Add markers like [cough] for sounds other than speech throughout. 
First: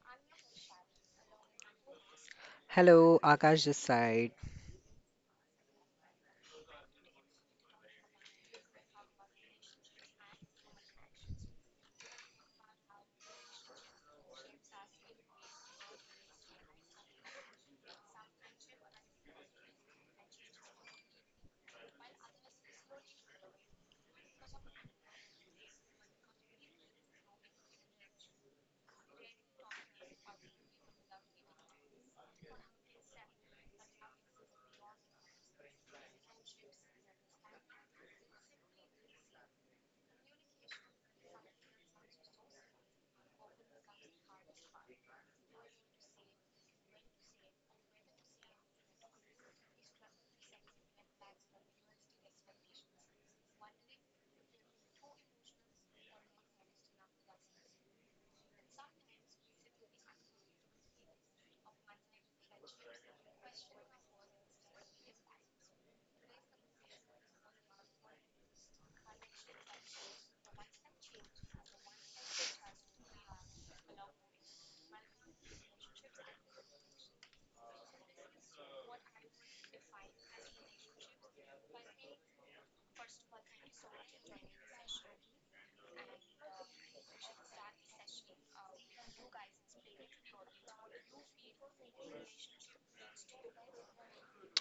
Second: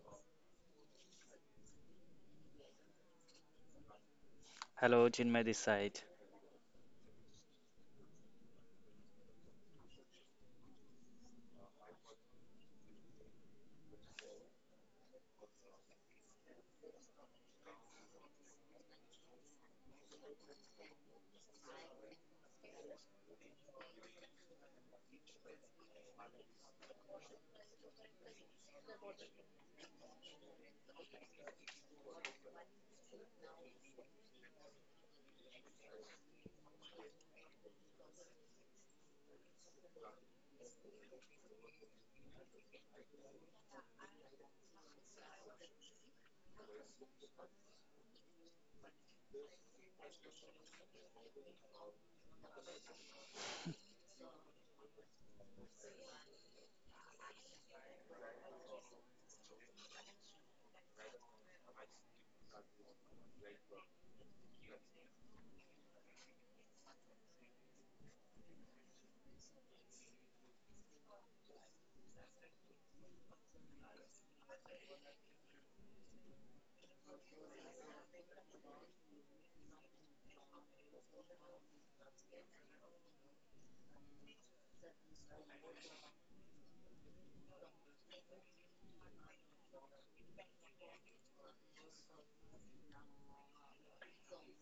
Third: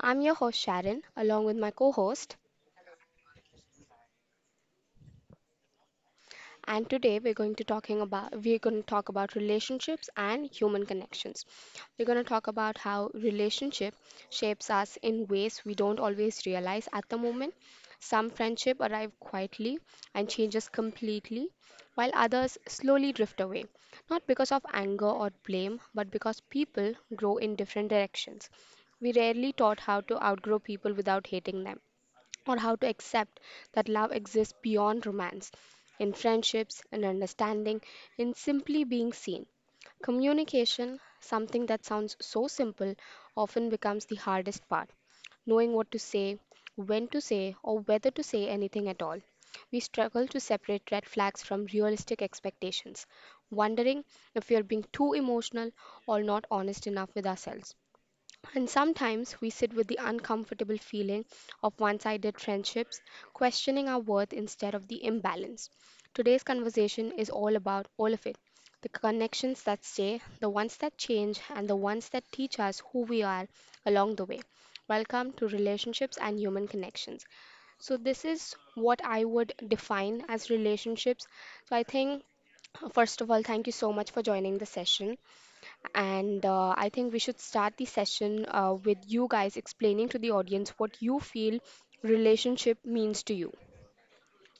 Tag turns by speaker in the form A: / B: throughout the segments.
A: I'm your host Sharon along with my co-host,
B: Hello, Akash this side.
C: Hello, Chinmay this side.
A: and today we're going to talk about relationships and human connections. We're going to talk about how relationship shapes us in ways we don't always realize at the moment. Some friendship arrive quietly and changes completely, while others slowly drift away, not because of anger or blame, but because people grow in different directions. We rarely taught how to outgrow people without hating them, or how to accept that love exists beyond romance, in friendships, in understanding, in simply being seen. Communication, something that sounds so simple, often becomes the hardest part. Knowing what to say, when to say, or whether to say anything at all. We struggle to separate red flags from realistic expectations, wondering if we are being too emotional or not honest enough with ourselves. And sometimes we sit with the uncomfortable feeling of one sided friendships, questioning our worth instead of the imbalance. Today's conversation is all about all of it, the connections that stay, the ones that change, and the ones that teach us who we are along the way. Welcome to Relationships and Human Connections. So, this is what I would define as relationships. So, I think, first of all, thank you so much for joining the session. And I think we should start the session with you guys explaining to the audience what you feel relationship means to you.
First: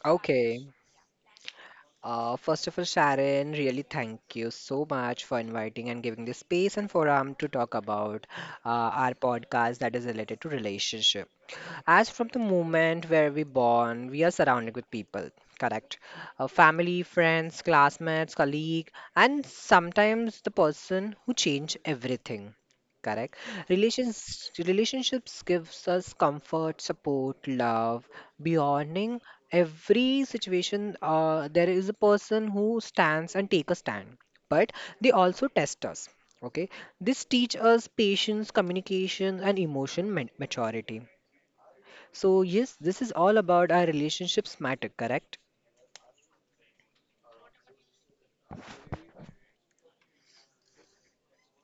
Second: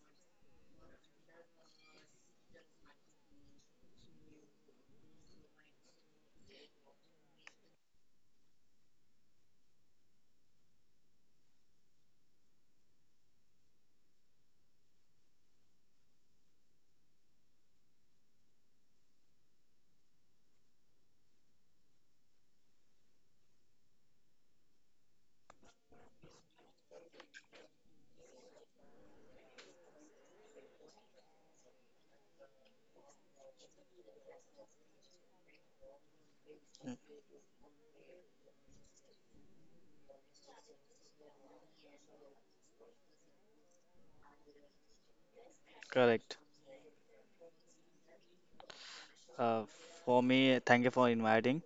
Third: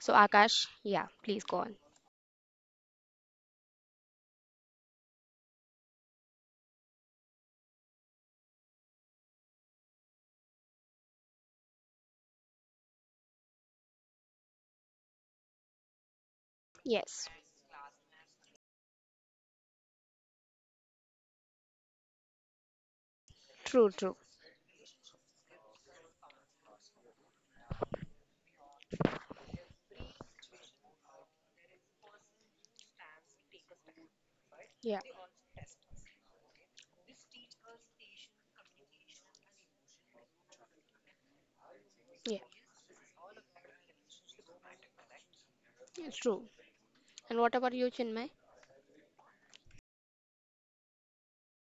A: So, Akash,
B: Okay.
A: yeah, please go on.
B: First of all, Sharon, really thank you so much for inviting and giving this space and forum to talk about our podcast that is related to relationship. As from the moment where we born, we are surrounded with people, correct? Family,
A: Yes.
B: friends, classmates, colleague, and sometimes the person who change everything, correct?
A: True, true.
B: Relationships gives us comfort, support, love, beyonding every situation. There is a person who stands and take a stand, but
A: Yeah.
B: they also test us. Okay, this teach us patience, communication, and maturity.
A: Yeah.
B: So yes, this is all about our relationships matter, correct?
A: It's
C: Correct.
A: true. And what about you, Chinmay?
C: Uh, for me, thank you for inviting.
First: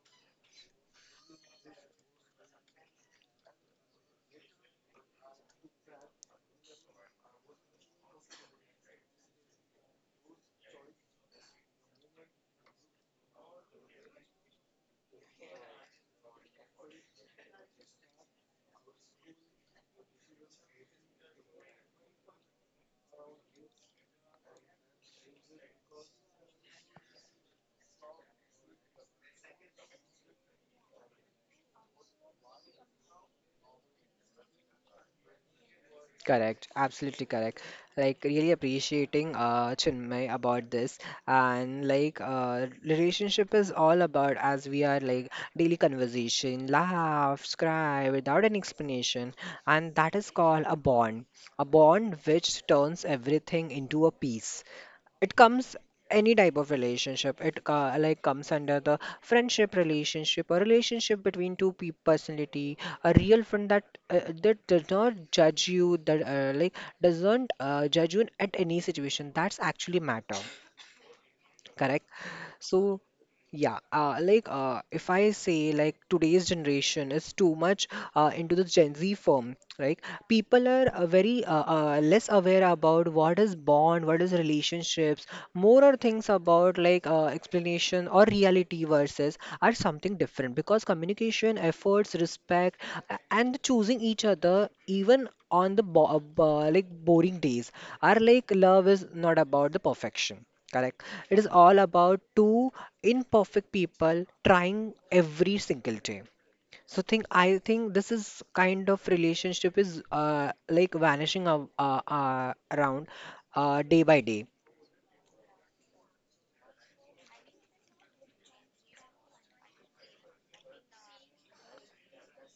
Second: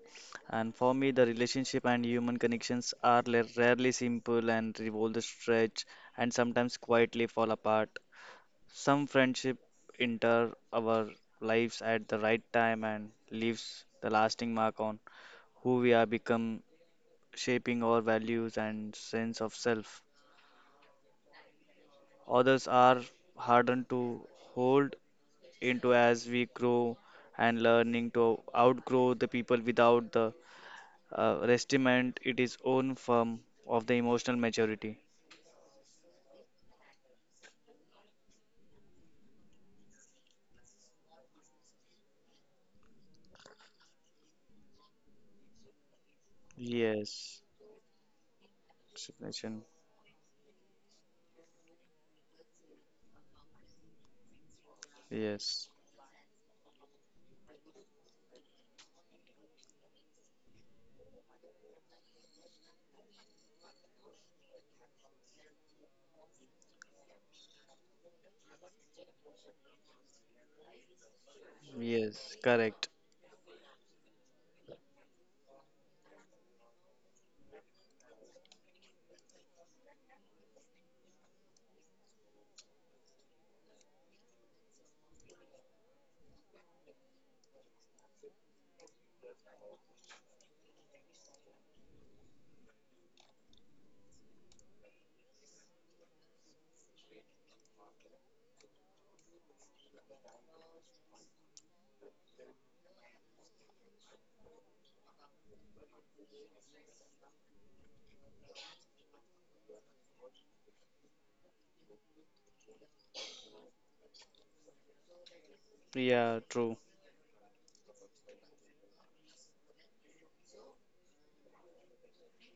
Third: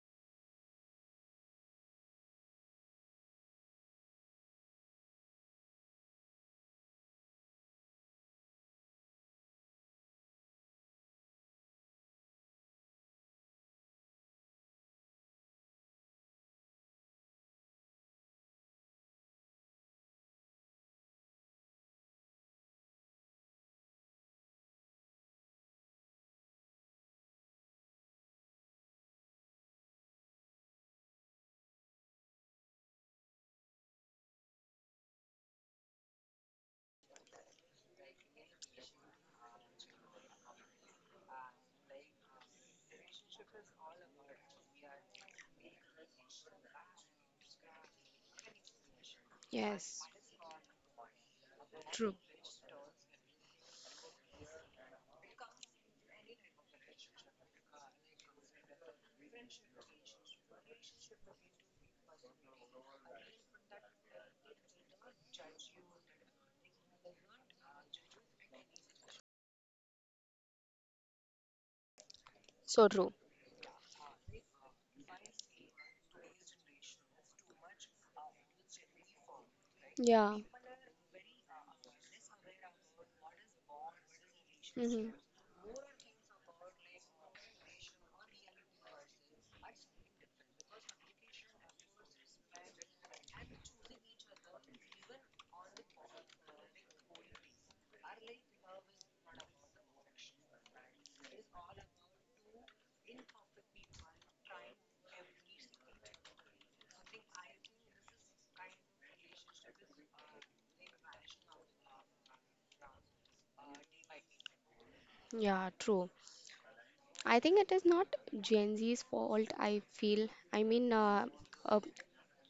C: And for me, the relationship and human connections are rarely simple and revolve the stretch and sometimes quietly fall apart. Some friendship enter our lives at the right time and leaves the lasting mark on who we are become, shaping our values and sense of self. Others are hardened to hold into as we grow and learning to outgrow the people without the restiment it is own form of the emotional maturity.
B: Correct, absolutely correct. Like really appreciating Chinmay about this, and like relationship is all about, as we are, like, daily conversation,
C: Yes,
B: laughs, cry without an explanation,
C: resignation.
B: and
A: Yes.
B: that is called a bond. A bond
A: True.
B: which turns everything into a piece. It
C: Yes,
B: comes, any type of relationship, it like comes under the friendship relationship, a relationship between two people personality. A real friend that that does not judge you, that like doesn't judge you at any situation, that's actually matter. Correct.
C: yes, correct.
A: So
B: So,
A: true.
B: yeah, like if I say like today's generation is too much into the Gen Z form, right?
A: Yeah.
B: People are very less aware about what is bond, what is
A: Hmm.
B: relationships. More are things about like explanation or reality versus are something different, because communication, efforts, respect, and choosing each other even on the like boring days are like love is not about the perfection. Correct. It is all about two imperfect people trying every single day. So think I think this is kind of relationship is like vanishing around day by day.
A: Yeah, true.
C: Yeah, true.
A: I think it is not Gen Z's fault, I feel. I mean, uh,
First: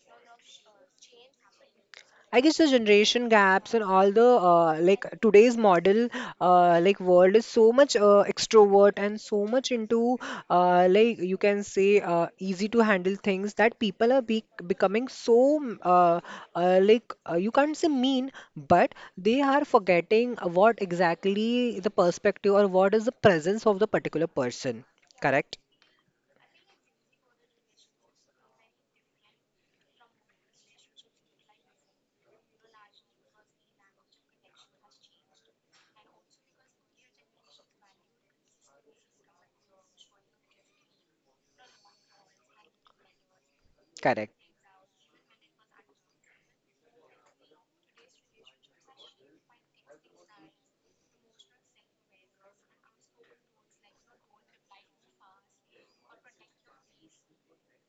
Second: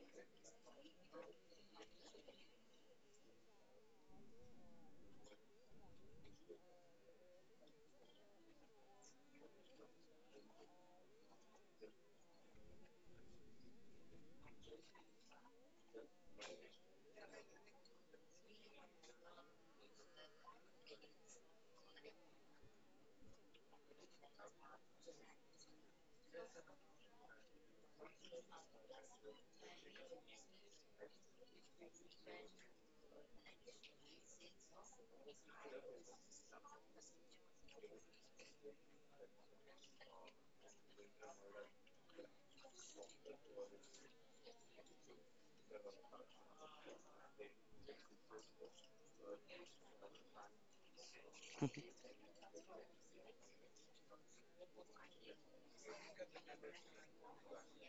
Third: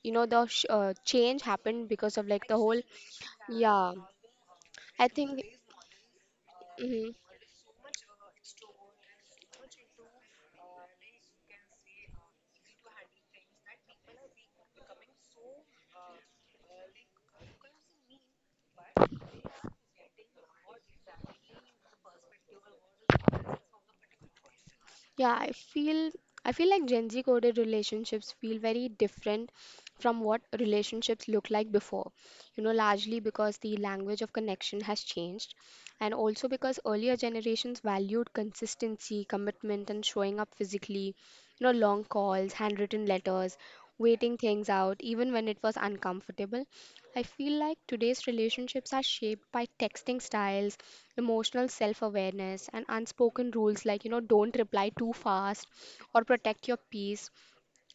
A: you know, the sh change happened because of
B: I
A: like
B: guess
A: the
B: the
A: whole,
B: generation gaps and
A: yeah,
B: all the like
A: I think,
B: today's model, like
A: mhm.
B: world is so much extrovert and so much into like you can say easy to handle things that people are be becoming so like you can't say mean, but they are forgetting what exactly the perspective or what is the presence of the particular person.
A: Yeah, I
B: Correct?
A: feel. I feel like Gen Z coded relationships feel very different from what relationships looked like before. You know, largely because the language of connection has changed, and also because earlier generations valued consistency, commitment, and showing up physically. You know, long calls, handwritten letters, waiting
B: Correct.
A: things out, even when it was uncomfortable. I feel like today's relationships are shaped by texting styles, emotional self-awareness, and unspoken rules like, you know, don't reply too fast or protect your peace.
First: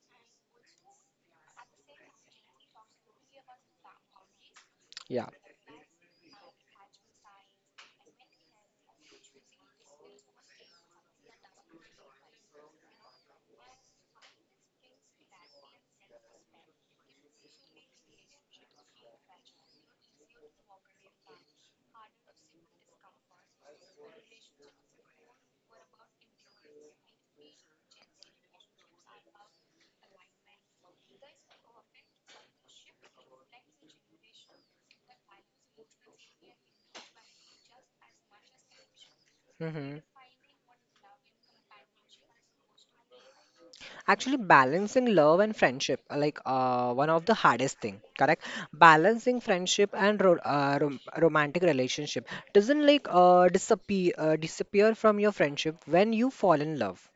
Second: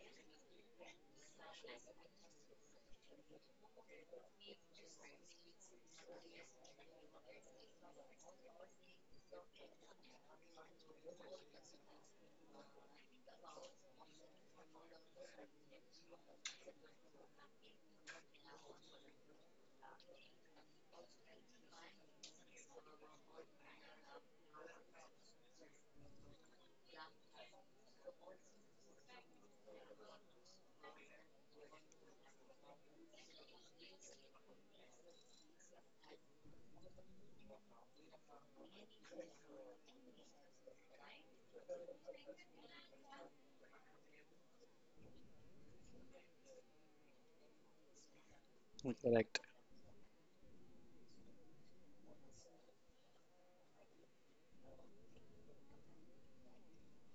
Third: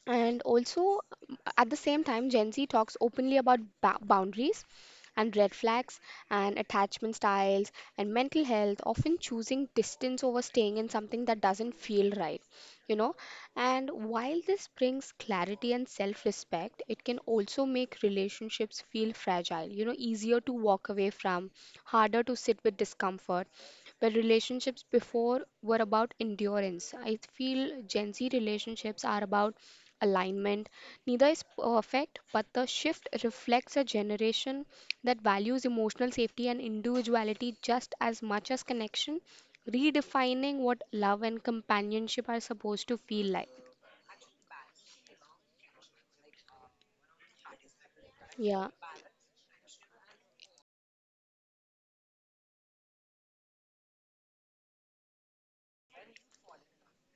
A: And also, at the same time, Gen Z talks openly about boundaries
B: Yeah.
A: and red flags and attachment styles and mental health, often choosing distance over staying in something that doesn't feel right, you know. And while this brings clarity and self respect, it can also make relationships feel fragile, you know, easier to walk away from, harder to sit with discomfort. But relationships before were about endurance. I feel Gen Z relationships are about alignment. Neither is perfect, but the shift reflects a generation that values emotional safety and individuality just as much as connection,
B: Mm-hmm.
A: redefining what love and companionship are supposed to feel like.
B: Actually balancing love and friendship, like one of the hardest thing, correct?
A: Yeah,
C: Correct,
B: Balancing friendship and romantic relationship doesn't like disappear from your friendship when you fall in love,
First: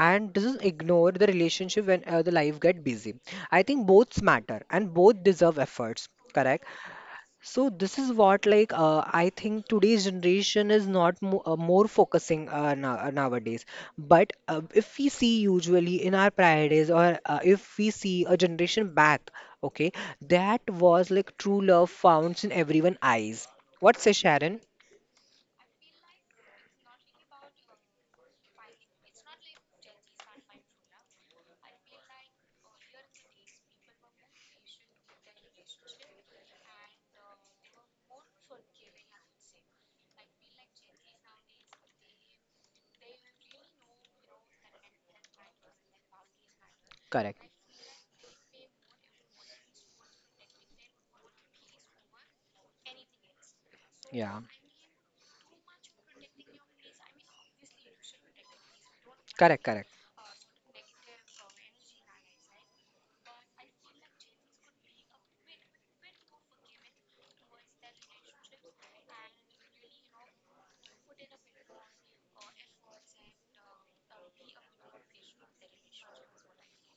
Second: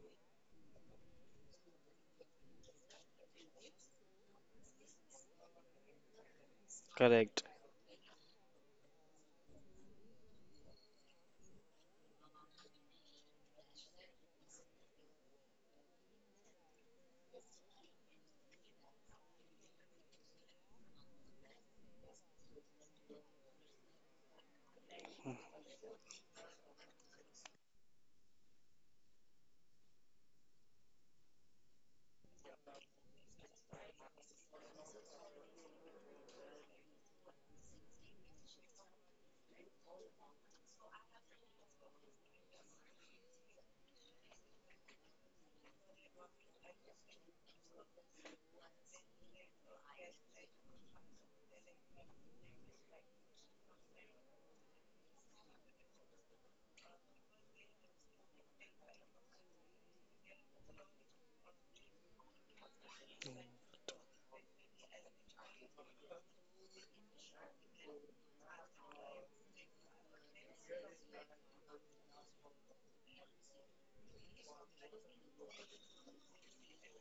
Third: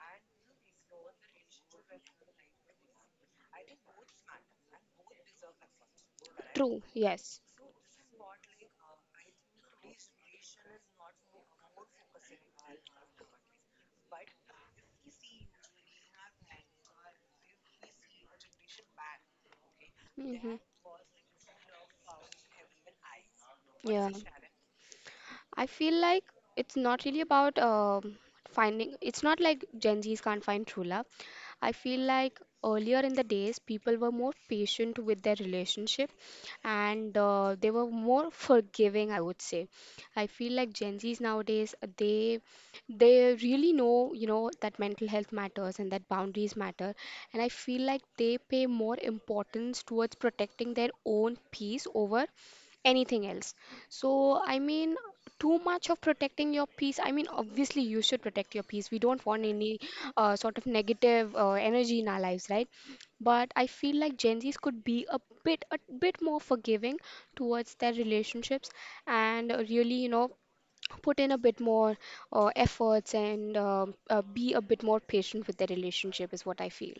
B: and doesn't ignore the relationship when the life get busy. I think both matter and both deserve efforts, correct?
A: true. Yes.
C: correct.
B: So this is what like I think today's generation is not mo more focusing nowadays. But if we see usually in our prior days, or if we see a generation back, okay,
A: Hmm.
B: that was like true love found in everyone's eyes. What's
A: Yeah.
B: say, Sharon?
A: I feel like it's, not really about finding, it's not like Gen Zs can't find true love. I feel like earlier in the days, people were more patient with their relationship, and they were more forgiving, I would say. I feel like Gen Zs nowadays, they really know, you know, that mental health matters and that boundaries matter. And
B: Correct.
A: I feel like they pay more importance towards protecting their own peace over anything else.
B: Yeah.
A: So, I mean, too much of protecting your peace. I mean, obviously, you should protect your peace. We don't want
B: Correct.
A: any
B: Correct.
A: sort of negative energy in our lives, right? But I feel like Gen Zs could be a bit more forgiving towards their relationships and really, you know, put in a bit more efforts and be a bit more patient with their relationship, is what I feel.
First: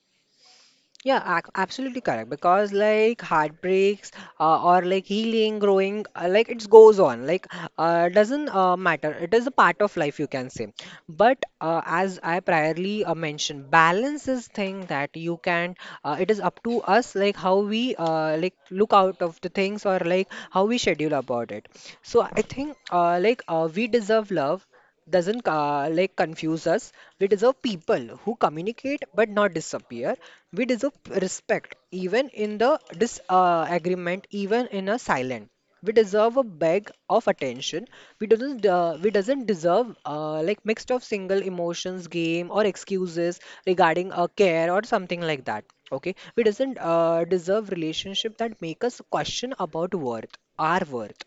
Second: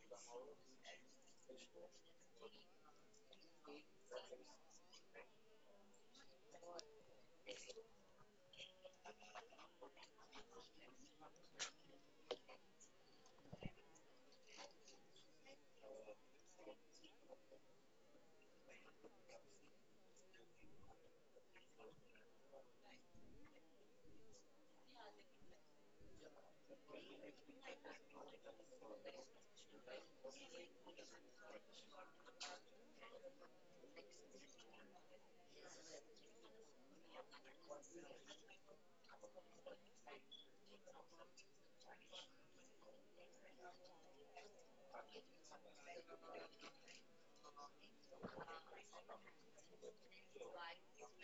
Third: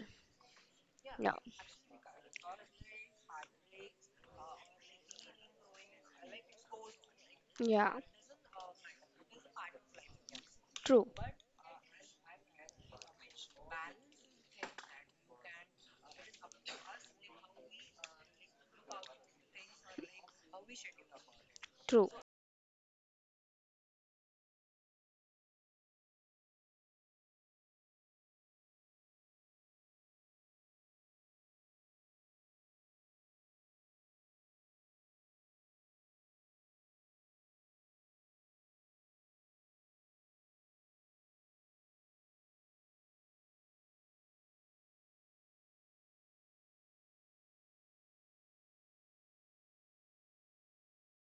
A: Yeah.
B: Yeah, absolutely correct. Because like heartbreaks, or like healing, growing, like it goes on. Like
A: Yeah.
B: doesn't matter. It is a part of life, you can say.
A: True.
B: But as I priorly mentioned, balance is thing that you can. It is up to us, like how we like look out of the things, or like how we schedule about it.
A: True.
B: So I think like we deserve love doesn't like confuse us. We deserve people who communicate but not disappear. We deserve respect even in the disagreement, even in a silent. We deserve a bag of attention. We doesn't, we doesn't deserve like mixed of single emotions, game or excuses regarding a care or something like that. Okay, we doesn't deserve relationship that make us question about worth, our worth,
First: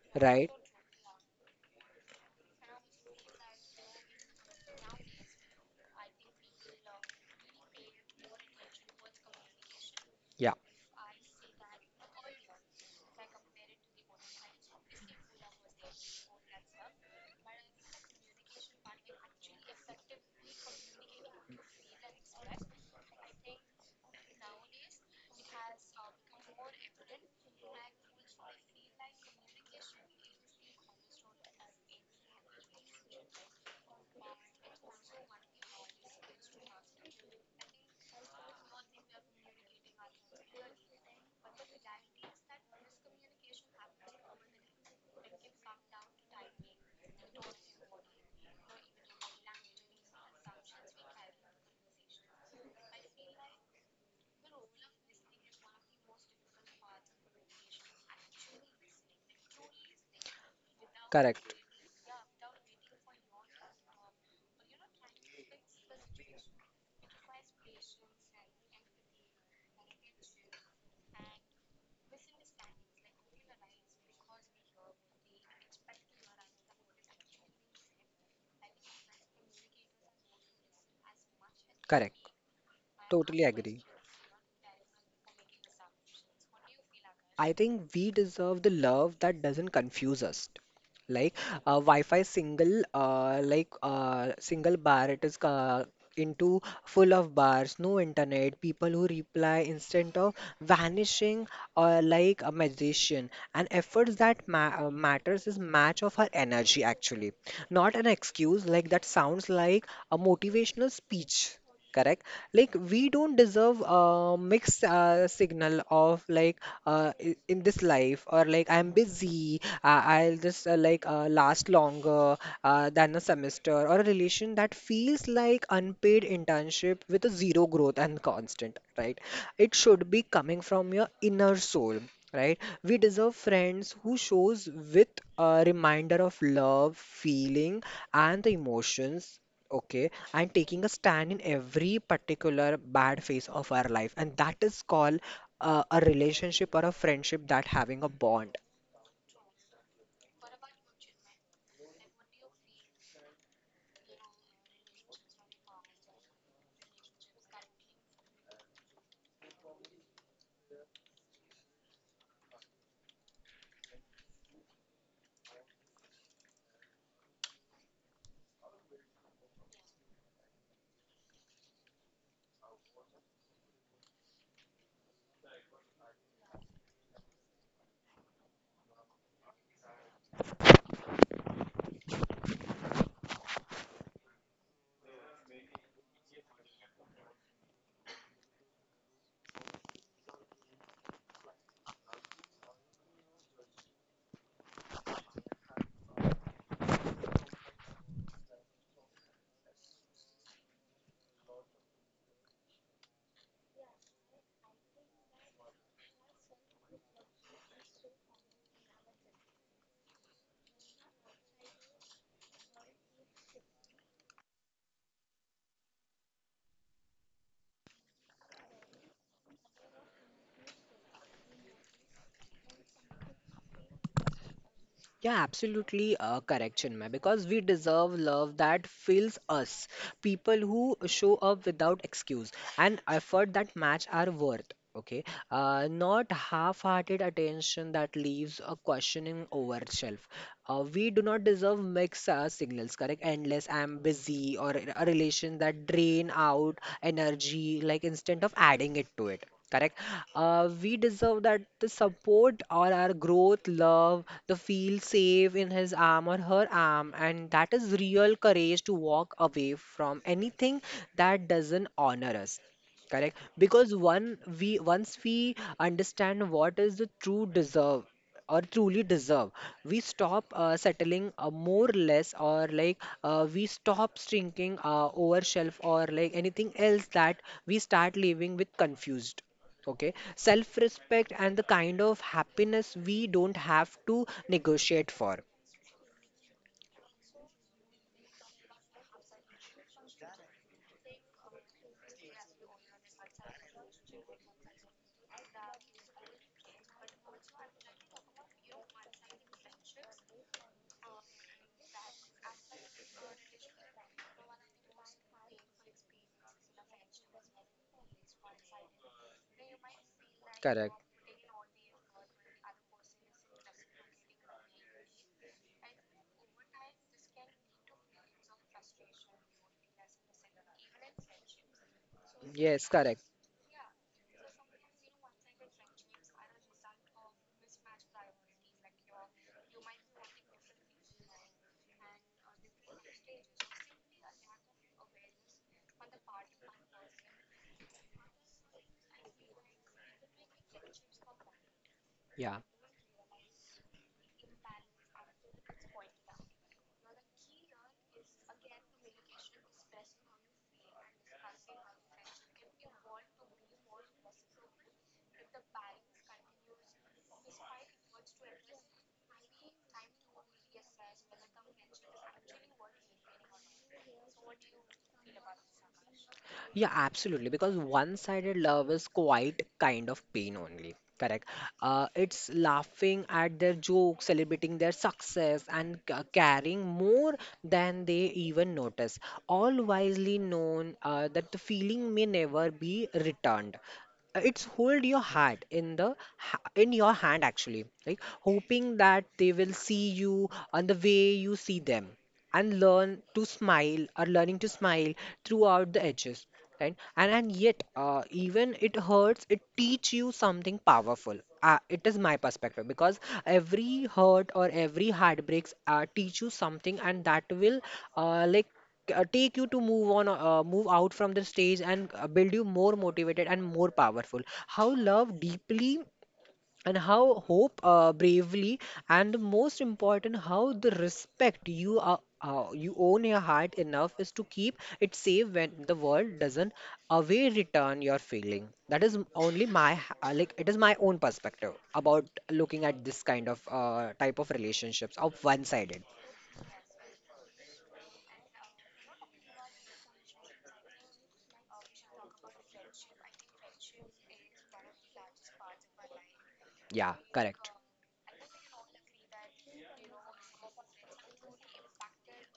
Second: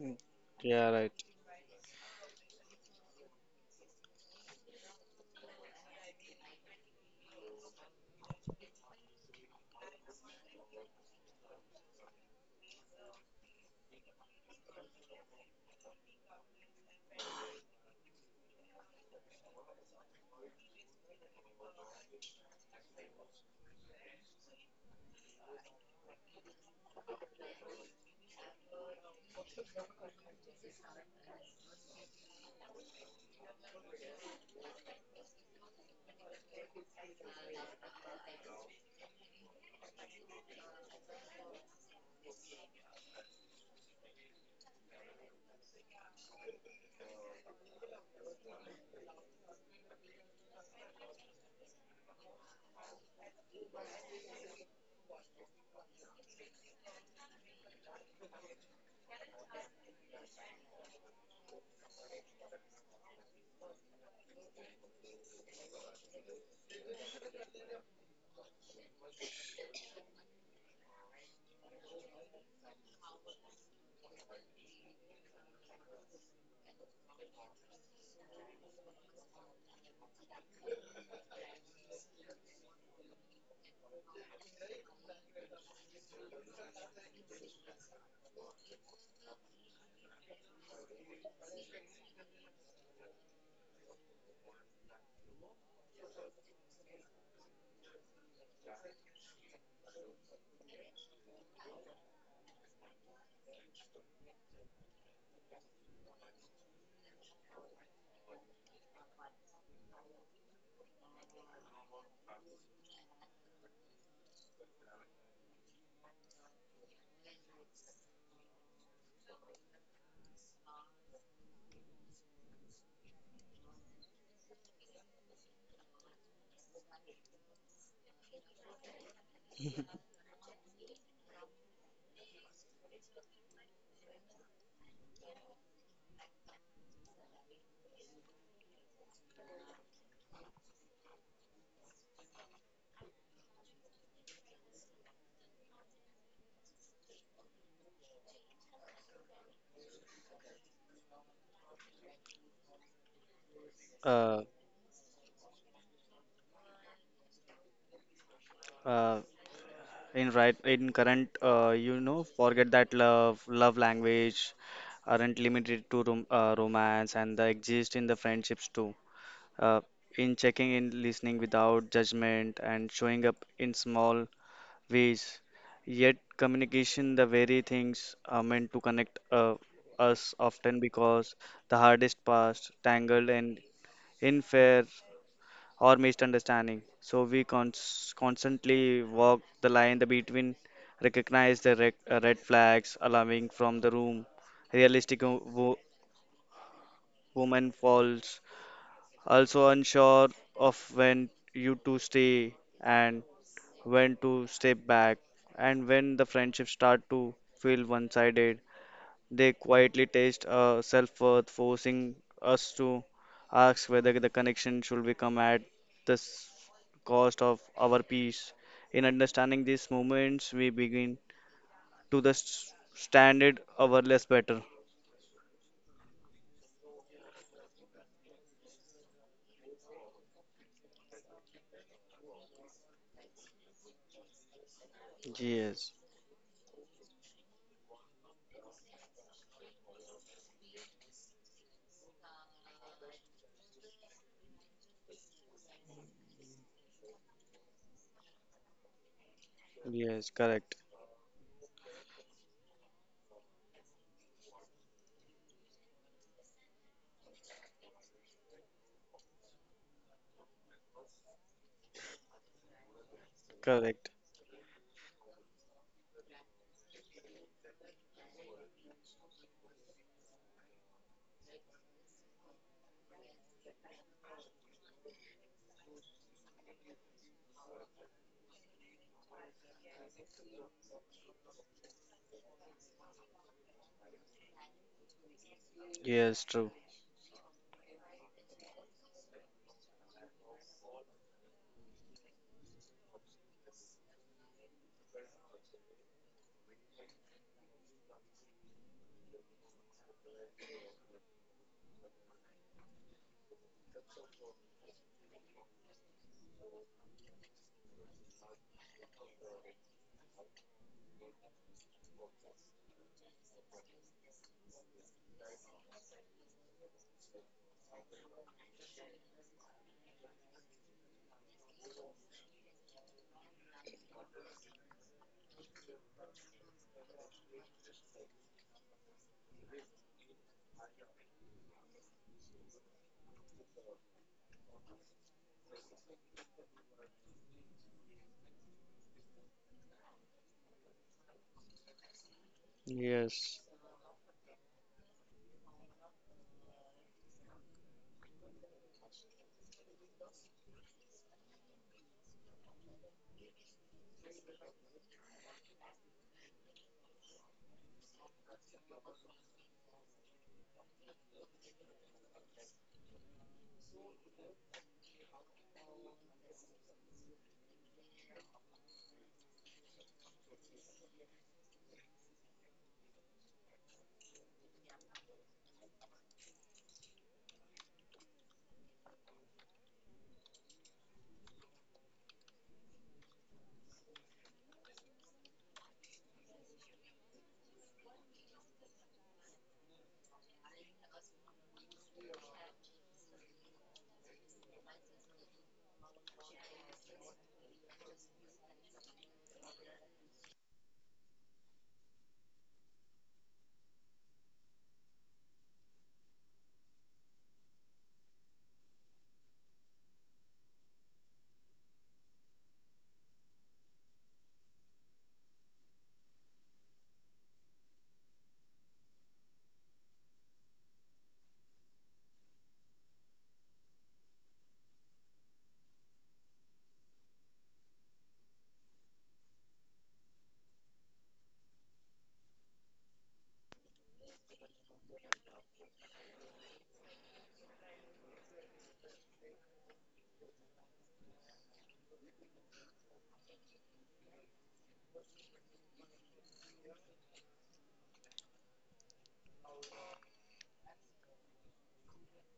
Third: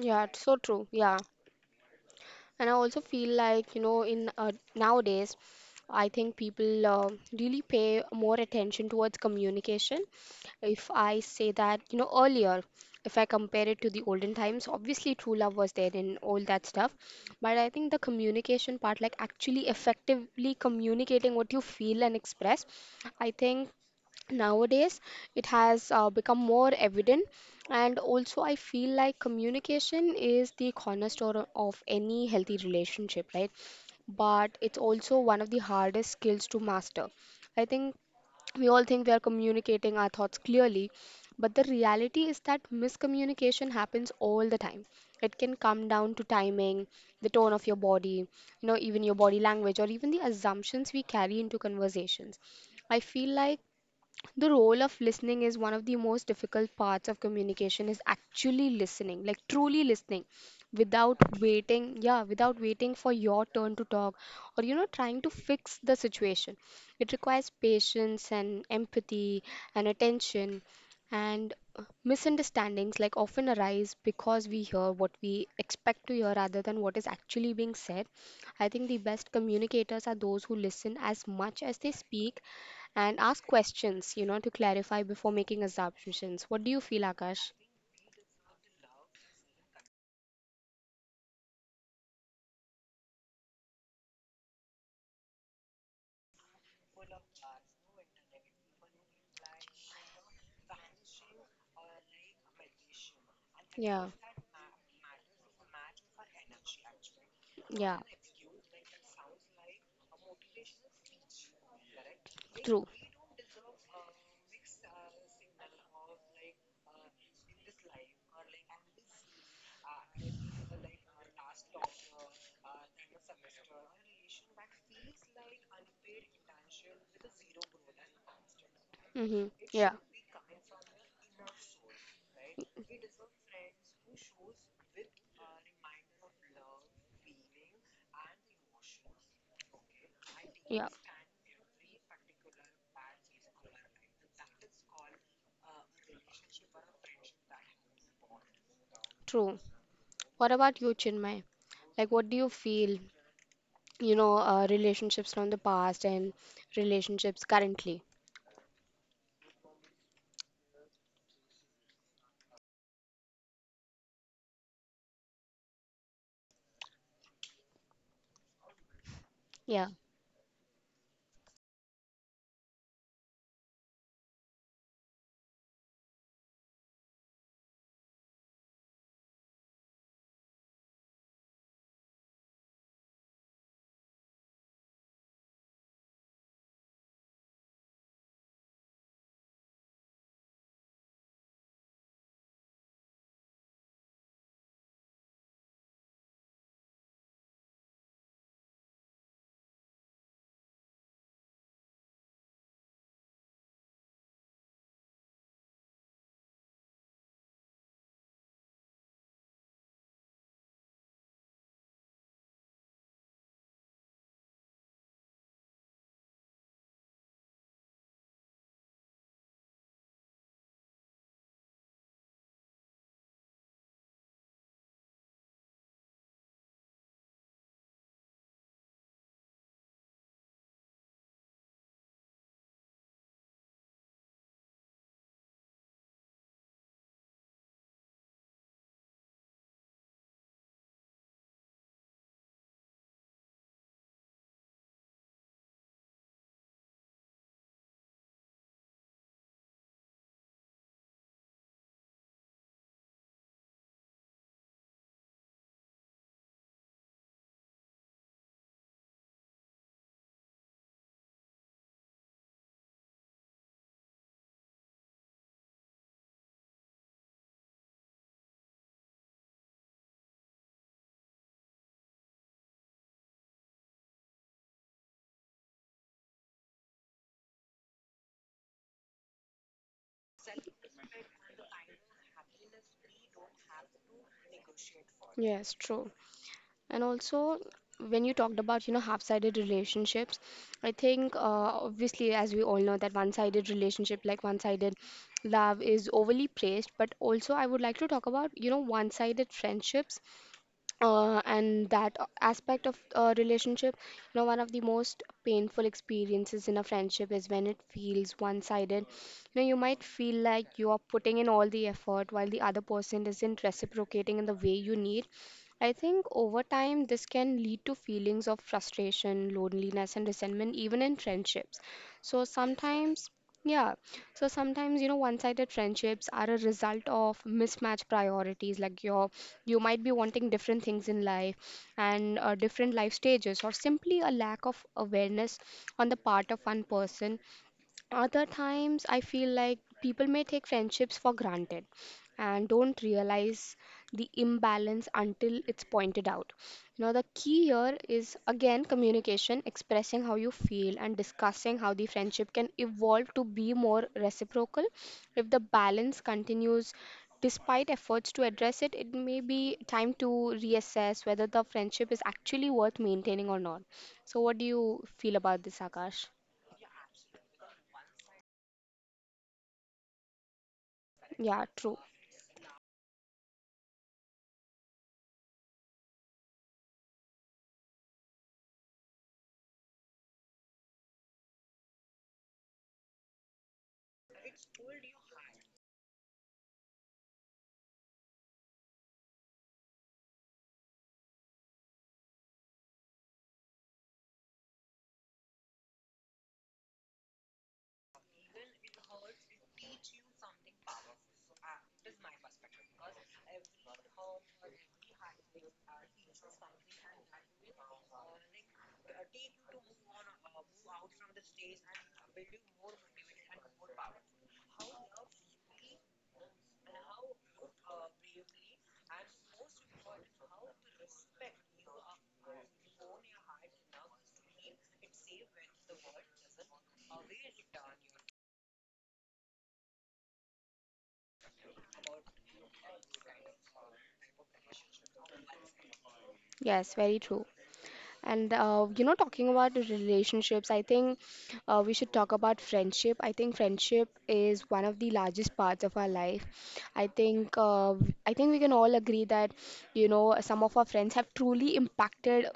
C: Mm,
B: right?
A: So true.
C: yeah, right.
A: Yeah. And I also feel like, you know, in nowadays, I think people really pay more attention towards communication.
B: Yeah,
A: If I say that, you know, earlier, if I compare it to the olden times, obviously true love was there and all that stuff. But I think the communication part, like actually effectively communicating what you feel and express, I think nowadays it has become more evident. And also, I feel like communication is the cornerstone of any healthy relationship, right? But it's also one of the hardest skills to master. I think we all think we are communicating our thoughts clearly, but the reality is that miscommunication happens all the time. It can come down to timing, the tone of your body, you know, even your body language, or even the assumptions we carry into conversations. I feel like the role of listening is one of the most difficult parts of communication, is actually listening, like truly listening without
B: correct,
A: waiting, yeah, without waiting for your turn to talk, or, you know, trying to fix the situation. It requires patience and empathy and attention. And misunderstandings like often arise because we hear what we expect to hear rather than what is actually being said. I think the best communicators are those who listen as much as they
B: correct.
A: speak and
B: Totally
A: ask
B: agree.
A: questions, you know, to clarify before making assumptions. What do you feel,
B: I
A: Akash?
B: think we deserve the love that doesn't confuse us. Like a Wi-Fi single, like single bar, it is into full of bars, no internet, people who reply instead of vanishing like a magician. And
A: Yeah,
B: efforts that ma matters is match of her energy actually, not
A: yeah,
B: an excuse like that sounds like a motivational speech, correct? Like
A: true.
B: we don't deserve a mixed signal of like in this life, or like I'm busy, I'll just like last longer than a semester, or a relation that feels like unpaid internship with a zero growth and constant, right?
A: Mm-hmm.
B: It
A: Yeah,
B: should be coming from your inner soul, right? We deserve friends who shows with a reminder of love feeling and the emotions, okay, and taking a
A: yeah,
B: stand in every particular bad phase of our life, and that is called a relationship or a friendship that having a bond.
A: true. What about you, Chinmay? Like, what do you feel, you know,
C: Uh,
A: relationships from the past and relationships currently?
C: uh, in current, you know, forget that love, love language aren't limited to romance and they exist in the friendships too. uh,
A: Yeah,
C: in checking in, listening without judgment, and showing up in small ways. Yet, communication, the very things are meant to connect us, often because the hardest past, tangled and unfair or misunderstanding. So, we constantly walk the line the between, recognize the red flags, alarming from the room, realistic woman falls also unsure of when you to stay and when to step back and when the friendships start to feel one-sided, they quietly taste self-worth forcing us to ask whether the connection should become at the cost of our peace. In understanding these moments, we begin to standard our less better.
B: Yeah, absolutely correct Chinmay, because we deserve love that fills us, people who show up without excuse and effort that match our worth, okay,
C: Yes,
B: not half-hearted attention that leaves a questioning over shelf. We do not deserve mixed signals, correct? Endless, I'm busy, or a relation that drain out energy, like instead of adding it to it, correct?
C: yes, correct,
B: We deserve that the support or our growth, love, the feel safe in his arm or her arm, and that is real courage to walk away from anything that doesn't honor us, correct? Because
C: correct.
B: one, we once we understand what is the true deserve, or truly deserve, we stop settling more or less, or like we stop shrinking over shelf, or like anything else, that we start living with confused. Okay, self respect and the kind of happiness we don't have to negotiate for.
A: yes, true.
C: Yes, true.
A: And also, when you talked about, you know, half-sided relationships, I think, obviously, as we all know, that one-sided relationship, like one-sided love, is overly praised. But also, I would like to talk about, you know, one-sided friendships, and that aspect of a relationship. You know, one of the most painful experiences in a friendship is when it feels one-sided. You know, you might feel like you
B: Correct.
A: are putting in all the effort while the other person isn't reciprocating in the way you need. I think over time, this can lead to feelings of frustration, loneliness, and resentment, even in friendships. So
B: Yes, correct.
A: sometimes, yeah, so sometimes, you know, one sided friendships are a result of mismatched priorities, like you might be wanting different things in life and different life stages, or simply a lack of awareness on the part of one person. Other times, I feel like people may take friendships for granted
B: Yeah.
A: and don't
C: Yes,
A: realize the imbalance until it's pointed out. Now, the key here is again communication, expressing how you feel, and discussing how the friendship can evolve to be more reciprocal. If the balance continues despite efforts to address it, it may be time to reassess whether the friendship is actually worth maintaining or not. So, what do you feel about this, Akash?
B: Yeah, absolutely. Because one-sided love is quite kind of pain only. Correct.
A: Yeah, true.
B: It's laughing at their jokes, celebrating their success, and caring more than they even notice, all wisely known that the feeling may never be returned. It's hold your heart in the in your hand actually, like hoping that they will see you on the way you see them, and learn to smile, or learning to smile throughout the edges, right? And yet, even it hurts, it teach you something powerful. It is my perspective, because every hurt or every heartbreaks teach you something, and that will like take you to move on, move out from the stage, and build you more motivated and more powerful. How love deeply, and how hope bravely, and the most important, how the respect you are, you own your heart enough is to keep it safe when the world doesn't away return your feeling. That is only my like it is my own perspective about looking at this kind of type of relationships of one sided.
A: Yes, very true. And you know, talking about the relationships, I think we should talk about friendship. I think friendship is one of the largest parts of our life. I
B: Yeah,
A: think
B: correct.
A: uh, I think we can all agree that, you know, some of our friends have truly impacted,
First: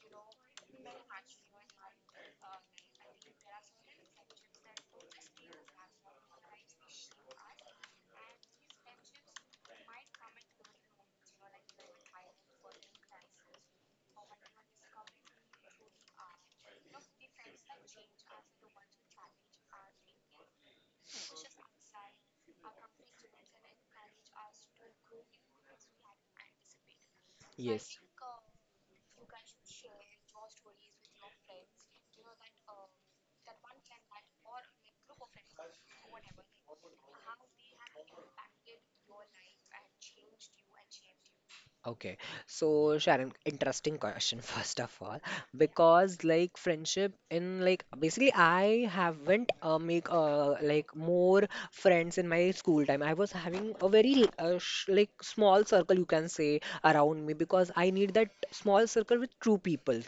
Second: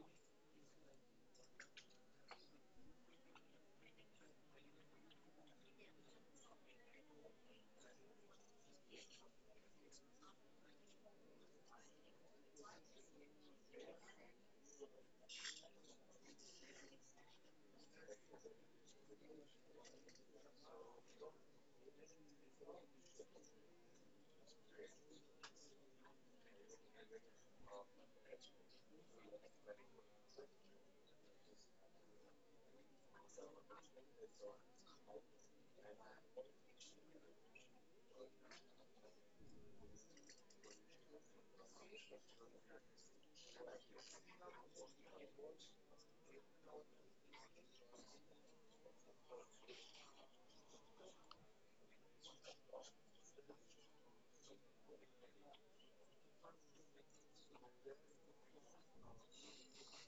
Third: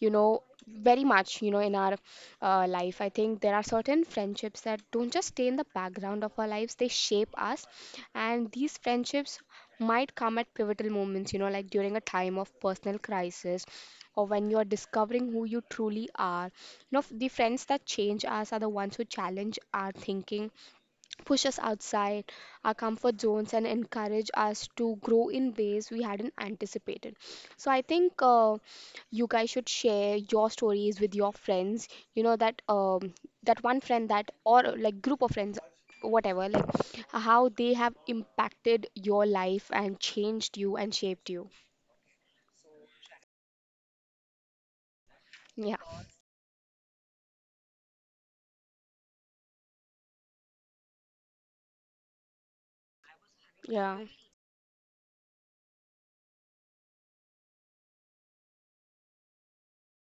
A: you know, very much, you know, in our life. I think there are certain friendships that don't just stay in the background of our lives; they shape us, and these friendships might come at pivotal moments, you know, like during a time of personal crisis or when you're discovering who you truly are. You know, the friends that change us are the ones who challenge our thinking, push us outside our comfort zones, and encourage us to grow in ways we hadn't anticipated. So I
B: Yes.
A: think you guys should share your stories with your friends. You know that um, that one friend, that or like group of friends, whatever, like how they have impacted your life and changed you and shaped you.
B: Okay, so Sharon, interesting question [laughs] first of all,
A: Yeah,
B: because like friendship in like basically I haven't make like more friends in my school time. I was having a
A: yeah,
B: very sh like small circle you can say around me, because I need that small circle with true people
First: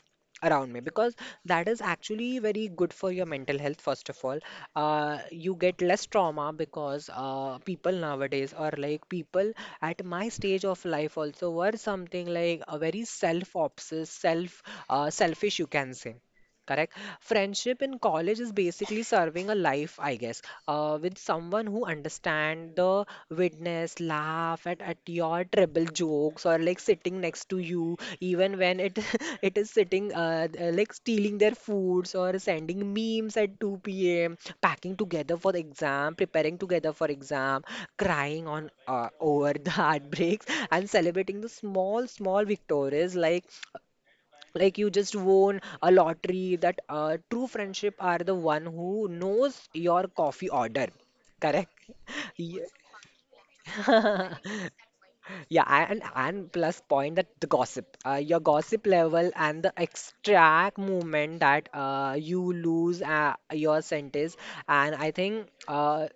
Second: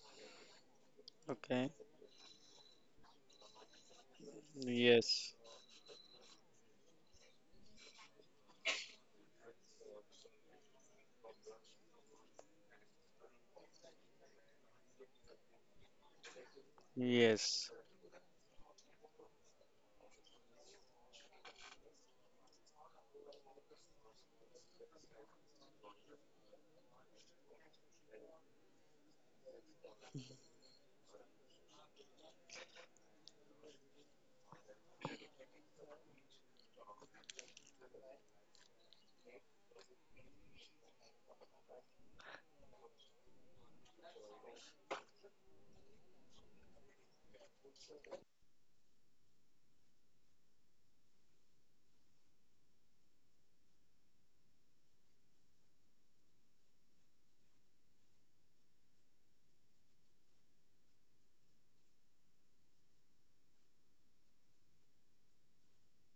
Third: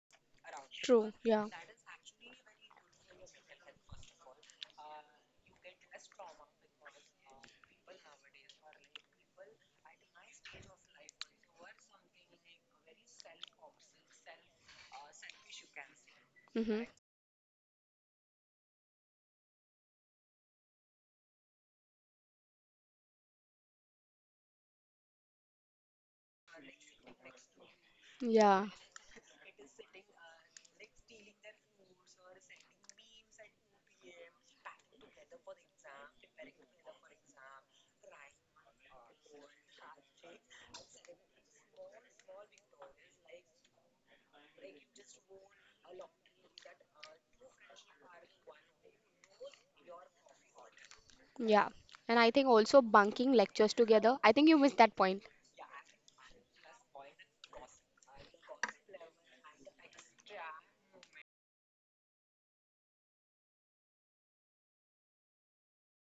B: around me,
A: true.
B: because
A: Yeah,
B: that
C: okay.
B: is actually very good for your mental health, first of all.
C: Yes,
B: You get less trauma because people nowadays are like people at my stage of life also were something like a very self-obsessed, self, selfish, you can say.
A: mm-hmm.
B: Correct.
C: yes,
B: Friendship in college is basically serving a life, I guess, with someone who understand the witness, laugh at your terrible jokes, or like sitting next to you, even
A: Yeah,
B: when it [laughs] it is sitting like stealing their foods, or sending memes at 2 p.m., packing together for the exam, preparing together for exam, crying on over the [laughs] heartbreaks, and celebrating the small victories like you just won a lottery. That true friendship are the one who knows your coffee order,
A: yeah.
B: correct?
A: And I
B: [laughs]
A: think
B: Y-
A: also bunking lectures together. I think you missed that point.
B: yeah, and plus point that the gossip, your gossip level and the extract movement that you lose your sentence, and I think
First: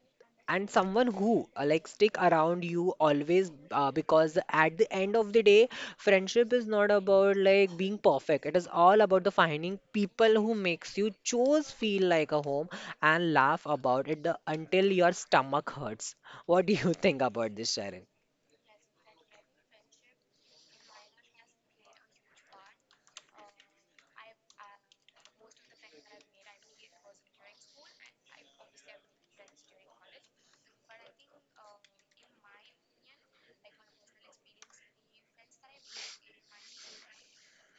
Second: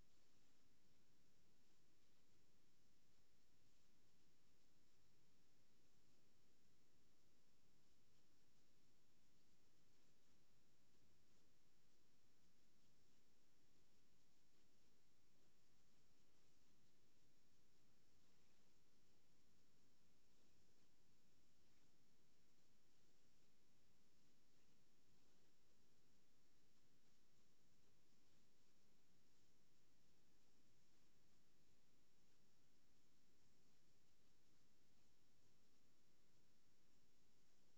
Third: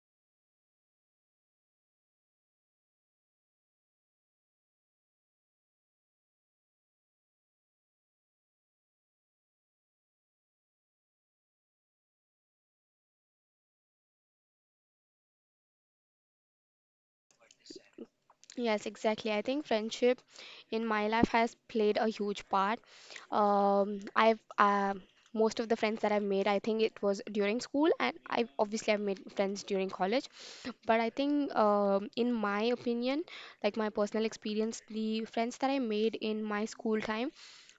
B: and someone who like stick around you always, because at the end of the day, friendship is not about like being perfect. It is all about the finding people who makes you chose feel like a home, and laugh about it the, until your stomach hurts. What do you [laughs] think about this, Sharon?
A: Yes, exactly. I think friendship in my life has played a huge part. I've Most of the friends that I've made, I think it was during school, and I obviously I've made friends during college. But I think, in my opinion, like my personal experience, the friends that I made in my school time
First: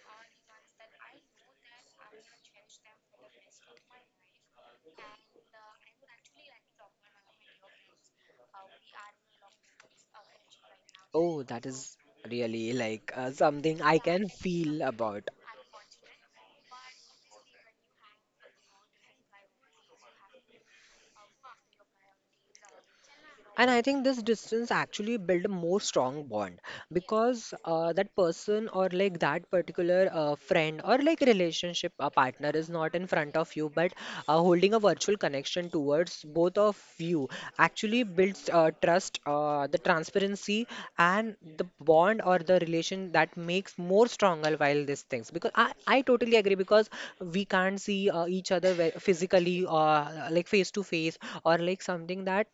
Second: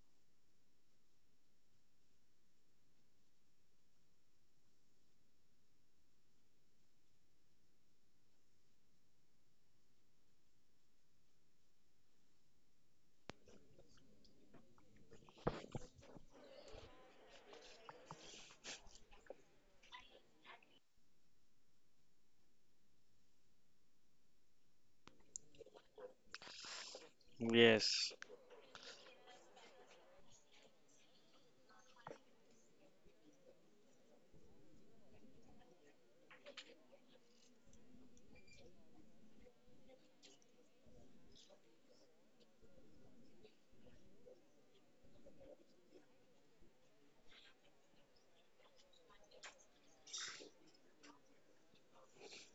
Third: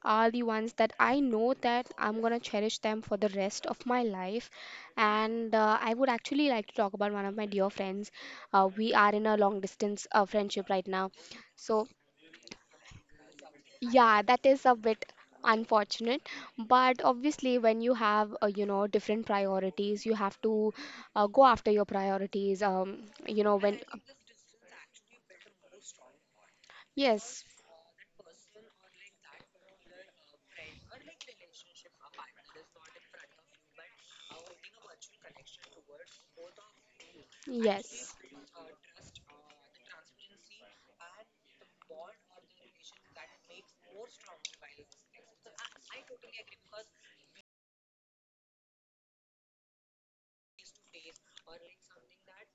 A: are the ones that I know that I'm gonna cherish them for the rest of my life. And I would actually like to talk about one of my dear friends. We are in a long distance friendship right now.
B: Oh, that
A: So,
B: is really like something I
A: yeah,
B: can
A: that is a
B: feel
A: bit
B: about.
A: unfortunate. But obviously, when you have, you know, different priorities, you have to go after your priorities. You know,
B: And
A: when,
B: I think this distance actually build a more strong bond,
A: yes,
B: because
C: yes,
B: that person, or like that particular friend, or like relationship a partner is not in front of you, but holding a virtual connection towards both of you, actually
A: yes,
B: builds trust, the transparency, and the bond or the relation that makes more stronger while these things. Because I totally agree, because we can't see each other physically, like face to face, or like something that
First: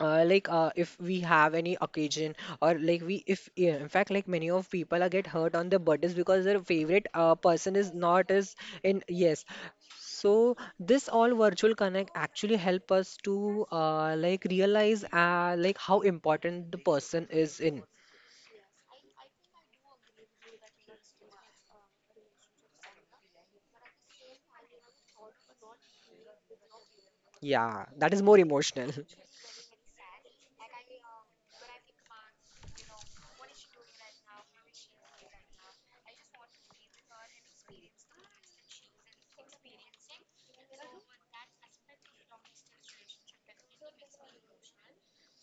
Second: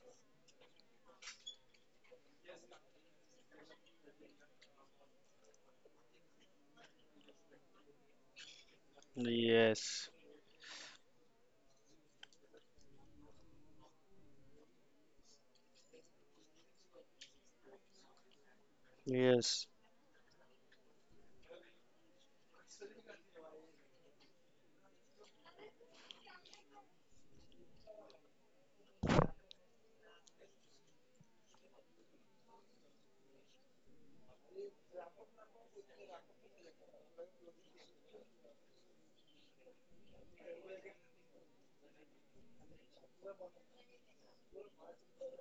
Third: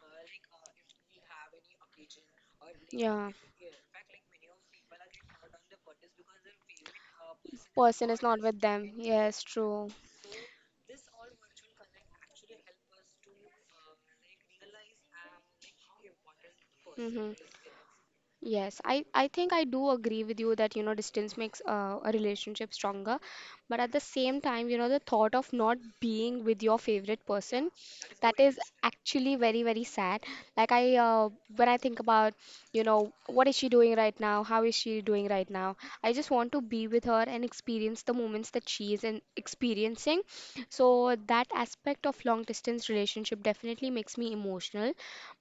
B: like if we have any occasion, or like we
A: yeah,
B: if, yeah, in fact, like many of people are get hurt on their birthdays because their favorite person is
A: person is
B: not
A: not
B: is
A: with them.
B: in,
A: Yes,
B: yes,
A: true.
C: yes,
B: so this all virtual connect actually help us to like realize like how important the person
A: Hmm.
B: is in,
A: Yes, I think I
C: yes,
A: do agree with you that, you know, distance makes a relationship stronger. But at the same time, you know, the thought of not being with your favorite person,
B: yeah, that is
A: that
B: more
A: is
B: emotional. [laughs]
A: actually very, very sad. Like when I think about, you know, what is she doing right now? How is she doing right now? I just want to be with her and experience the moments that she is in experiencing. So that aspect of long distance relationship definitely makes me emotional.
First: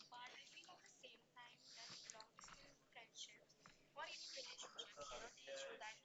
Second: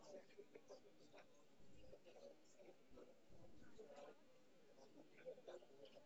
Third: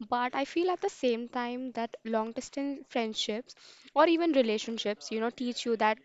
A: But I feel at the same time that long distance friendships or even relationships, you know, teach you that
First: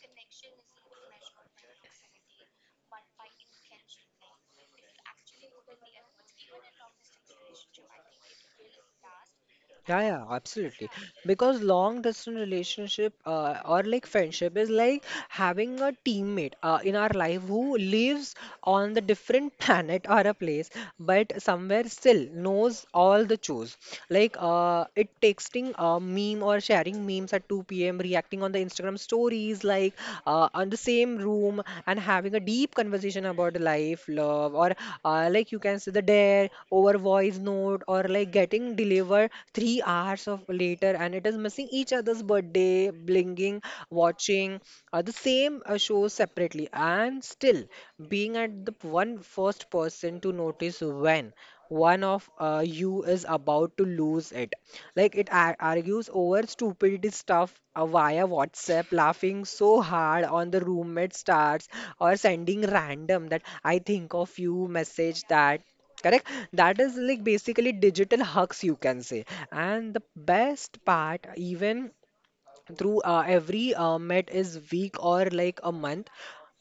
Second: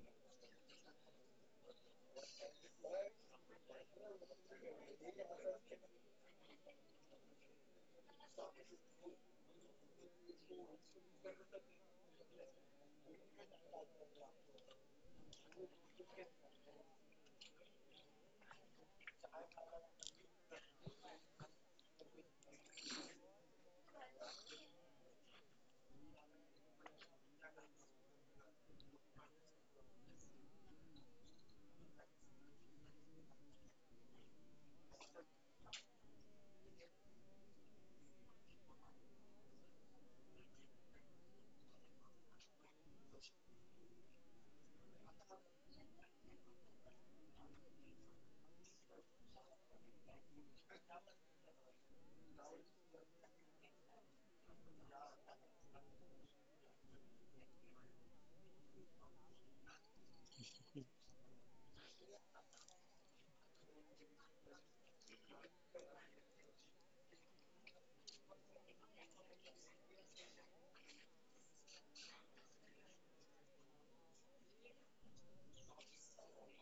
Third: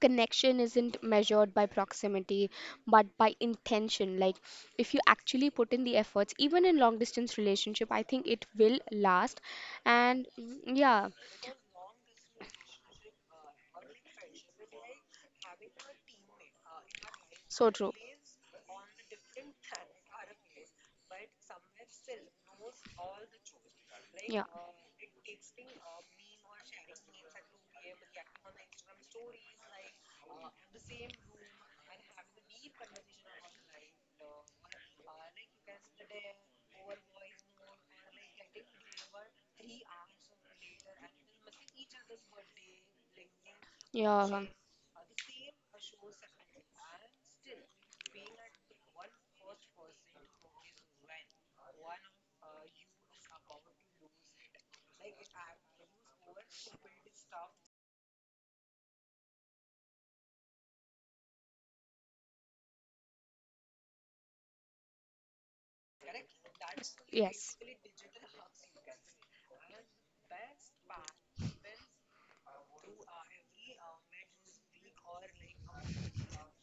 A: connection isn't measured by proximity but by intention. Like, if you actually put in the efforts even in long distance relationship, I think it will last.
B: Yeah, yeah, absolutely.
A: Yeah.
B: Because long distance relationship or like friendship is like having a teammate in our life
A: So
B: who
A: true.
B: lives on the different [laughs] planet or a place, but somewhere still knows all the chores. Like it texting a meme or sharing memes at 2 p.m., reacting on the Instagram stories, like on the same room, and having a deep conversation about life, love, or like you can say the dare over voice note, or like getting delivered 3 hours of later, and it is missing each other's birthday, blinging,
A: Yeah, shares.
B: watching the same shows separately, and still being at the one first person to notice when one of you is about to lose it. Like it argues over stupidity stuff via WhatsApp, laughing so hard on the roommate stars, or sending random that I think of you message that, correct? That is like basically digital hugs, you can say. And the best part, even through every met is week or like a month,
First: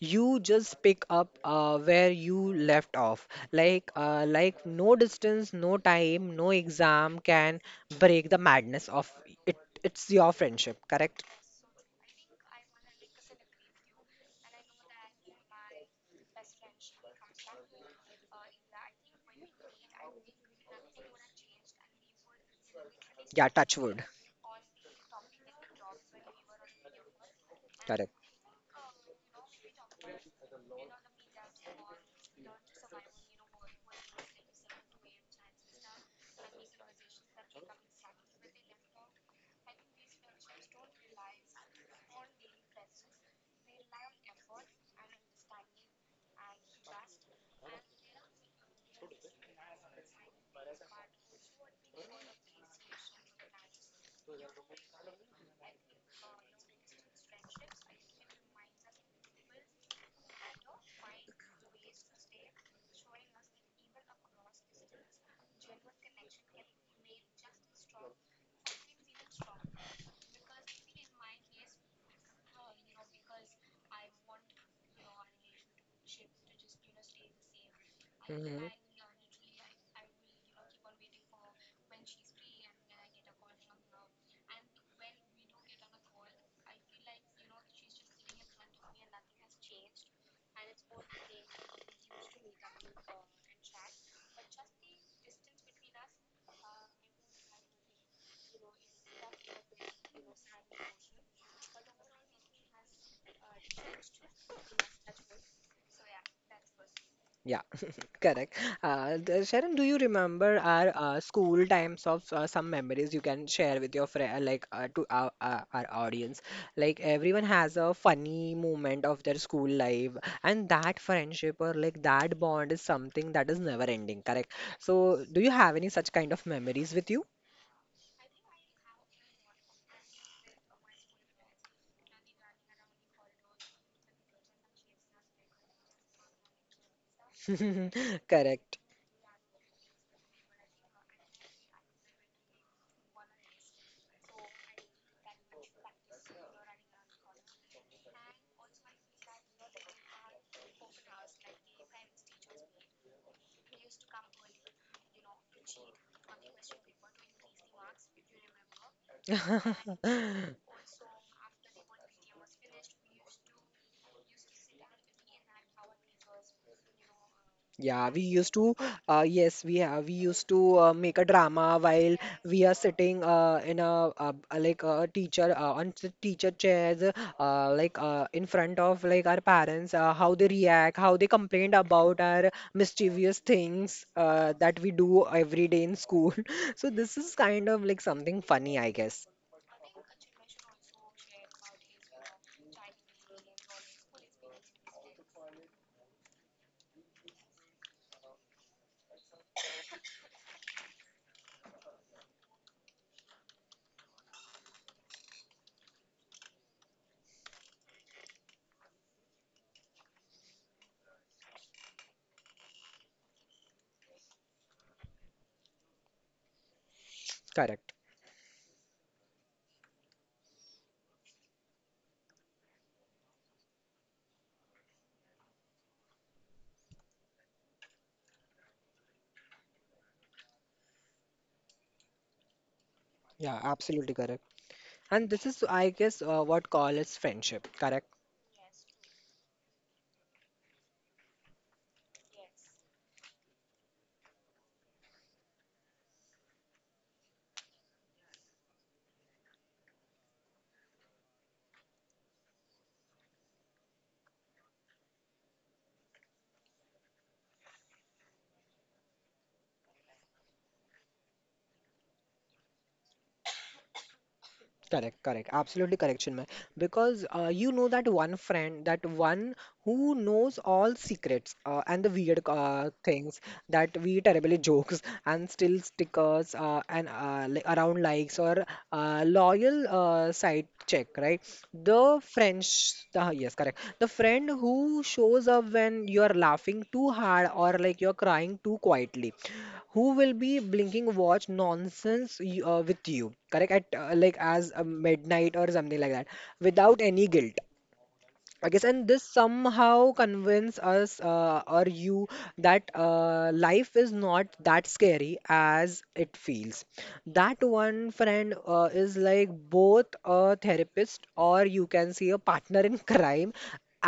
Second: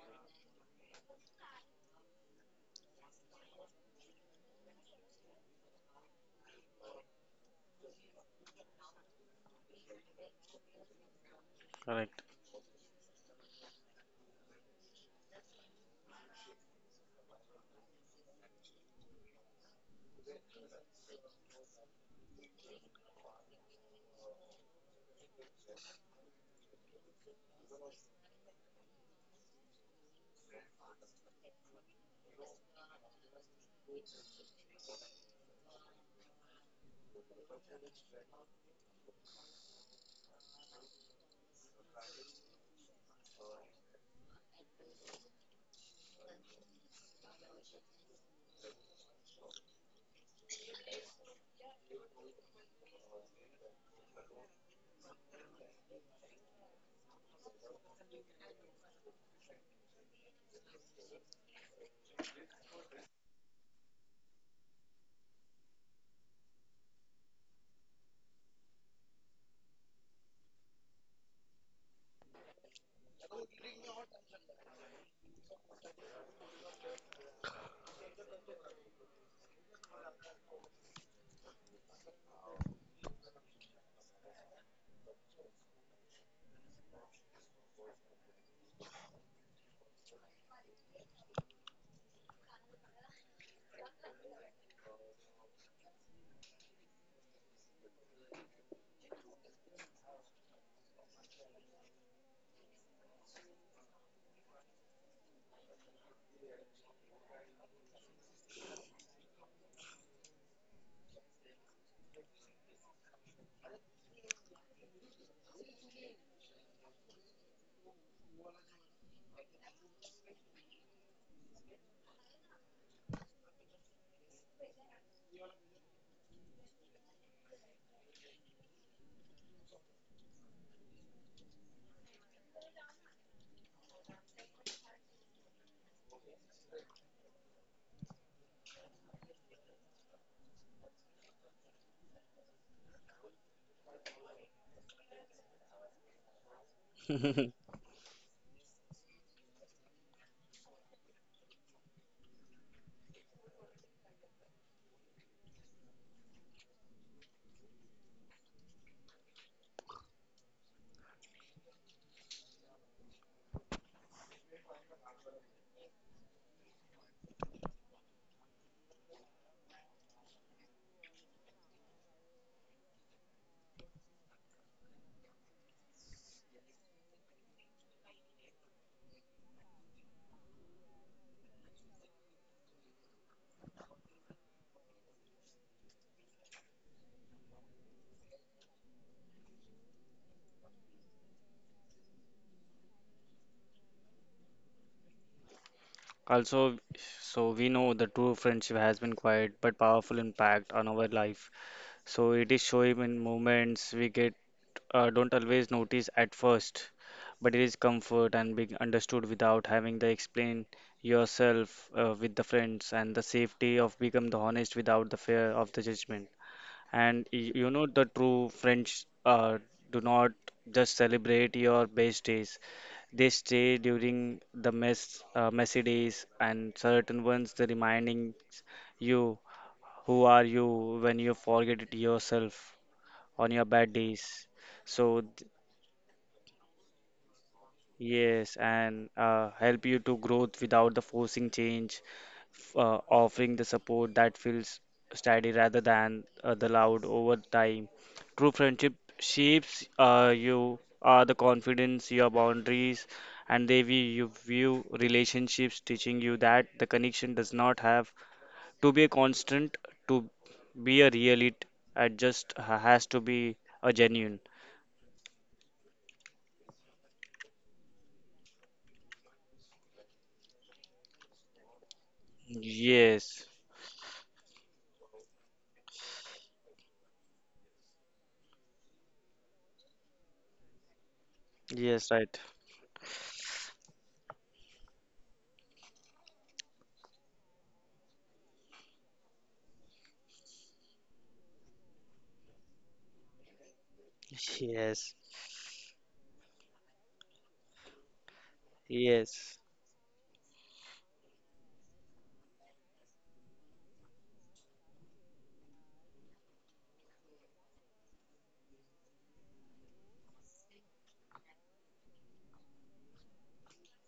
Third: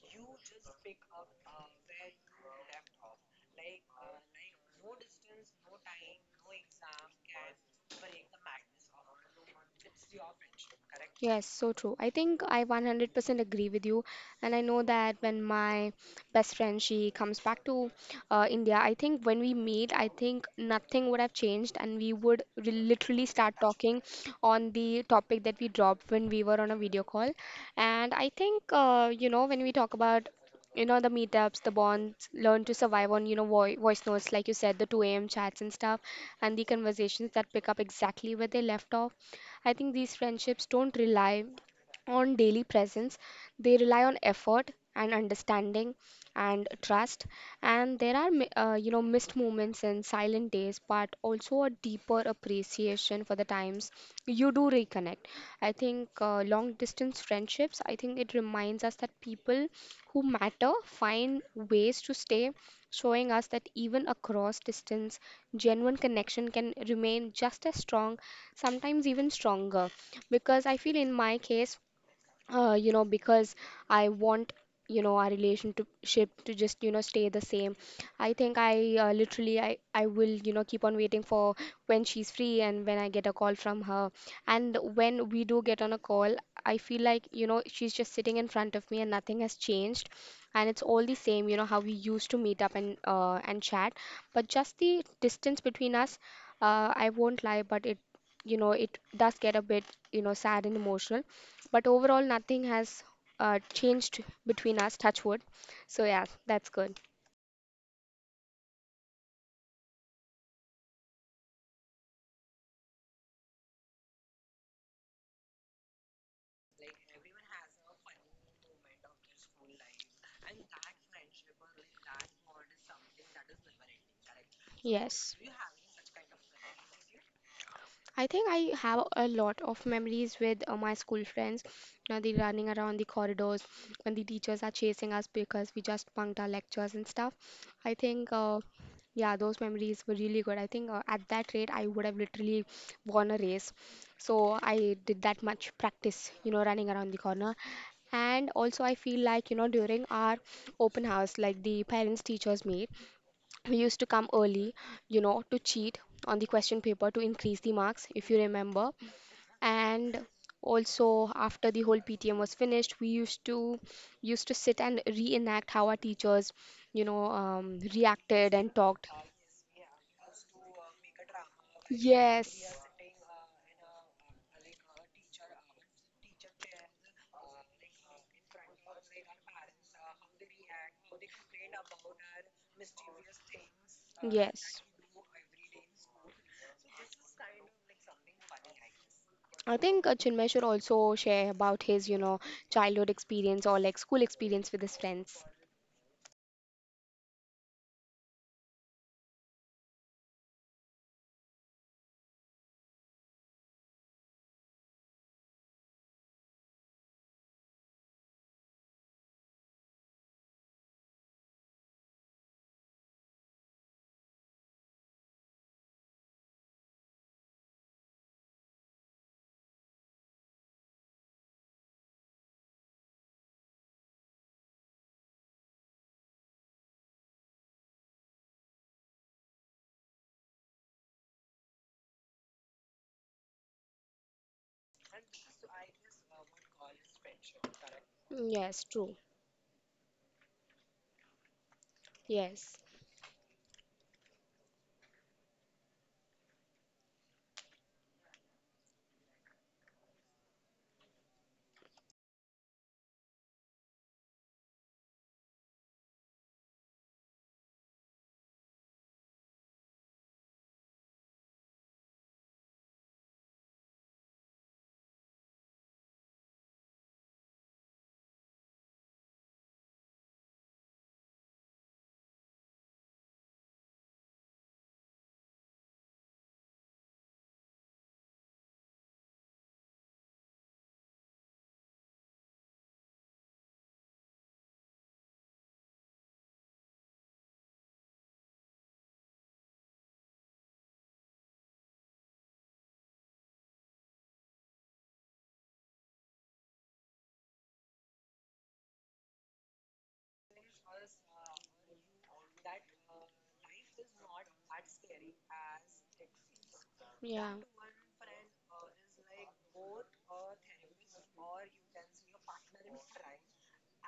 B: you just pick up where you left off. Like no distance, no time, no exam can break the madness of it. It's your friendship, correct?
A: Yes, so true. I
C: correct.
A: think I 100% agree with you. And I know that when my best friend, she comes back to India, I think when we meet, I think nothing would have changed and we would literally
B: Yeah,
A: start
B: touch wood,
A: talking on the topic that we dropped when we were on a video call. And
B: correct.
A: I think, you know, when we talk about, you know, the meetups, the bonds learn to survive on, you know, voice notes, like you said, the 2 a.m. chats and stuff, and the conversations that pick up exactly where they left off. I think these friendships don't rely on daily presence, they rely on effort and understanding and trust. And there are you know, missed moments and silent days, but also a deeper appreciation for the times you do reconnect. I think long distance friendships, I think it reminds us that people who matter find ways to stay, showing us that even across distance genuine connection can remain just as strong, sometimes even stronger. Because I feel in my case, you know, because I want, you know, our relationship to just, you know, stay the same. I think
B: Hmm.
A: I literally, I will, you know, keep on waiting for when she's free and when I get a call from her. And when we do get on a call, I feel like, you know, she's just sitting in front of me and nothing has changed. And it's all the same, you know, how we used to meet up and chat. But just the distance between us, I won't lie, but it, you know, it does get a bit, you know, sad and emotional, but overall, nothing has changed between us, touch wood. So yeah, that's good.
B: Yeah. Correct. Sharon, do you remember our school times of some memories you can share with your friend, like to our audience? Like everyone has a funny moment of their school life, and that friendship or like that bond is something that is never ending, correct? So,
A: Yes.
B: do you have any such kind of memories with you?
A: I think I have a lot of memories with my school friends. You know, the running around the corridors when the teachers are chasing us because we just bunked our lectures and stuff. I
B: [laughs]
A: think,
B: Correct.
A: yeah, those memories were really good. I think at that rate, I would have literally won a race. So I did that much practice, you know, running around the corner.
C: [laughs]
A: And also, I feel like, you know, during our open house, like the parents teachers meet, we used to come early, you know, to cheat on the question paper to increase the marks, if you remember.
B: [laughs]
A: And also after the whole PTM was finished, we used to used to sit and reenact how our teachers,
B: Yeah, we
A: reacted
B: used to,
A: and talked.
B: yes, we have, we used to make a drama while
A: Yes.
B: we are sitting in a, like a teacher on the teacher chairs, like in front of like our parents, how they react, how they complained about our mischievous things that
A: Yes.
B: we do every day in school. [laughs] So this is kind of like something funny, I guess.
A: I think Chinmay should also share about his, you know, childhood experience or like school experience with his friends.
C: Also, so we know the true friendship has been quiet but powerful impact on our life. So it is shown in moments we get don't always notice at first, but it is comfort and being understood without having to explain yourself with the friends and the safety of become the honest without the fear of the judgment. And you know,
B: Correct.
C: the true French do not just celebrate your best days. They stay during the messy days, and certain ones, the reminding you who are you when you forget it yourself on
B: Yeah,
C: your bad
B: absolutely correct.
C: days. So
B: And this is, I guess, what call is friendship, correct.
C: yes,
A: Yes,
C: and
A: true.
C: help you to growth without the forcing change,
A: Yes.
C: offering the support that feels steady rather than the loud over time. True friendship shapes you the confidence, your boundaries, and they view you view relationships, teaching you that the connection does not have to be a constant to be a real. It just has to be a genuine.
B: Correct, correct. Absolutely correct, Chinmay. Because you know that one friend, that one who knows all secrets and the weird things,
C: Yes,
B: that we terribly [laughs] jokes and still stickers and li around likes, or loyal side check, right?
C: yes,
B: The
C: right.
B: French, yes, correct. The friend who shows up when you're laughing too hard or like you're crying too quietly, who will be blinking watch nonsense with you, correct, at like
C: Yes.
B: as
C: Yes.
B: midnight or something like that, without any guilt, I guess, and this
C: Yes,
B: somehow convince us or you that life is not that scary as it feels.
A: Yeah.
B: That one friend is like both a therapist, or you can see a partner in [laughs] crime,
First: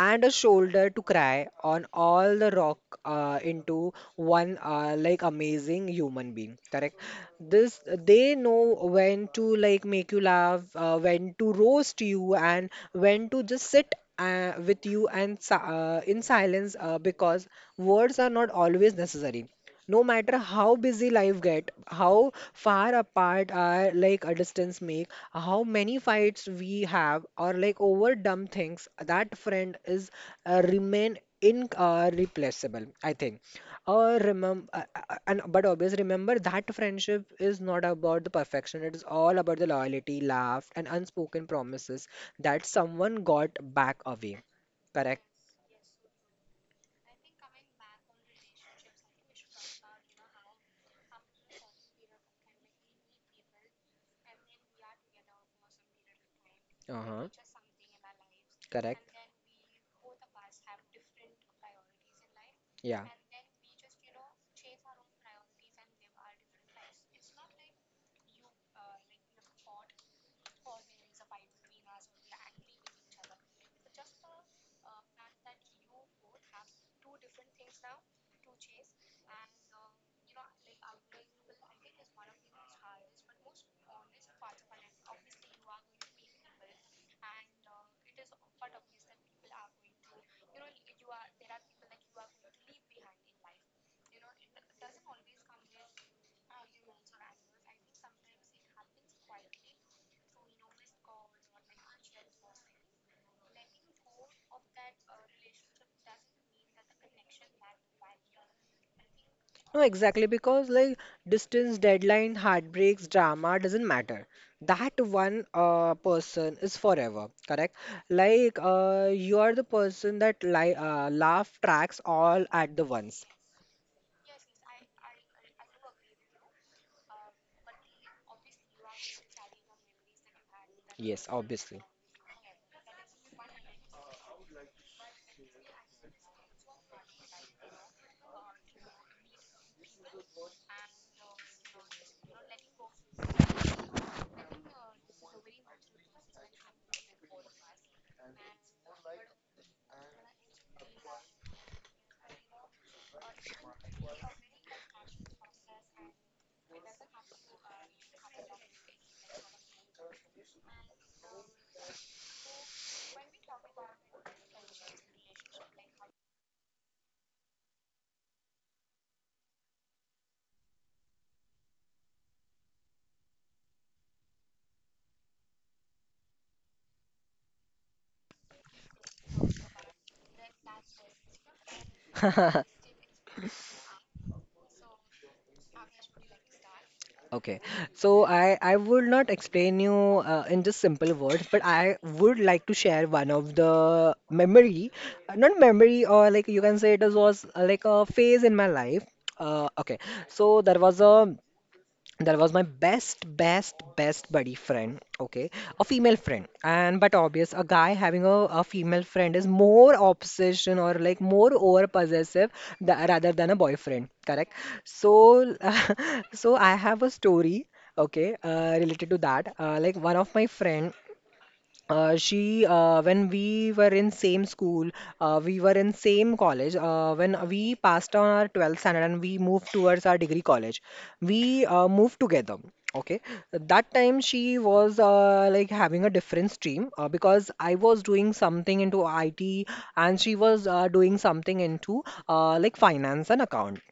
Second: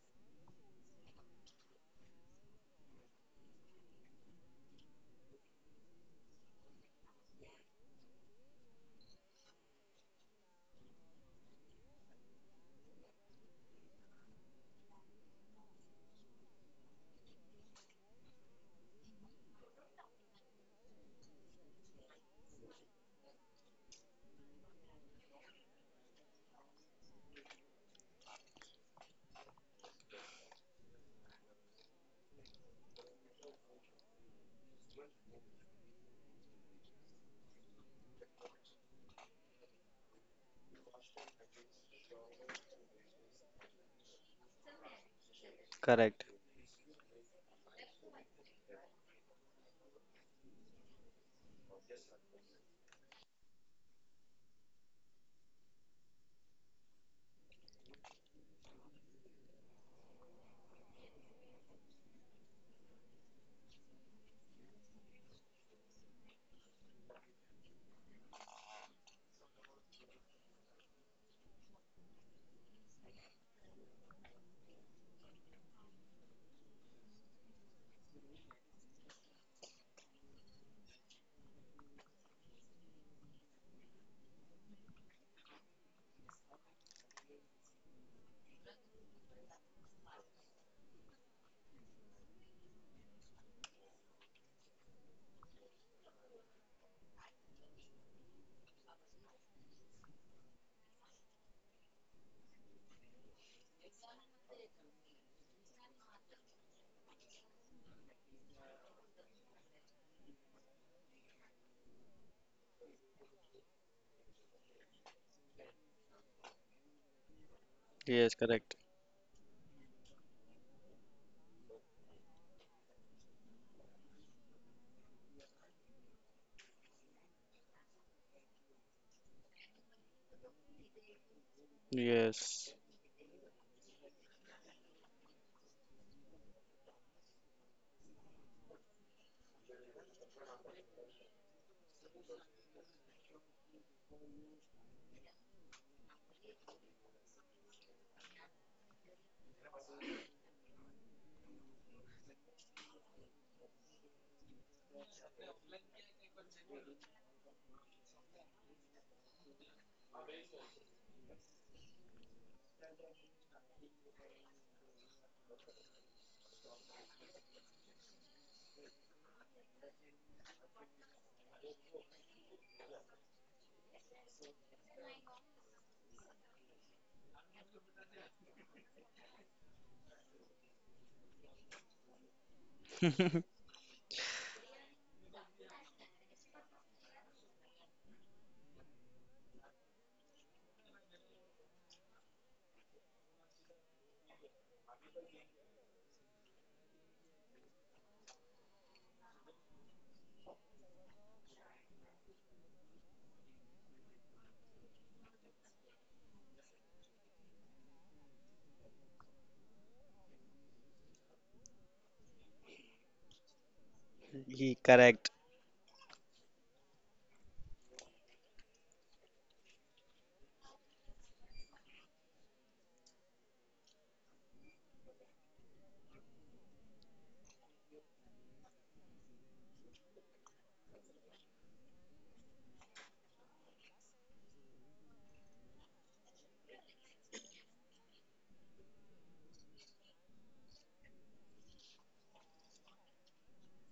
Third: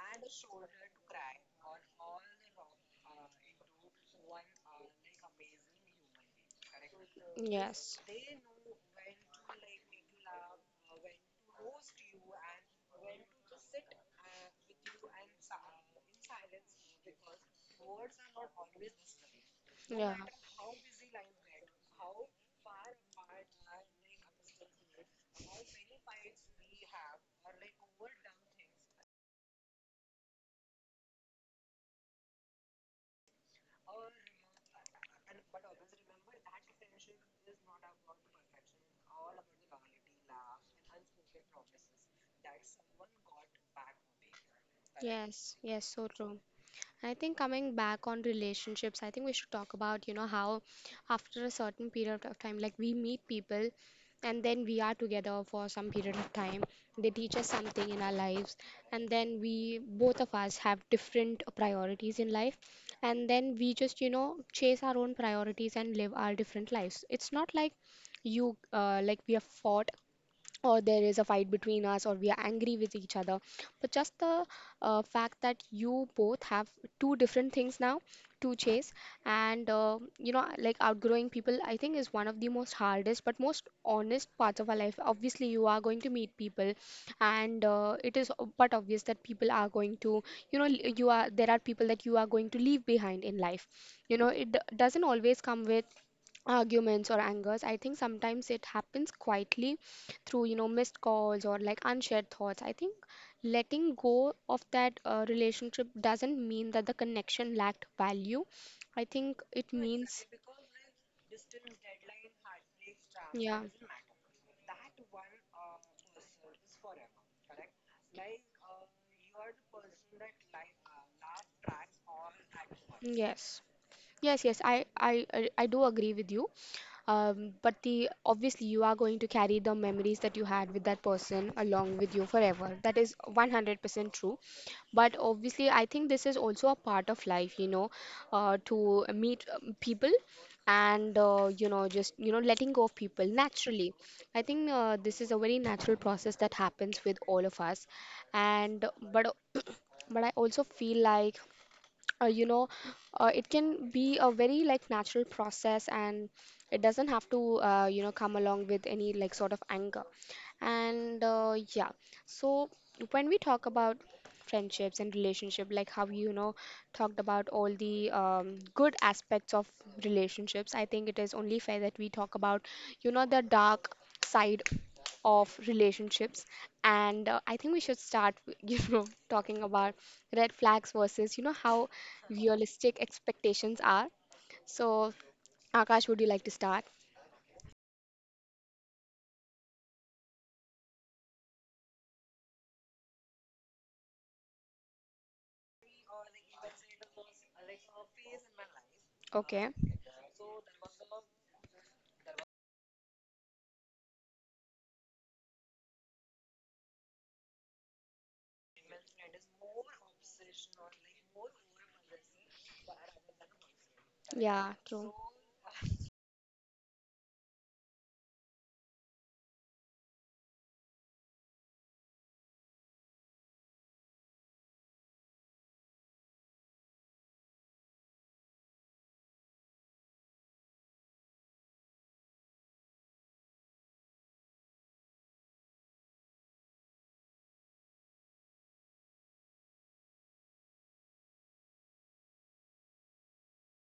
B: and a shoulder to cry on all the rock into one like amazing human being, correct, this
A: Yes.
B: they know when to like make you laugh, when to roast you, and when to just sit with you, and in silence, because words are not always necessary. No
A: Yeah.
B: matter how busy life get, how far apart our like a distance make, how many fights we have, or like over dumb things, that friend is remain in replaceable, I think. Or remember, and but always remember that friendship is not about the perfection. It is all about the loyalty, laugh, and unspoken promises that someone got back away. Correct.
A: Yes, yes, so
C: correct.
A: true. I think coming back on relationships, I think we should talk about, you know, how after a certain period of time, like we meet people and then we are together for some period of time. They
B: Uh-huh.
A: teach us something in our lives, and
B: Correct.
A: then we both of us have different priorities in life,
B: Yeah.
A: and then we just, you know, chase our own priorities and live our different lives. It's not like we have fought or there is a fight between us or we are angry with each other, but just the fact that you both have two different things now to chase. And you know, like, outgrowing people, I think is one of the most hardest but most honest parts of our life. Obviously you are going to meet people, and it is but obvious that people are going to, you know, you are, there are people that you are going to leave behind in life. You know, it doesn't always come with arguments or angers. I think sometimes it happens quietly through, you know, missed calls or like unshared thoughts. I think letting go of that relationship doesn't mean that the connection lacked value. I think it
B: No,
A: means
B: exactly, because like distance, deadline, heartbreaks, drama
A: yeah.
B: doesn't matter. That one person is forever, correct?
C: Yes,
B: Like
C: correct.
B: you are the person that li laugh tracks all at the once.
A: Yes. Yes, yes, I do agree with you. But the obviously you are going to carry the memories that you had with that
B: Yes,
A: person
B: obviously.
A: along with you forever.
C: Yes.
A: That is 100% true. But obviously, I think this is also a part of life, you know, to meet people, and you know, just, you know, letting go of people naturally. I think this is a very natural process that happens with all of us. And but [clears throat] but I also feel like, you know, it can be a very like natural process, and it doesn't have to, you know, come along with any like sort of anger. And Yeah. So when we talk about friendships and relationship, like how, you know, talked about all the good aspects of relationships, I think it is only fair that we talk about, you know, the dark side of relationships. And I think we should start with, [laughs] you know, talking about red flags versus, you know, how
B: [laughs]
A: realistic
C: [laughs]
A: expectations are. So Akash, would you like to start?
B: Okay, so I would not explain you in just simple words, but I would like to share one of the memory, not memory, or like you can say it was like a phase in my life. Uh,
A: Okay.
B: okay, so there was a that was my best best best buddy friend, okay, a female friend, and but obvious a guy having a female friend is more obsession or like more over possessive, rather than a boyfriend, correct,
A: Yeah,
C: He
B: so
A: true.
C: correct.
B: [laughs] so I have a story, okay, related to that, like one of my friend, she, when we were in same school, we were in same college when we passed on our 12th standard, and we moved towards our degree college. We moved together, okay. That time she was like having a different stream, because I was doing something into IT, and she was doing something into like finance and accounting.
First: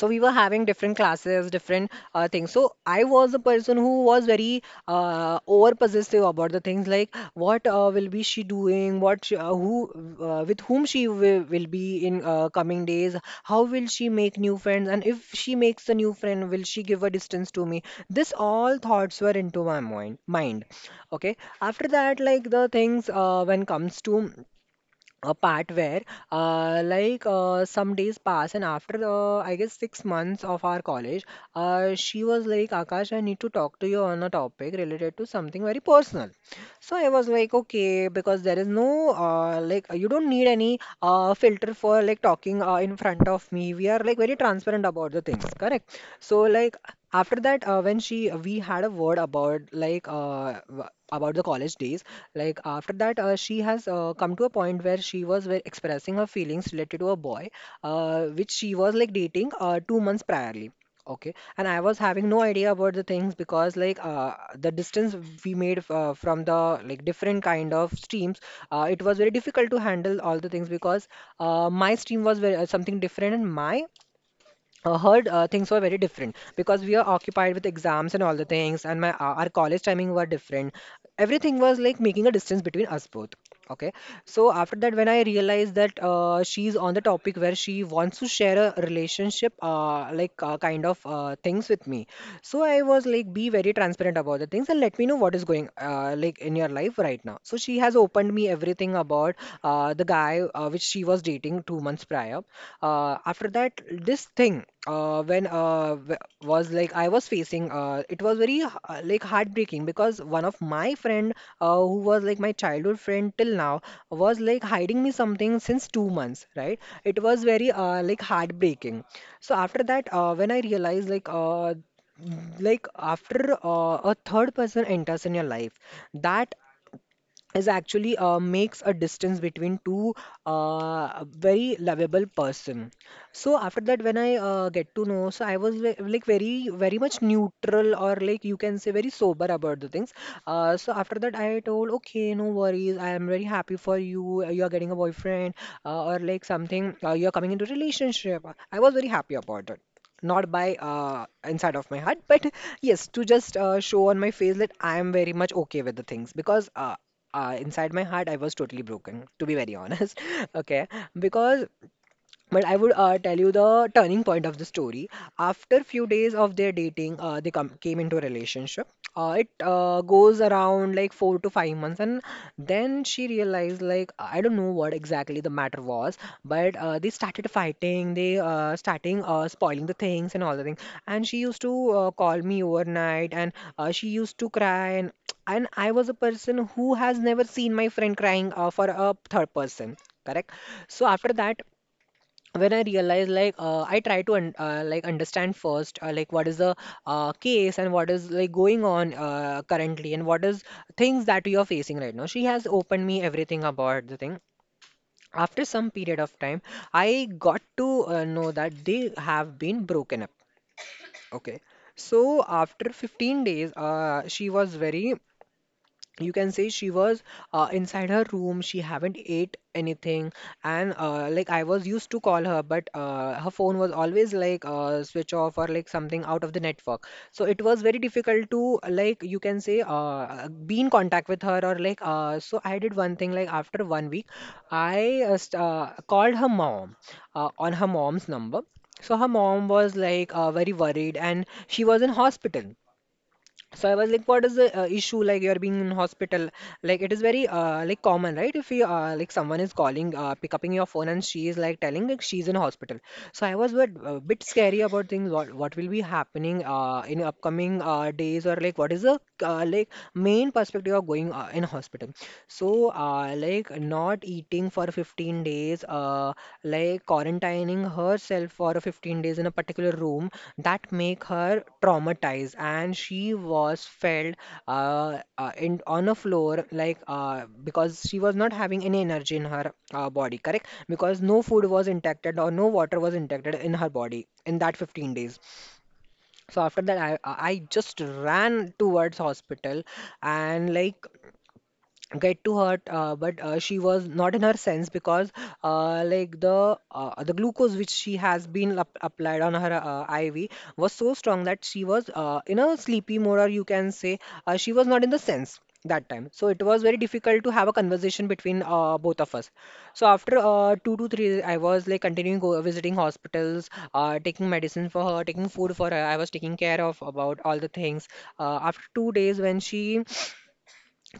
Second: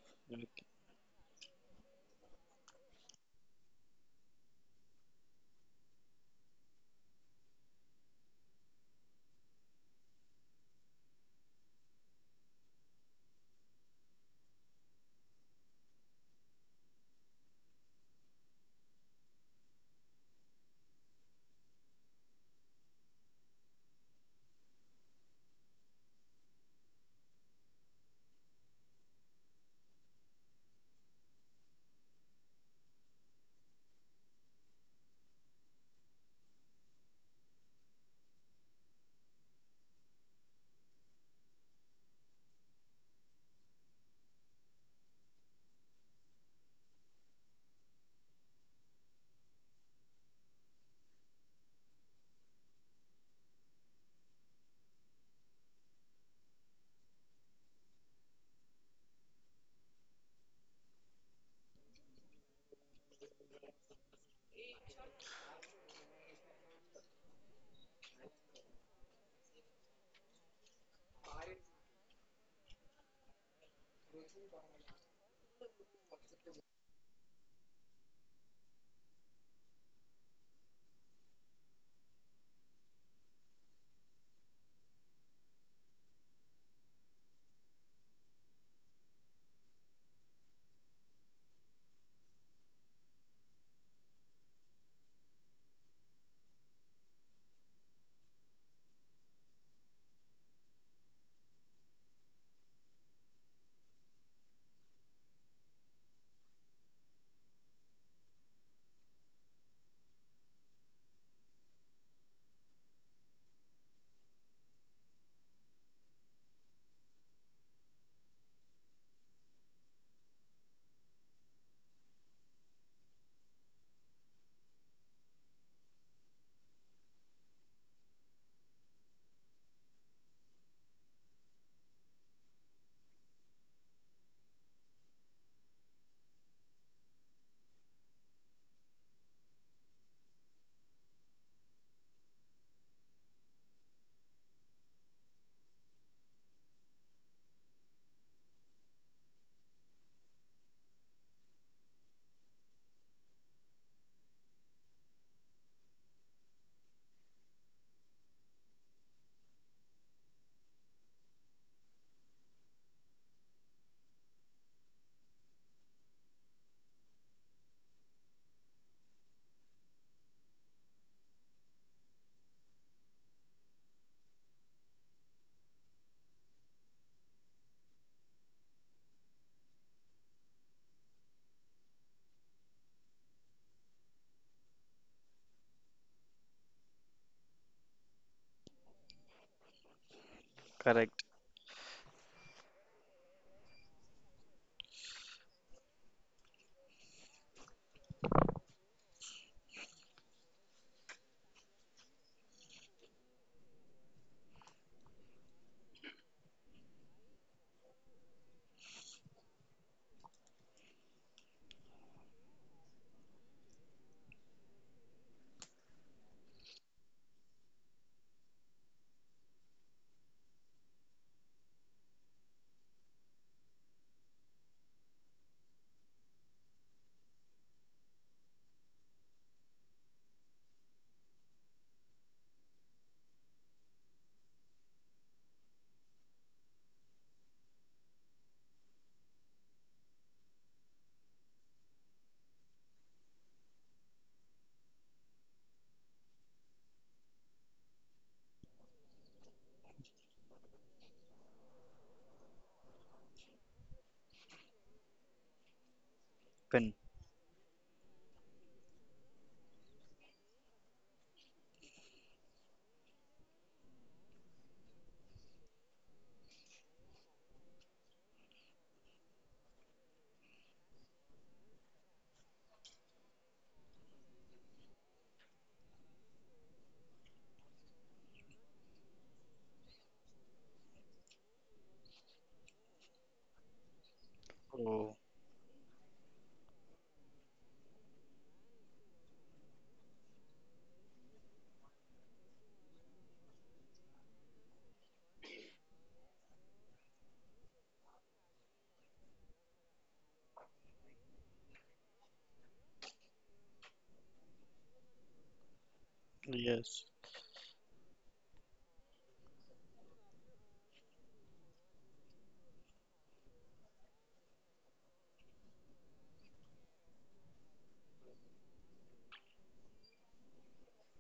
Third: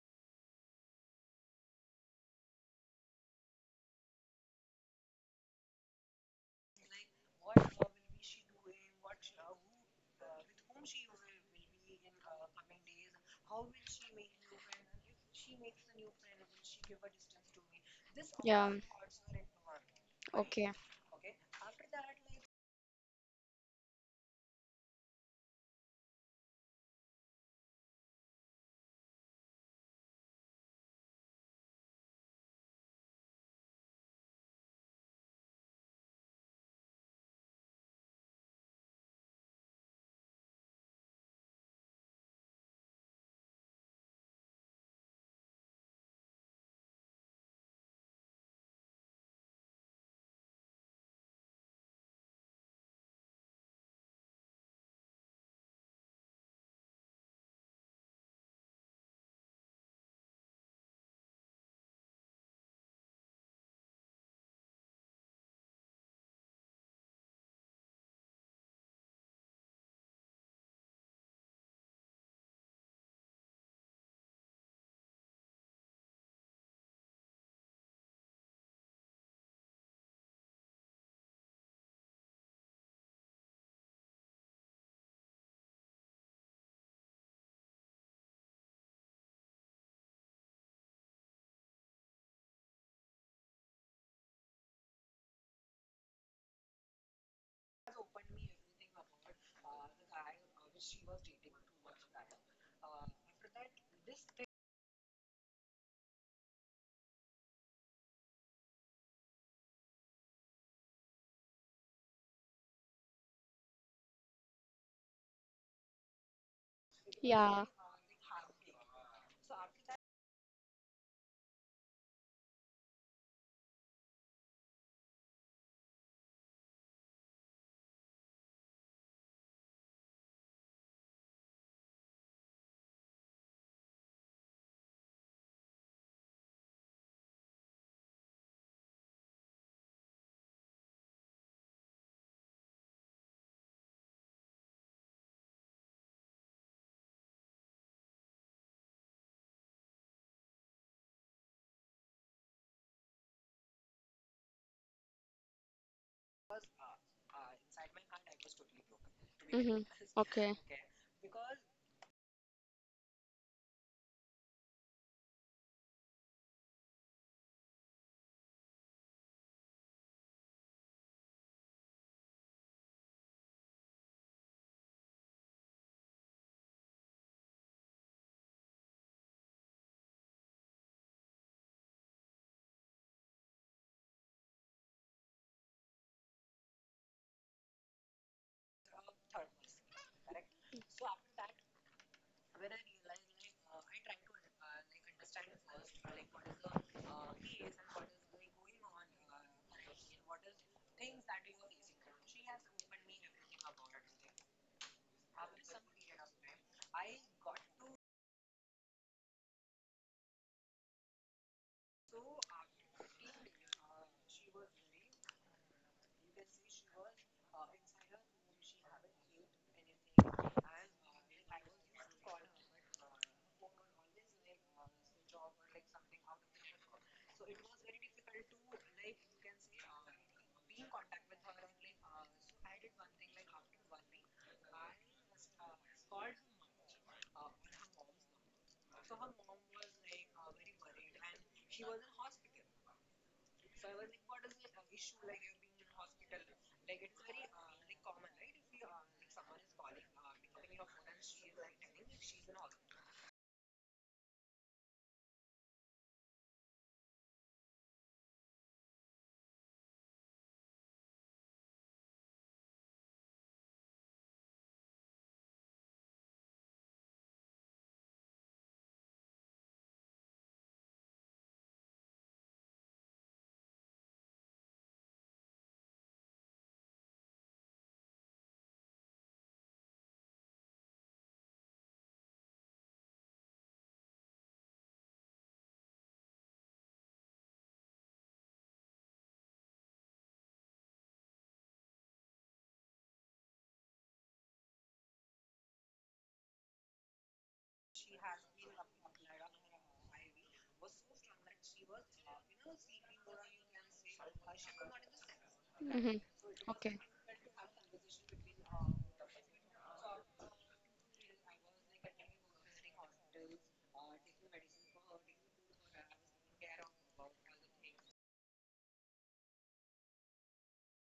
B: So we were having different classes, different things. So I was a person who was very over possessive about the things, like what will be she doing, what she, who with whom she will be in coming days, how will she make new friends, and if she makes a new friend, will she give a distance to me? This
A: Yeah.
B: all thoughts were into my mind,
A: Okay.
B: okay. After that, like the things when comes to a part where like some days pass, and after I guess 6 months of our college, she was like, Akash, I need to talk to you on a topic related to something very personal. So I was like, okay, because there is no, like, you don't need any filter for like talking in front of me, we are like very transparent about the things, correct. So like after that, when she, we had a word about, like, about the college days, like, after that, she has come to a point where she was expressing her feelings related to a boy, which she was like dating 2 months priorly. Okay, and I was having no idea about the things, because like the distance we made from the like different kind of streams, it was very difficult to handle all the things, because my stream was very, something different, and my heard things were very different, because we are occupied with exams and all the things, and my our college timing were different. Everything was like making a distance between us both, okay. So after that, when I realized that she's on the topic where she wants to share a relationship, like, kind of things with me, so I was like, be very transparent about the things, and let me know what is going like in your life right now. So she has opened me everything about the guy, which she was dating 2 months prior. After that, this thing, was like, I was facing, it was very, like heartbreaking, because one of my friend, who was like my childhood friend till now, was like hiding me something since 2 months, right? It was
A: Yeah.
B: very like heartbreaking. So after that, when I realized, like, like after a third person enters in your life, that is actually makes a distance between two very lovable person. So after that, when I get to know, so I was like very very much neutral, or like you can say very sober about the things. So after that I told, okay, no worries, I am very happy for you, you are getting a boyfriend, or like something, you are coming into relationship. I was very happy about it, not by inside of my heart, [laughs] but yes, to just show on my face that I am very much okay with the things, because, inside my heart, I was totally broken, to be very
A: Mm-hmm.
B: honest.
A: Okay.
B: [laughs] Okay, because, but I would tell you the turning point of the story. After few days of their dating, they came into a relationship. It goes around like 4 to 5 months, and then she realized, like, I don't know what exactly the matter was, but they started fighting. They starting spoiling the things and all the things. And she used to call me overnight, and she used to cry. And I was a person who has never seen my friend crying for a third person. Correct. So
C: Correct.
B: after that, when I realized like I try to un like understand first like what is the case and what is like going on currently and what is things that we are facing right now. She has opened me everything about the thing. After some period of time, I got to know that they have been broken up. Okay. So after 15 days, she was very, you can say she was inside her room, she haven't ate anything. And like I was used to call her, but her phone was always like switch off or like something out of the network, so it was very difficult to, like you can say, be in contact with her or so I did one thing, like after 1 week, I called her mom on her mom's number. So her mom was like very worried, and she was in hospital. So I was like, what is the issue? Like, you're being in hospital, like it is very like common, right? If you like someone is calling, pick up your phone. And she is like telling like she's in hospital. So I was bit, a bit scary about things. What will be happening
C: Pin.
B: in upcoming days, or like what is the like main perspective of going in hospital? So like not eating for 15 days, like quarantining herself for 15 days in a particular room, that make her traumatized. And she was felt in on a floor like because she was not having any energy in her body, correct, because no food was intact or no water was intact in her body in that 15
C: Oh,
B: days. So after that, I just ran towards hospital and like get to hurt, but she was not in her sense because like the glucose which she has been up applied on her IV was so strong that she was in a sleepy mode, or you can say she was not in the sense that
A: Mm-hmm.
B: time. So it was very
A: Okay.
C: yes.
B: difficult to have a conversation between both of us. So after 2 to 3 days, I was like continuing go visiting hospitals, taking medicine for her, taking food for her. I was taking care of about all the things. After 2 days, when she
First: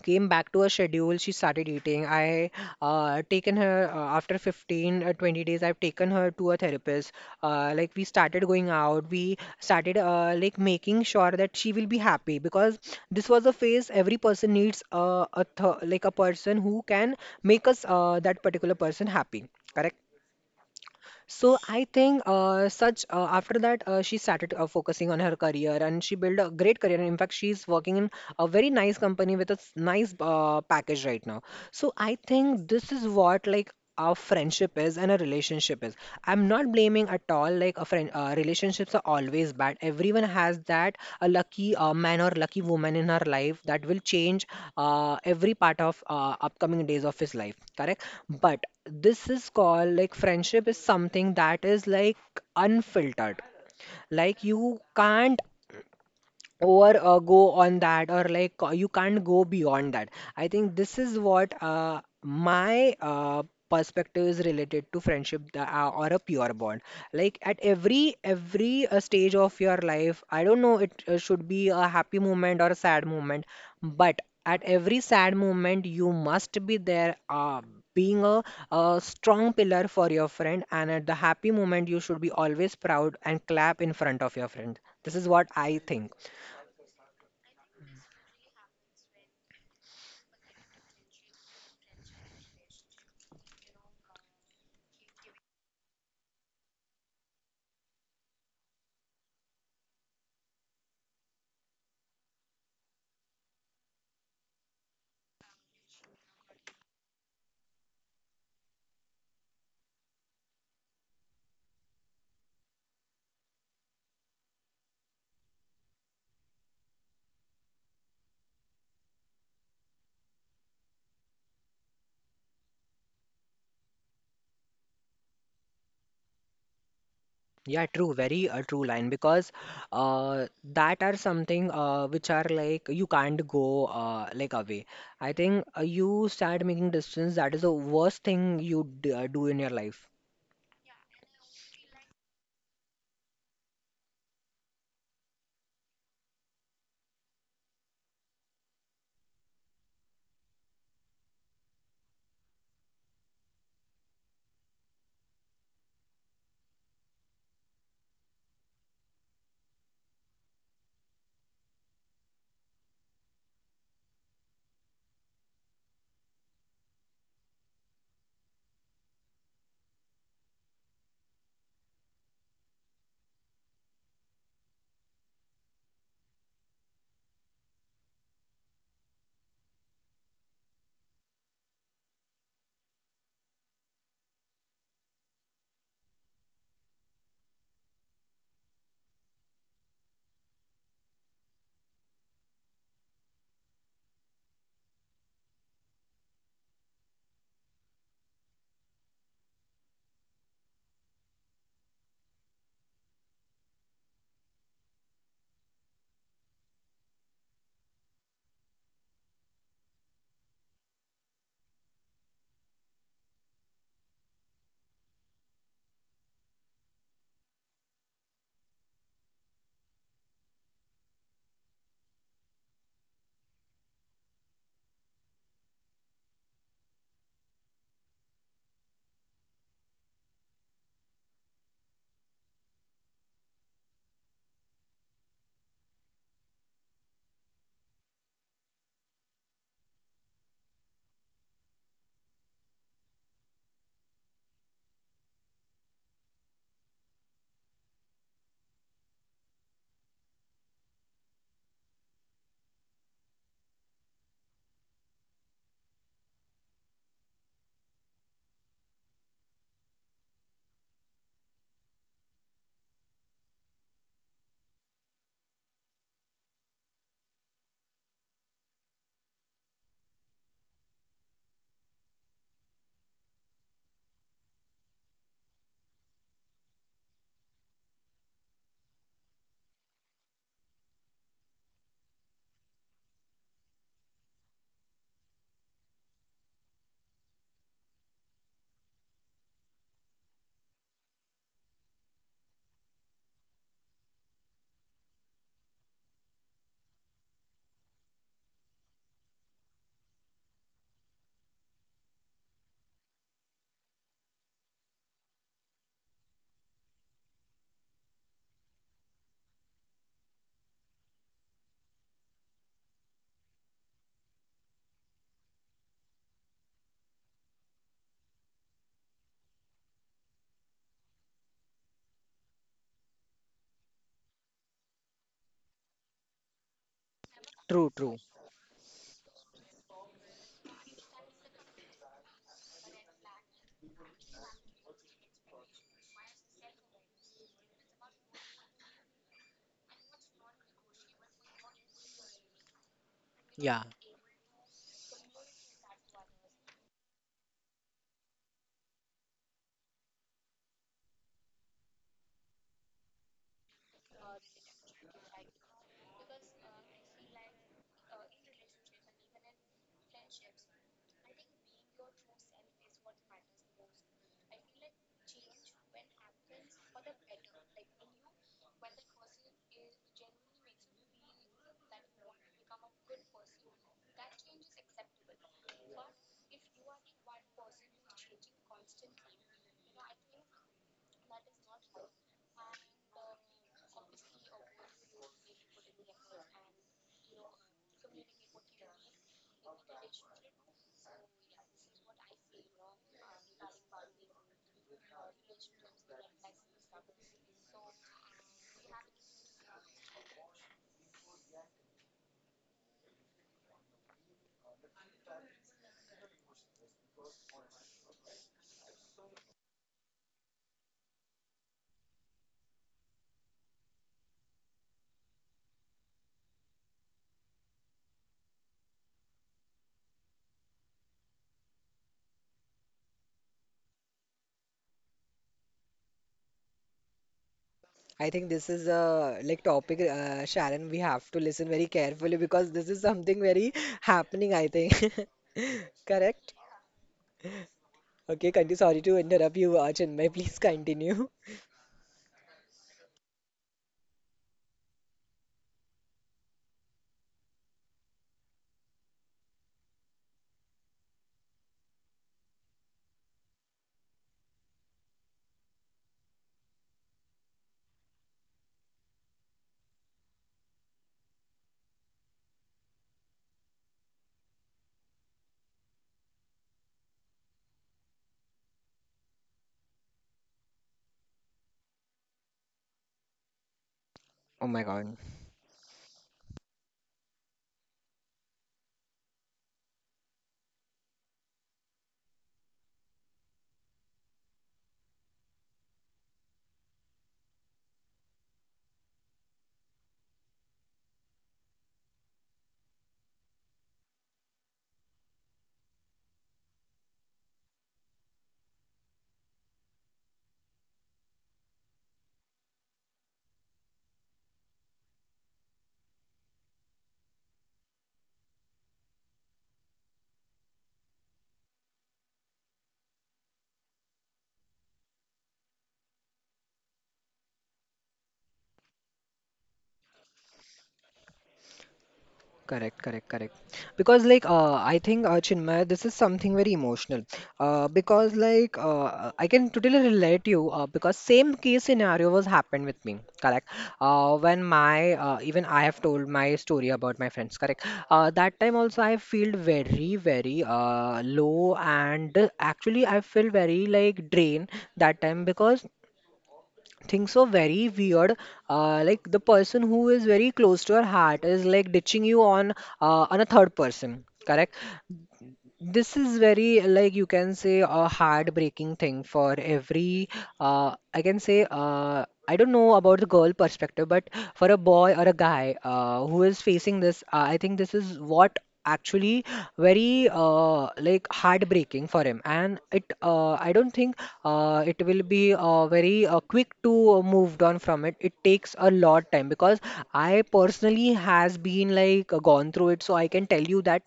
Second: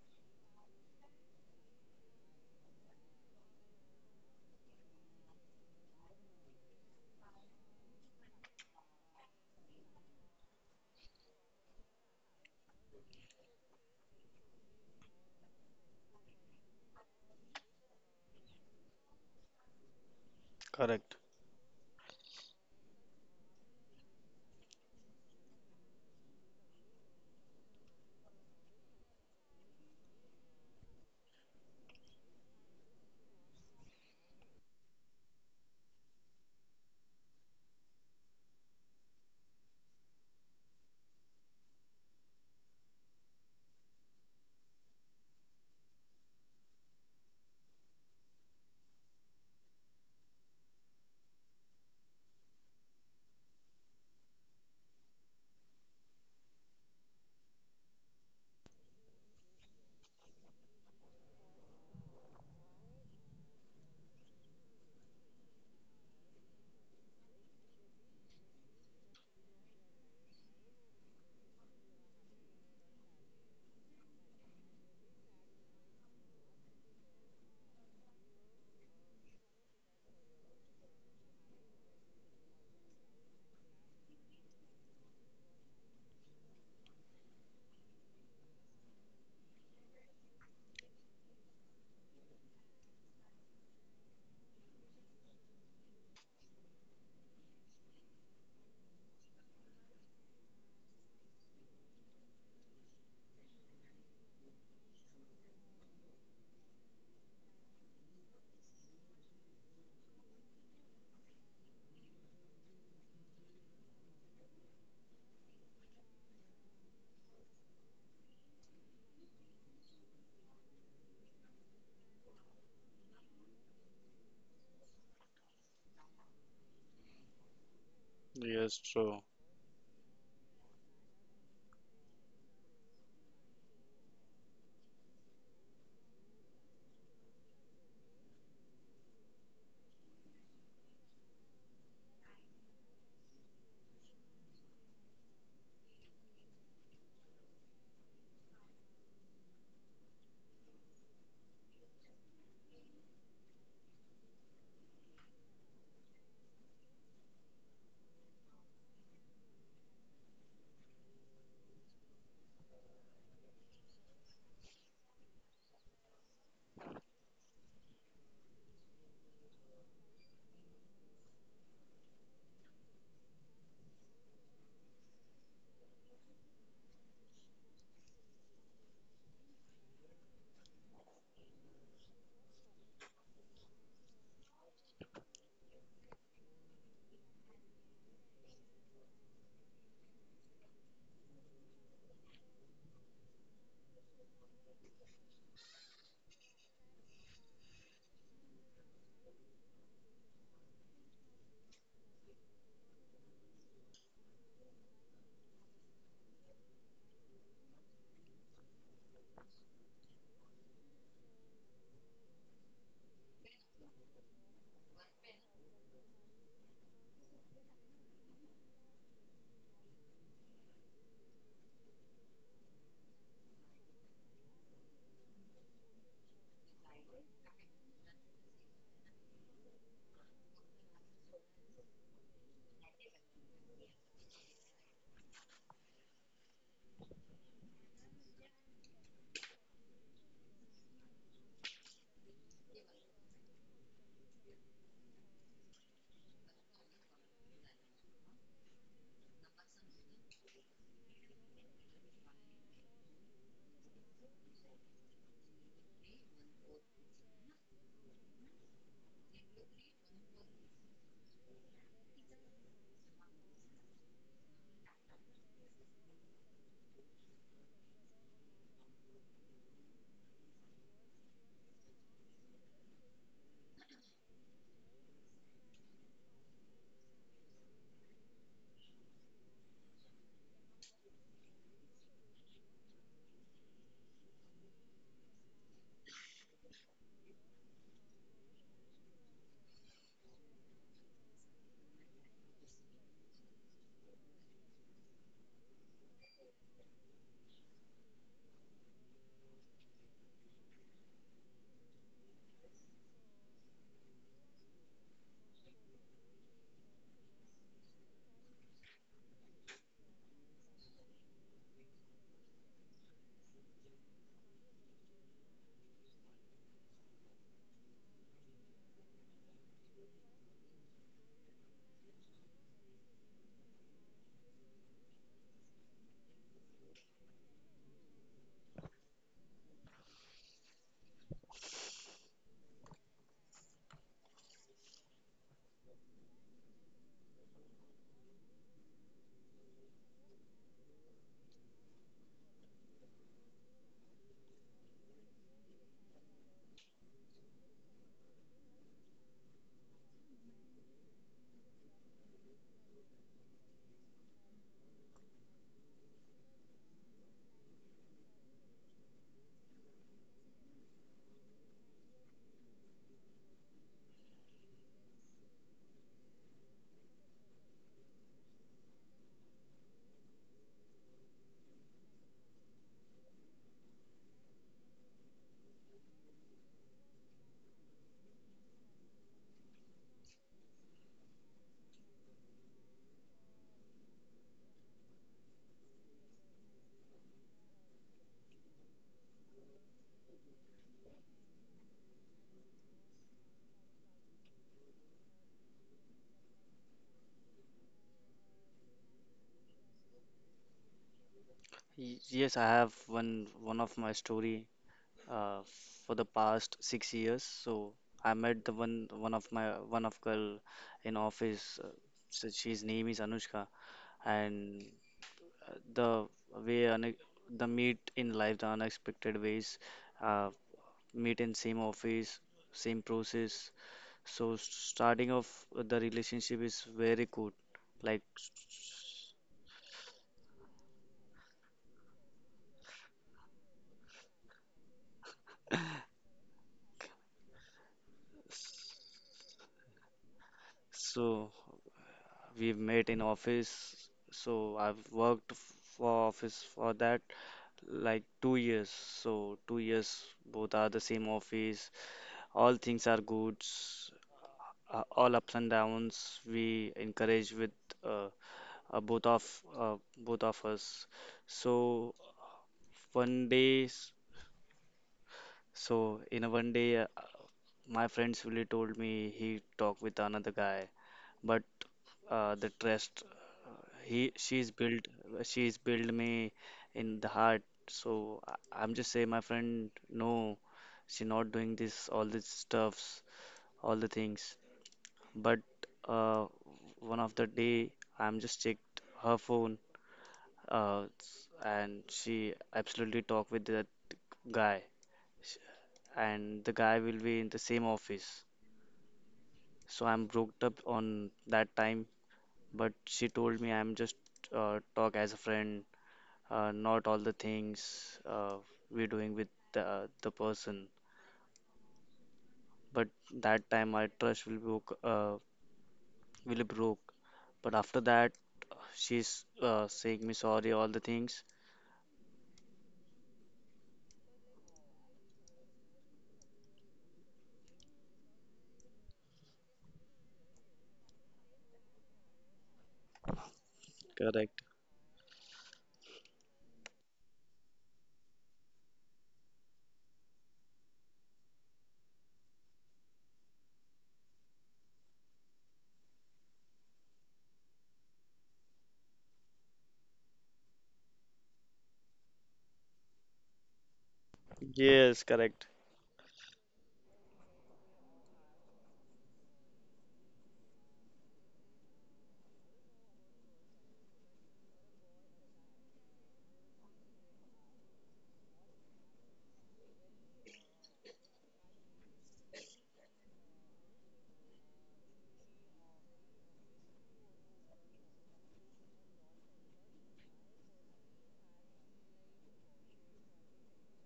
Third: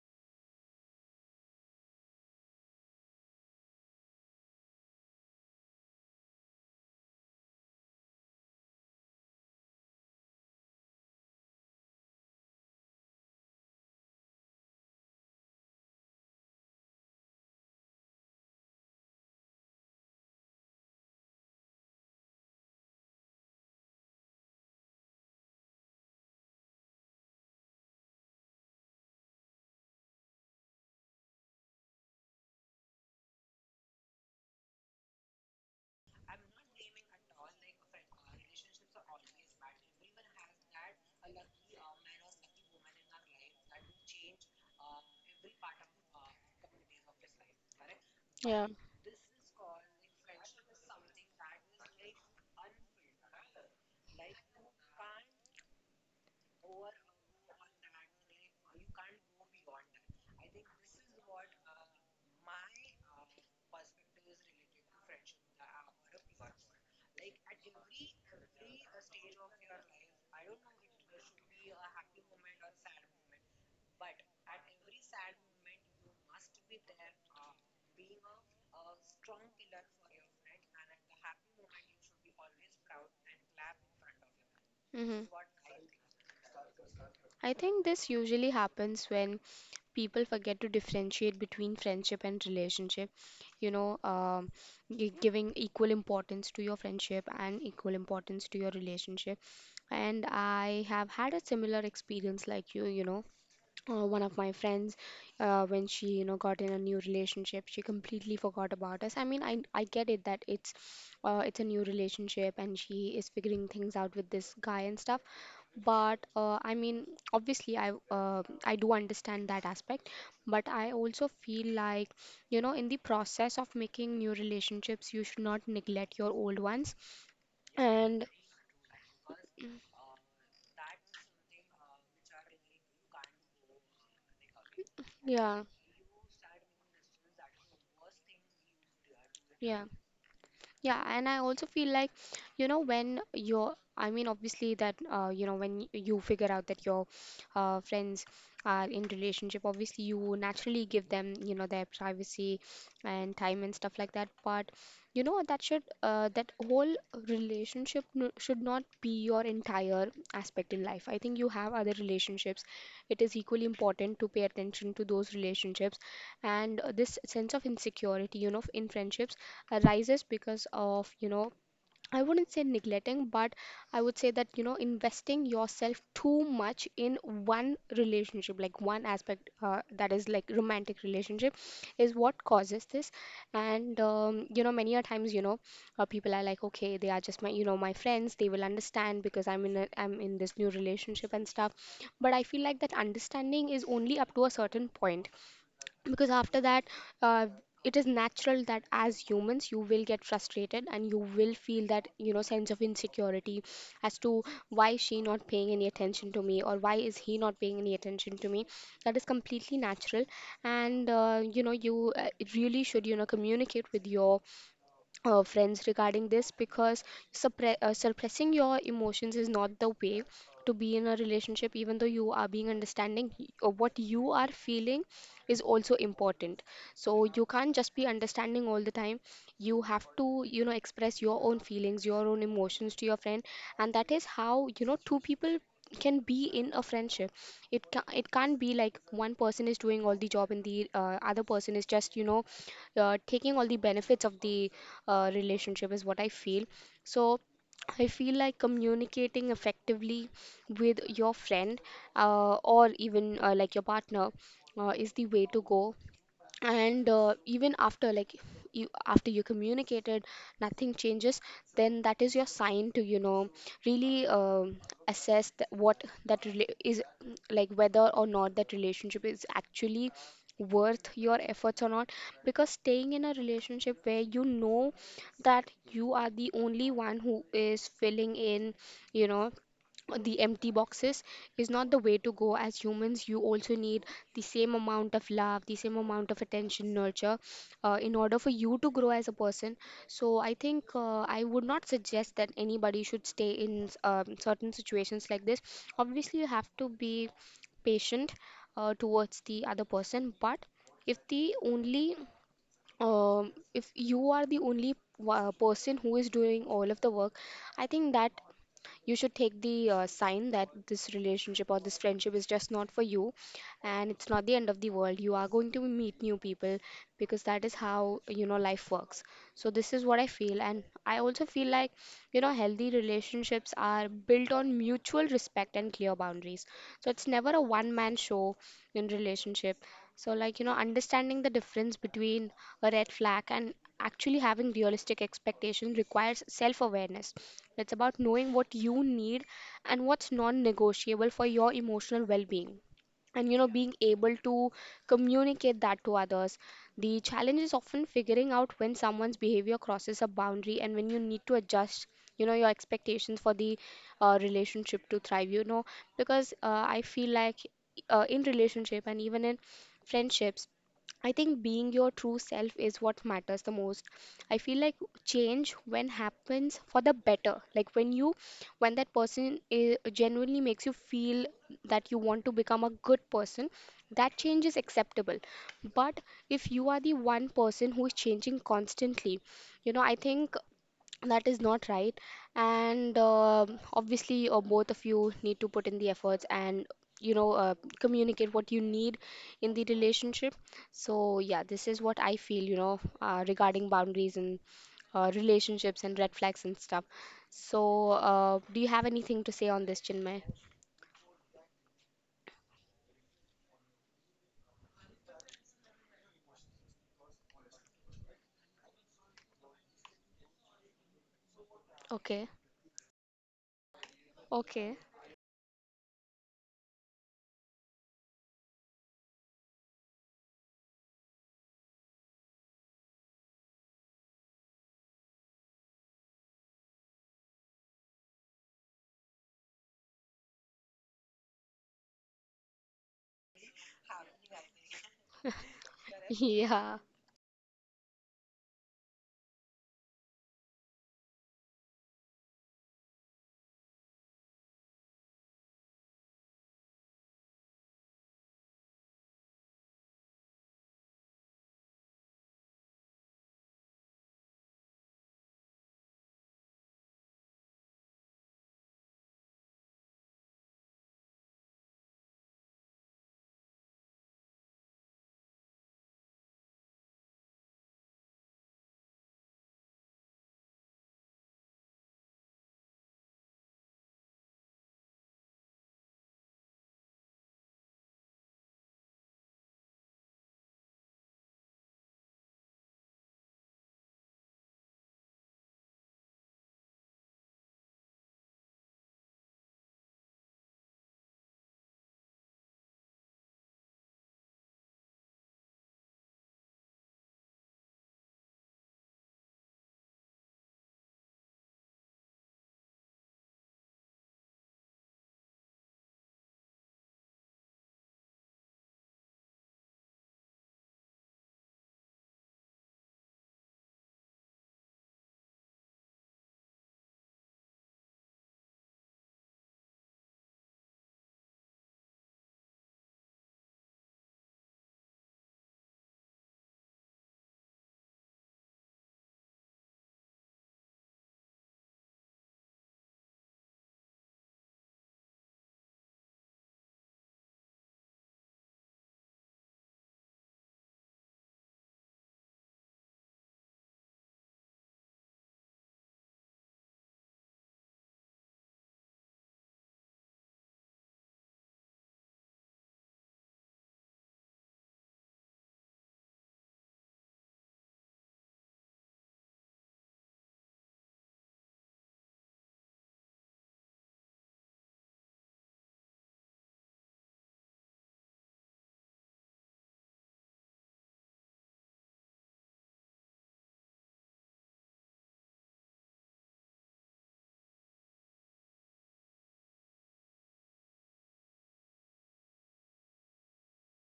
B: came back to her schedule, she started eating. I taken her after 15 uh, 20 days, I've taken her to a therapist. Like, we started going out, we started like making sure that she will be happy, because this was a phase every person needs like a person who can make us that particular person happy. Correct.
C: Correct.
B: So I think such after that she started focusing on her career, and she built a great career. And in fact, she's working in a very nice company with a nice package right now. So I think this is what like our friendship is and a relationship is. I'm not blaming at all. Like, a friend, relationships are always bad. Everyone has that a lucky man or lucky woman in her life that will change every part of upcoming days of his life. Correct. But
A: Yeah.
B: this is called like friendship is something that is like unfiltered, like you can't or go on that, or you can't go beyond that. I think this is what my perspective is related to friendship, or a pure bond. Like, at every stage of your life, I don't know it should be a happy moment or a sad moment. But at every sad moment you must be there, being a strong pillar for your friend, and at the happy moment you should be always proud and clap in front of your friend. This
A: Hmm.
B: is what I think.
A: I think this usually happens when people forget to differentiate between friendship and relationship. You know, giving equal importance to your friendship and equal importance to your relationship. And I have had a similar experience like you know. One of my friends, when she, you know, got in a new relationship, she completely forgot about us. I mean, I get it that it's, it's a new relationship and she is figuring things out with this guy and stuff. But I mean, obviously I do understand that aspect. But I also feel like, you know, in the process of making new relationships, you should not neglect your old ones.
B: Yeah, true,
A: And
B: very a
C: Yes,
B: true line,
C: true.
B: because uh, that are something which are like you can't go like away. I
A: yeah.
B: think you start making distance, that is the worst thing you d do in your
A: Yeah.
B: life.
A: Yeah, and I also feel like, you know, when you're, I mean, obviously that, you know, when you figure out that your friends are in relationship, obviously you naturally give them, you know, their privacy and time and stuff like that. But, you know, that should, that whole relationship n should not be your entire aspect in life. I think you have other relationships. It is equally important to pay attention to those relationships. And this sense of insecurity, you know, in friendships rises because of, you know, I wouldn't say neglecting, but I would say that, you know, investing yourself too much in one relationship, like one aspect, that is like romantic relationship, is what causes this. And you know, many a times, you know, people are like, okay, they are just my, you know, my friends, they will understand because I'm in this new relationship and stuff. But I feel like that understanding is only up to a certain point, because after that, uh, it is natural that as humans you will get frustrated and you will feel that, you know, sense of insecurity as to why is she not paying any attention to me or why is he not paying any attention to me. That is completely natural. And you know, you really should, you know, communicate with your friends regarding this, because suppressing your emotions is not the way to be in a relationship. Even though you are being understanding, what you are feeling is also important. So you can't just be understanding all the time. You have to, you know, express your own feelings, your own emotions to your friend. And that is how, you know, two people can be in a friendship. It can't be like one person is doing all the job and the other person is just, you know, taking all the benefits of the relationship is what I feel. So I feel like communicating effectively with your friend, or even like your partner, is the way to go. And even after, like, you after you communicated nothing changes, then that is your sign to, you know, really assess what that is, like Whether or not that relationship is actually worth your efforts or not. Because staying in a relationship where you know that you are the only one who is filling in, you know, the empty boxes is not the way to go. As humans you also need the same amount of love, the same amount of attention, nurture, in order for you to grow as a person. So I think I would not suggest that anybody should stay in certain situations like this. Obviously you have to be patient towards the other person, but if the only if you are the only person who is doing all of the work, I think that you should take the sign that this relationship or this friendship is just not for you. And it's not the end of the world. You are going to meet new people, because that is how, you know, life works. So this is what I feel, and I also feel like, you know, healthy relationships are built on mutual respect and clear boundaries. So it's never a
B: True,
A: one man
B: true.
A: show in relationship. So like, you know, understanding the difference between a red flag and actually having realistic expectations requires self awareness. It's about knowing what you need and what's non negotiable for your emotional well being. And you know,
B: Yeah.
A: being able to communicate that to others. The challenge is often figuring out when someone's behavior crosses a boundary and when you need to adjust, you know, your expectations for the relationship to thrive. You know, because I feel like in relationship and even in friendships I think being your true self is what matters the most. I feel like change when happens for the better. Like when you, when that person is genuinely makes you feel that you want to become a good person, that change is acceptable. But if you are the one person who is changing constantly, you know, I think that is not right. And obviously, both of you need to put in the efforts and, you know, communicate what you need in the relationship. So, yeah, this is what I feel, you know, regarding boundaries and relationships and red flags and stuff. So, do you have anything to say on this, Chinmay?
C: Yes, I have one of my story uh, for the past 6 years. So I met the one one of my one of girl in office. So
A: Okay.
C: she's name is Anushka, and
A: Okay.
C: the way une the meet in life, the unexpected ways. Uh, Meet in same office, same process. So starting of the relationship is very good. Like,
B: I think this is a like topic, Sharon, we have to listen very carefully, because this is something very [laughs] happening, I think. [laughs]
A: [laughs]
B: Correct?
A: Yeah,
B: Okay, continue. Sorry to interrupt you, Chinmay. Please continue.
C: so
B: [laughs]
C: we've met in office. So I've worked for office for that like 2 years. So 2 years both are the same office. All things are good. All ups and downs we encourage with uh, uh, both of uh, both of us. So One day, s- so in a one day, my friend really told me he talked with another guy, but the trust he
B: Oh
C: she's
B: my
C: built,
B: God.
C: she's built me in the heart. So I, I'm just saying, my friend, no, she not doing this all these stuffs, all the things. But uh, one of the day, I'm just checked her phone, uh, and she absolutely talked with that guy, and the guy will be in the same office. So I'm broke up on that time, but she told me I'm just talk as a friend, not all the things we're doing with the person. But that time my trust will be will broke. But after that, she's saying me sorry all the things.
B: Correct, correct, correct. Because like I think Chinmay, this is something very emotional. Because like I can totally relate to you. Because same case scenario was happened with me. Correct. When
C: Correct.
B: my even I have told my story about my friends. Correct. That time also I feel very very low, and actually I feel very like drained that time, because things so very weird, like the person who is very close to your heart is like ditching you on a third person, correct.
C: Yes, correct.
B: This is very, like you can say, a heartbreaking thing for every, I can say, I don't know about the girl perspective, but for a boy or a guy who is facing this, I think this is what actually very like heartbreaking for him. And it, I don't think it will be very quick to moved on from it. It takes a lot time, because I personally has been like gone through it, so I can tell you that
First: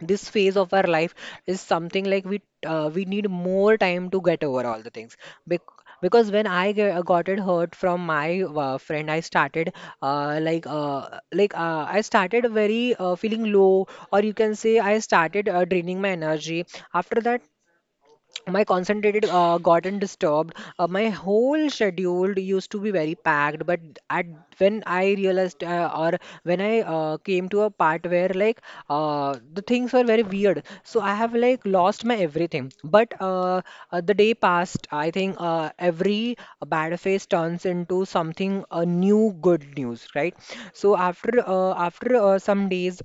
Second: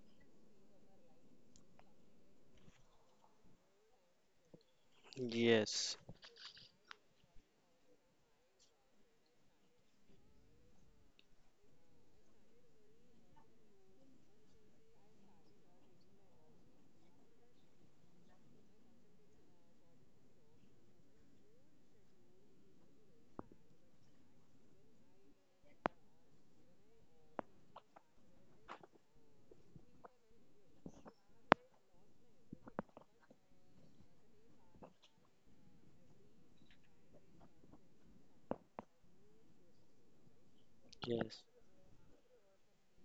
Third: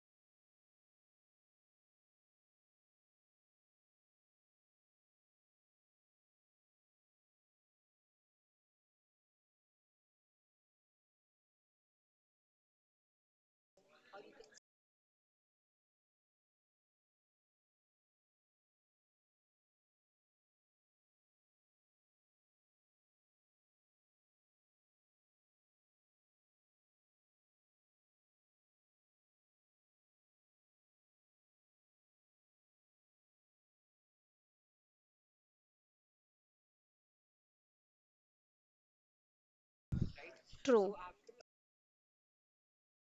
B: this phase of our life is something like we need more time to get over all the things. Bec
C: Yes,
B: because when I got it hurt from my friend, I started I started very feeling low, or you can say I started draining my energy. After that, my concentrated gotten disturbed. My whole schedule used to be very packed, but at when I realized or when I came to a part where like the things were very weird, so I have like lost my everything. But the day passed. I think every bad phase turns into something new good news, right?
A: true.
B: So after
C: yes,
B: uh, after uh, some days,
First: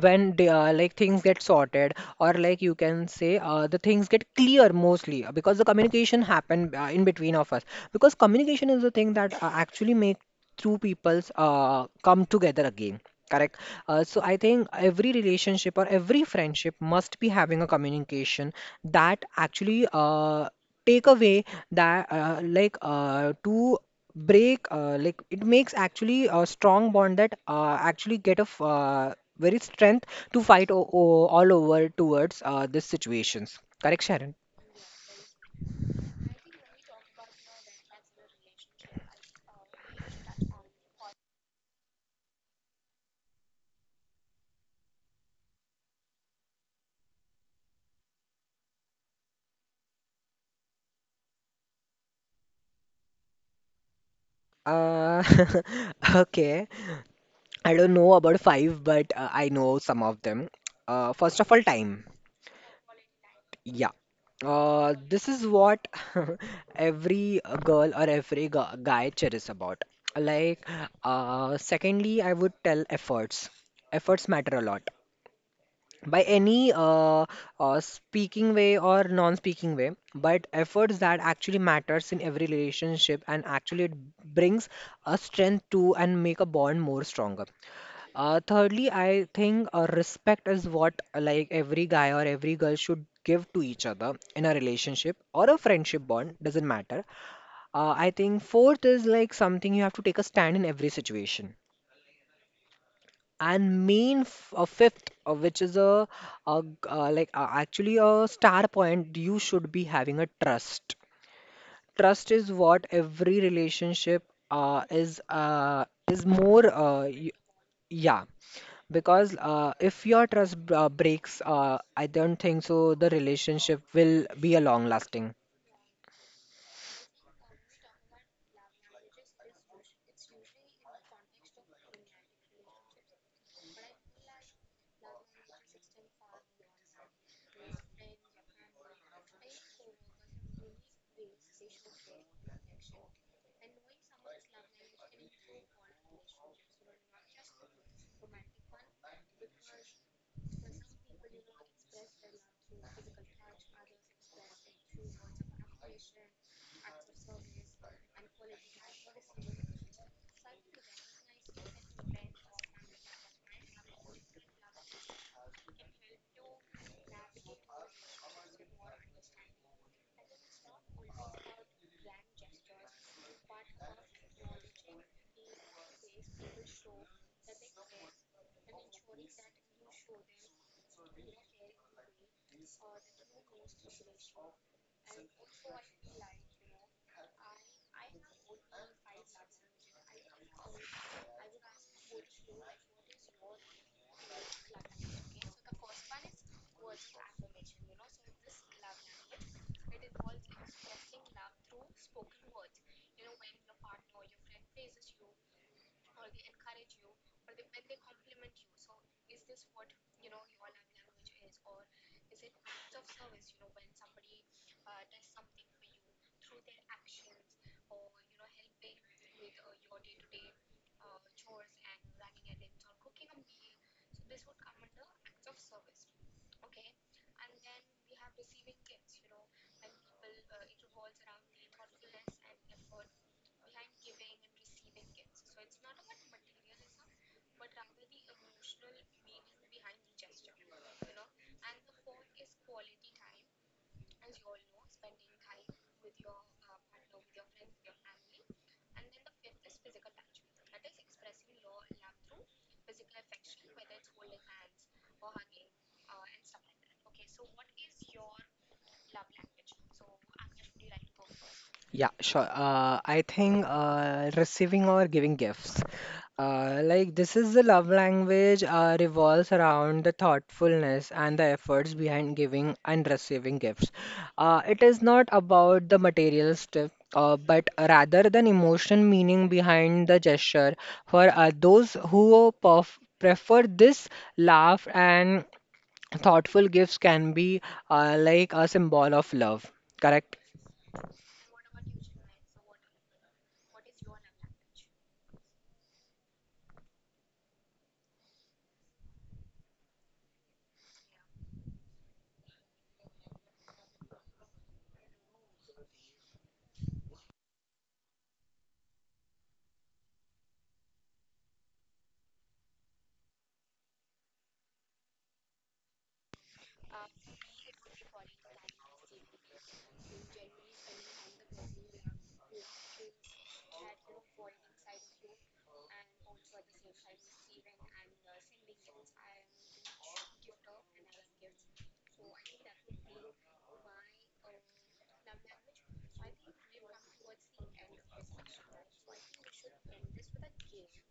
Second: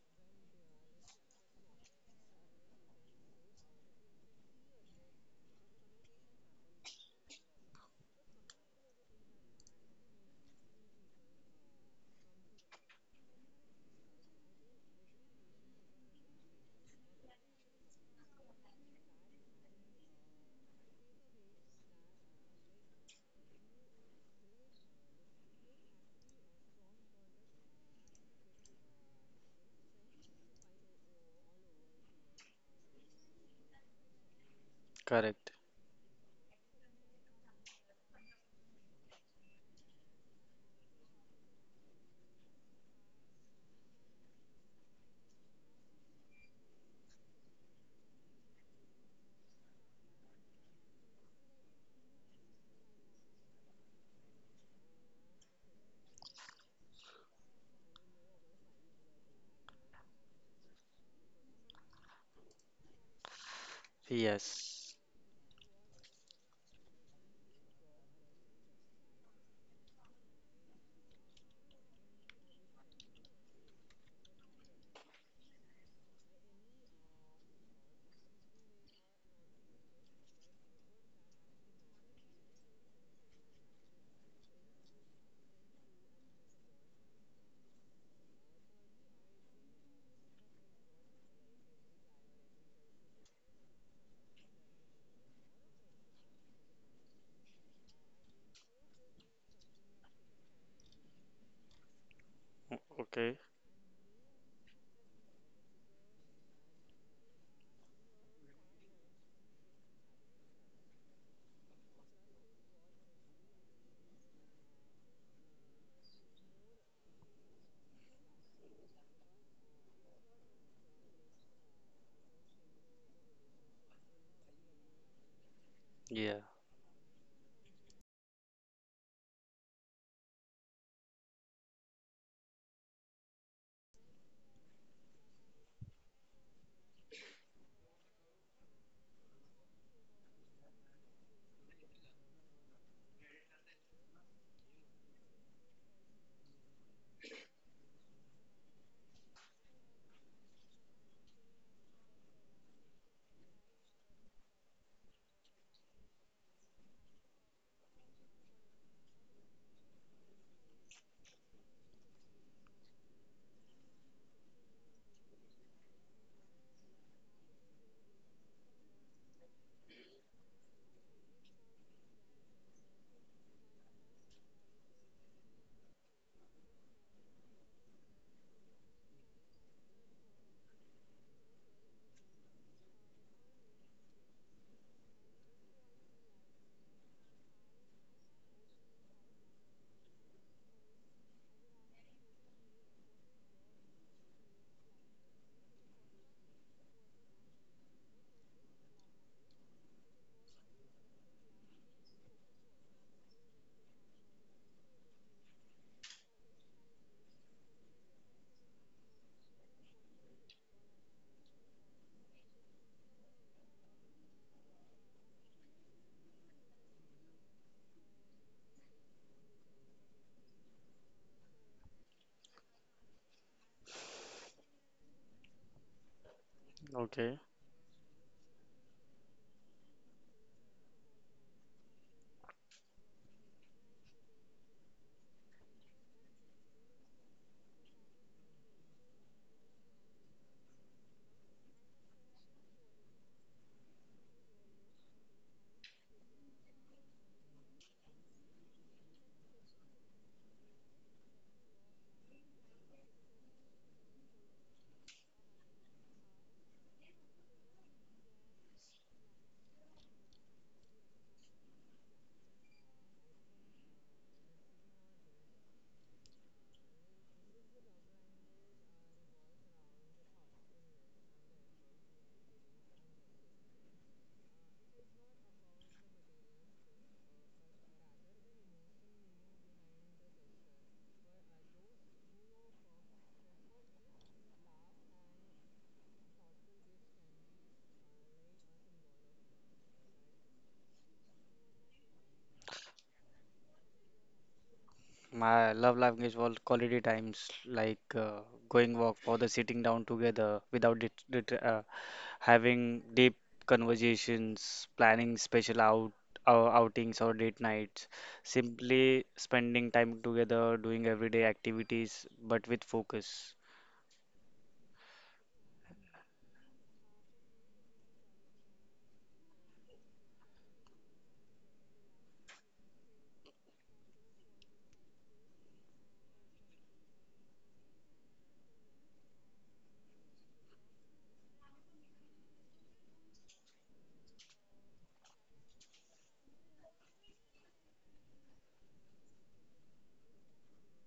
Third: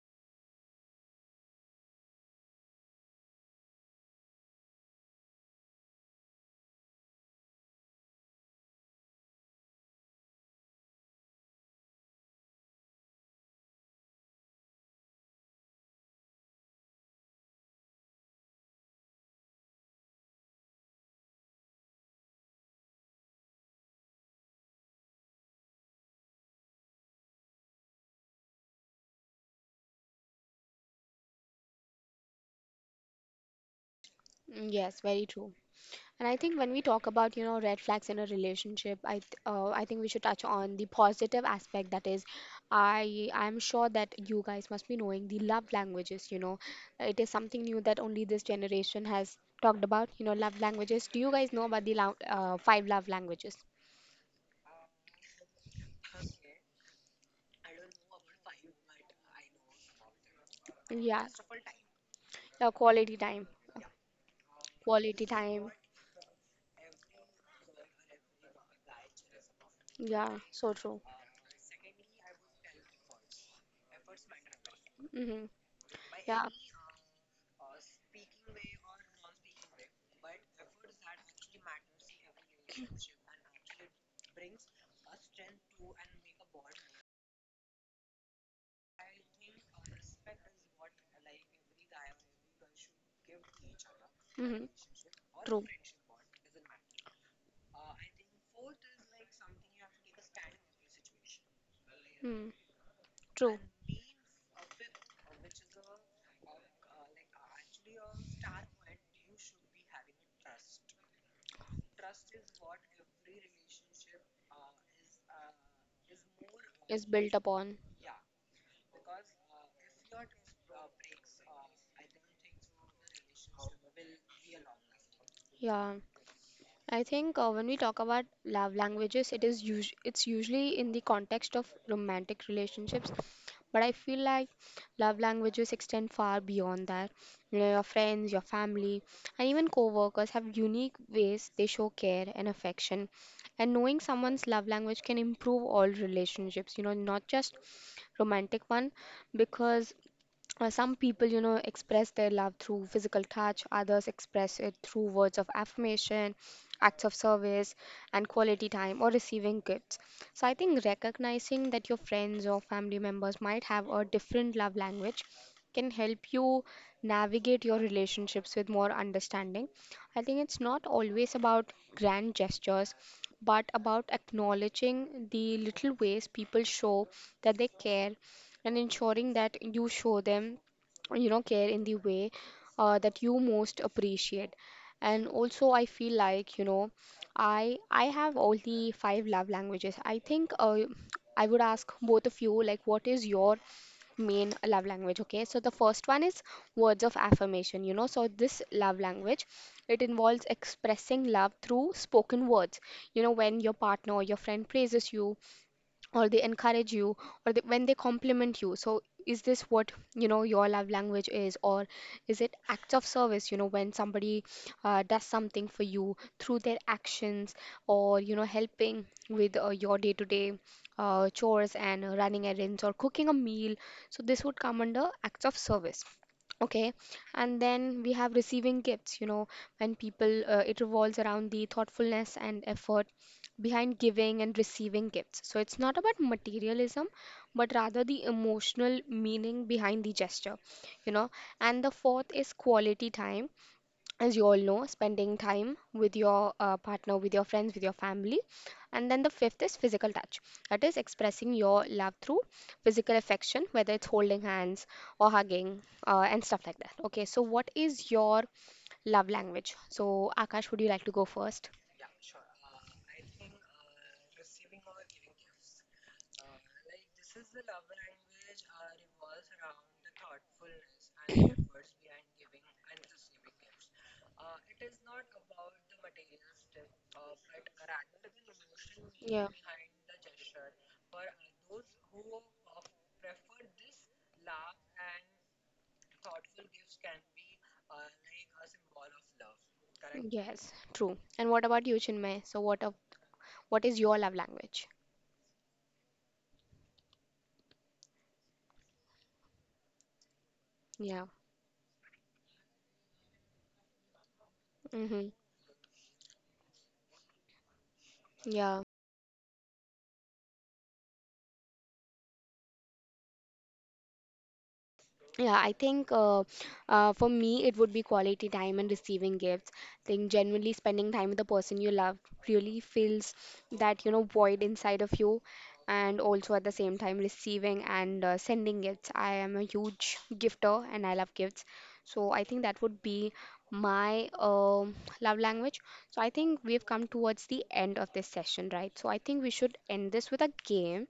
B: when they are like things get sorted, or like you can say the things get clear, mostly because the communication happen in between of us. Because communication is the thing that actually make two people's come together again, correct. So I think every relationship or every friendship must be having a communication, that actually take away that to break, like it makes actually a strong bond that actually get a very strength to fight all over towards these situations, correct Sharon.
A: Mm, yes, very
C: correct.
A: true. And I think when we talk about, you know, red flags in a relationship, I think we should touch on the positive aspect. That is, I'm sure that you guys must be knowing the love languages. You know, it is something new that only this generation has talked about. You know, love languages. Do you guys know about the five love languages?
B: uh, [laughs] okay, I don't know about five, but I know some of them.
A: Yeah,
B: First of all, time.
A: yeah, quality time,
B: Yeah.
C: Yes.
B: This
A: quality
B: is
A: time.
B: what [laughs] every girl or every guy cherishes about.
A: Yeah,
B: Like,
A: so true.
B: secondly I would tell efforts. Efforts matter a lot
A: Mm-hmm.
B: by
A: Yeah.
B: any speaking way or non-speaking way, but efforts that actually matters in every relationship, and actually it brings a strength to, and make a bond more stronger. Thirdly, I think respect is what like every guy or every girl should give to each other in a
A: Hmm.
B: relationship or a friendship bond, doesn't matter. I think fourth is like something you have to take a stand in every situation.
A: Mm,
C: O- Okay.
B: And main a fifth, which is a like actually a star point, you should be having a trust. Trust is what every relationship uh, is uh, is more
A: built upon.
B: yeah, because if your trust breaks, I don't think so the relationship will be a long lasting.
A: Yeah.
C: Yeah.
A: I think when we talk about love languages, it's usually in the context of romantic relationships, but I feel like love languages extend far beyond that. You know, your friends, your family, and even co-workers have unique ways they show care and affection. And knowing someone's love language can improve all relationships, you know, not just romantic one, because some people, you know, express their love through physical touch, others express it through words of affirmation, acts of service, and quality time or receiving gifts. So I think recognizing that your friends or family members might have a different love language can help you navigate your relationships with more understanding. I think it's not always about grand gestures, but about acknowledging the little ways people show that they care, and ensuring that you show them, you know, care in the way that you most appreciate. And also I feel like, you know, I have only five love languages. I think I would ask both of you, like, what is your main love language? Okay, so the first one is words of affirmation. You know, so this love language, it involves expressing love through spoken words. You know, when your partner or your friend praises you, or they encourage you, or they, when they compliment you. So is this what, you know, your love language is, or is it acts of service? You know, when somebody does something for you through their actions, or you know, helping with your day-to-day chores, and running errands or cooking a meal, so this would come under acts of service. Okay,
C: Okay.
A: and then we have receiving gifts, you know, when people, it revolves around the thoughtfulness and effort behind giving and receiving gifts. So it's not about materialism, but rather the emotional meaning behind the gesture, you know. And the fourth is quality time, as you all know, spending time with your partner, with your friends, with your family. And then the fifth is physical touch. That is expressing your love through physical affection, whether it's holding hands or hugging, and stuff like that. Okay, so what is your love language? So, Akash, would you like to go first?
B: Yeah, sure. I think receiving or giving gifts. Like, this is the love language revolves around the thoughtfulness and the efforts behind giving and receiving gifts. It is not about the material stuff, but rather than emotion meaning
A: Yeah.
B: behind the gesture. For those who perf prefer this, laugh and thoughtful gifts can be like a symbol of love. Correct?
A: Yes, true. And what about you, Chinmay? So, what is your love language?
C: My love language was quality times, like going walk for the sitting down together without det
A: Yeah.
C: det having deep conversations,
A: Mm-hmm.
C: planning special outings or date nights,
A: Yeah,
C: simply spending time together, doing everyday activities, but with focus.
A: yeah, I think for me it would be quality time and receiving gifts. I think genuinely spending time with the person you love really fills that, you know, void inside of you, and also at the same time receiving and sending gifts. I am a huge gifter and I love gifts. So I think that would be my love language. So I think we've come towards the end of this session, right? So I think we should end this with a game.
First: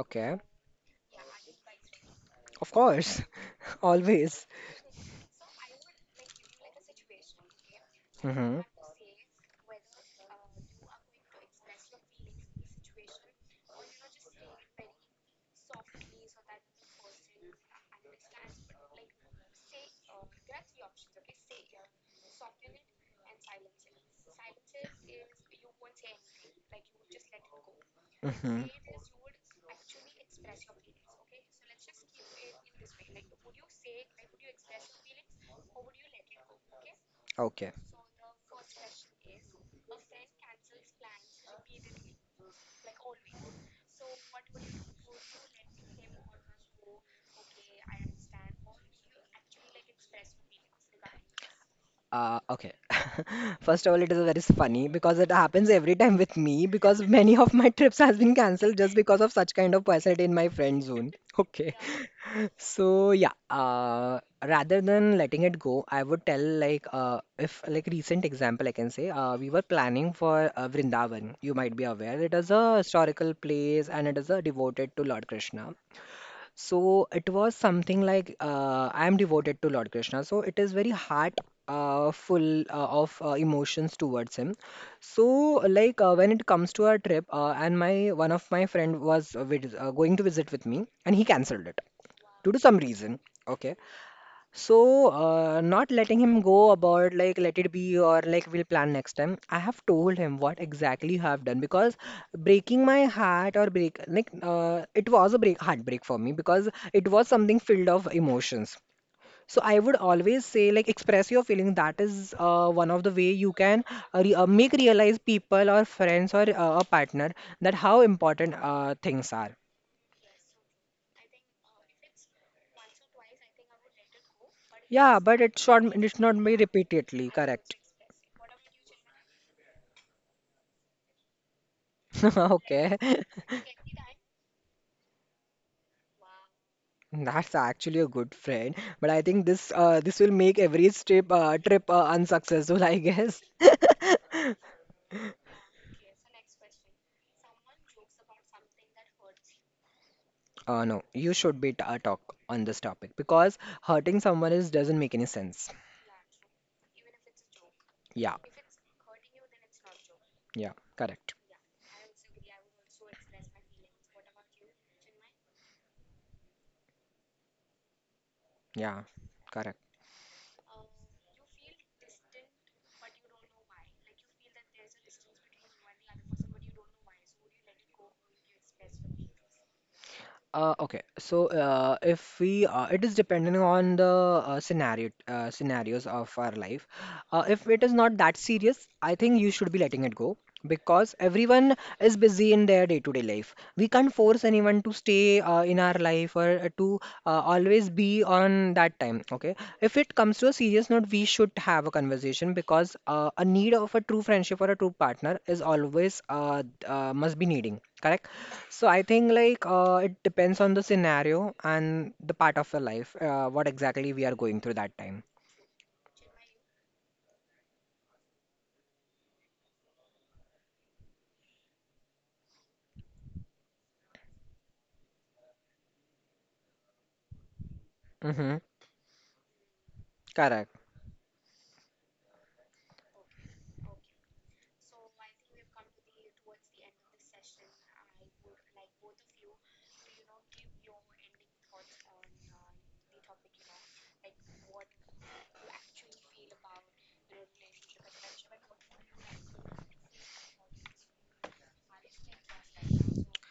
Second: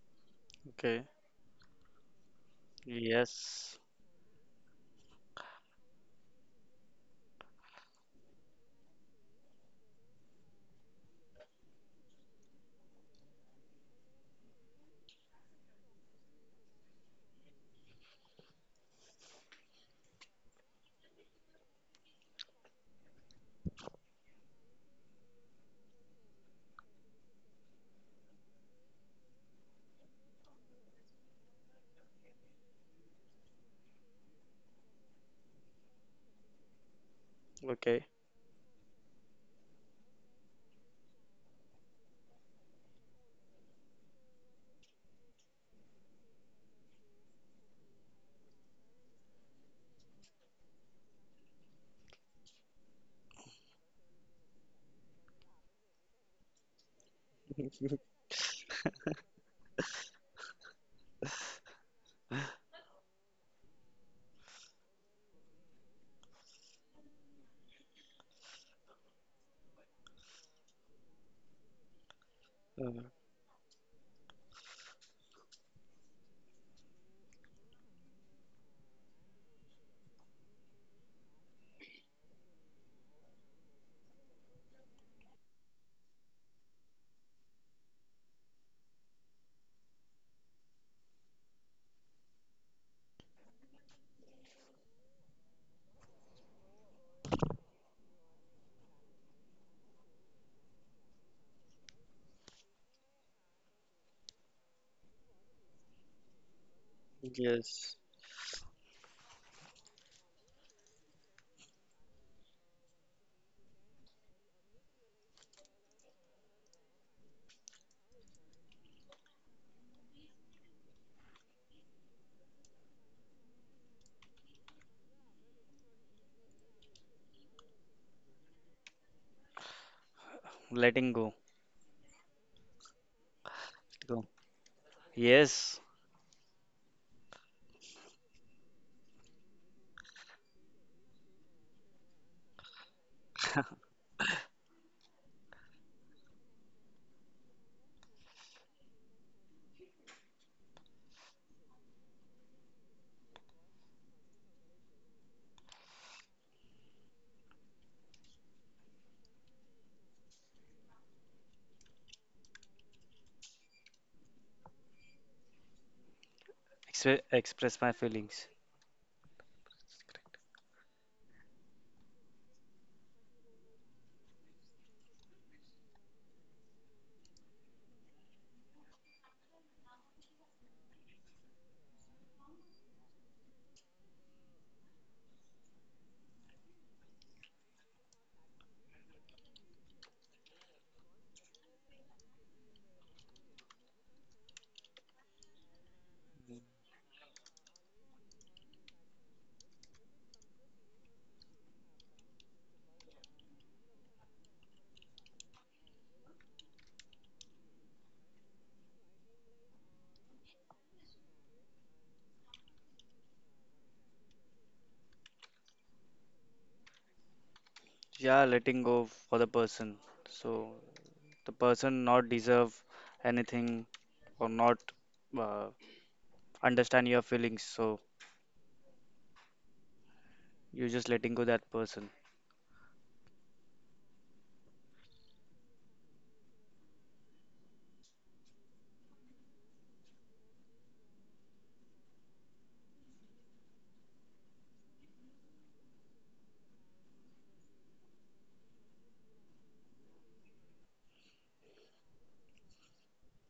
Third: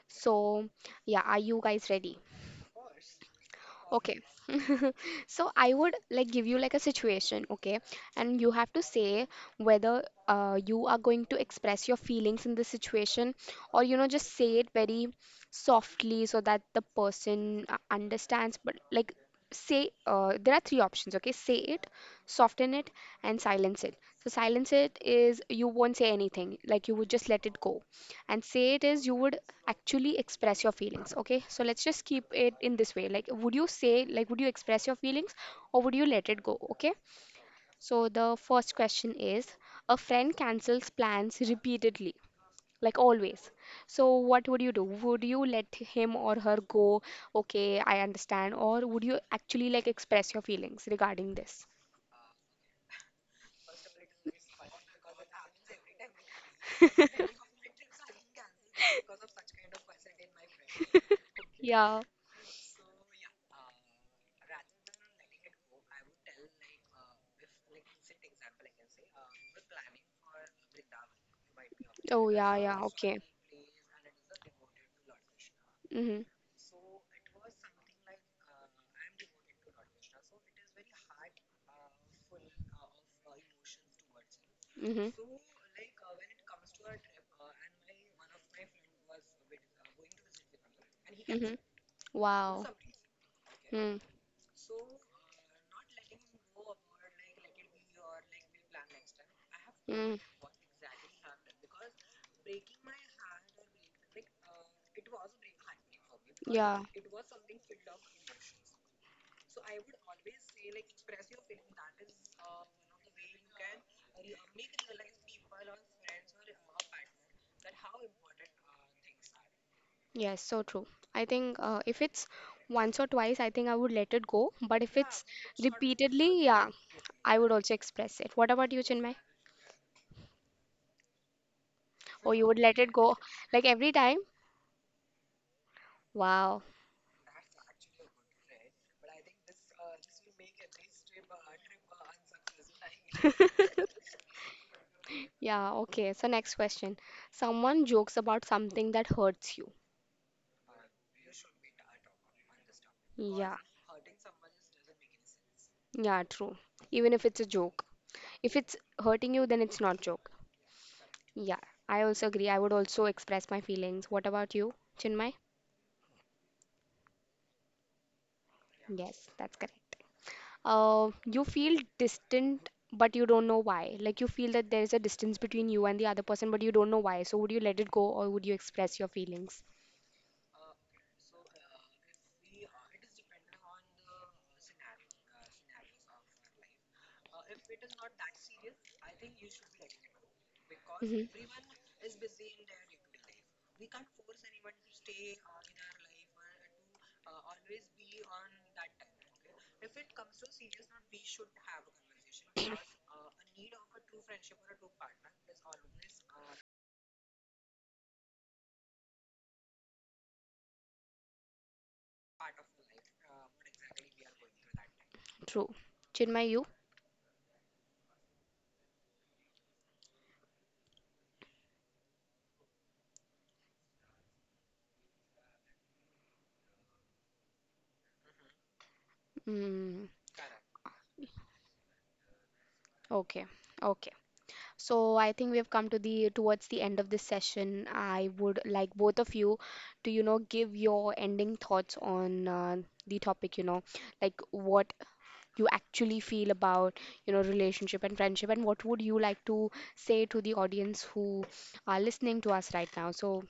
B: Okay.
A: So
C: Okay.
A: yeah, are you guys ready?
B: Of course.
C: Yes,
B: [laughs]
A: Okay.
B: Always.
A: [laughs] So I would like give you like a situation, okay? And you
B: hmm
A: have to say whether you are going to express your feelings in this situation, or you know, just say it very softly so that the person understands. But like, say there are three options, okay? Say it, soften it, and silence it. So silence it is you won't say anything, like you would just let it go. And
B: hmm
A: say it is you would actually express your feelings. Okay, so let's just keep it in this way. Like, would you say, like, would you express your feelings or would you let it go? Okay,
B: Okay.
C: okay.
A: so the first question is, a friend cancels plans repeatedly, like always. So what would you do? Would you let him or her go, okay, I understand, or would you actually like express your feelings regarding this?
B: Okay. [laughs] First of all, it is very funny, because it happens every time with me, because many of my trips has been cancelled just because of such kind of personality in my friend zone. Okay.
A: Yeah.
B: [laughs] So yeah, rather than letting it go, I would tell if like recent example I can say we were planning for Vrindavan. You might be aware
A: Oh,
B: it is
A: yeah,
B: a
A: yeah.
C: Uh,
A: Okay.
B: historical place and it is devoted to Lord Krishna.
A: Mm-hmm.
B: So it was something like I am devoted to Lord Krishna. So it is very heart full of emotions towards him.
A: Mm-hmm.
B: So when it comes to our trip, and my one of my friend was going to visit with me, and he
A: Mm-hmm.
B: cancelled it due to
A: Wow.
B: some reason. Okay, so, not letting him go about like let it be or like we'll plan next time. I have told
A: Mm,
B: him what exactly I have done because breaking my heart or break like it was a break heartbreak for me because
A: yeah.
B: it was something filled
C: yes.
B: of emotions. So I would always say like express your feelings. That is one of the way you can re make realize people or friends or a partner that how important things are.
A: Yes, so true. I think if it's once or twice, I think I would let it go. But if
B: Yeah,
A: it's
B: but it should not
A: repeatedly,
B: be
A: yeah,
B: repeatedly,
A: I would
B: correct.
A: also express it. What about you, Chinmay?
C: Letting go.
A: Or
B: [laughs]
A: you would let it
B: Okay,
A: go,
B: [laughs]
A: like every time?
C: Go. Yes,
A: Wow.
B: that's actually a good friend. But I think this will make every trip unsuccessful, I guess. [laughs]
A: Yeah, okay. So next question. Someone jokes about something that hurts you.
B: No, you should be t talk on this topic because hurting someone is doesn't make any sense.
A: Yeah, true. Even if it's a joke.
B: Yeah,
A: If it's hurting you, then it's not joke.
B: yeah, correct.
A: Yeah, I also agree. I would also express my feelings. What about you, Chinmay?
C: express my feelings.
B: Yeah,
A: Yes, that's
B: correct.
A: correct. You feel distant, but you don't know why. Like, you feel that there is a distance between you and the other person, but you don't know why. So would you let it go or would you express your feelings?
B: Okay, so if we it is depending on the scenarios of our life. If it is not that serious, I think you should be letting it go because
A: Hmm.
B: everyone is busy in their day-to-day life. We can't force anyone to stay in our life or to always be on that time. Okay, if it comes to a serious note, we should have a conversation because a need of a true friendship or a true partner is always must be needing. Correct? So I think it depends on the scenario and the part of your life, what exactly we are going through that time.
A: True. Chinmay, you?
C: Yeah, letting go for the person. So the person not deserve anything or not uh, understand your feelings. So
B: Mm-hmm.
A: Mm,
B: Correct.
C: you just letting go that person.
A: okay. Okay. So I think we have come to the towards the end of this session. I would like both of you to, you know, give your ending thoughts on the topic, you know, like what you actually feel about, you know, relationship and friendship, and what would you like to say to the audience who are listening to us right now. So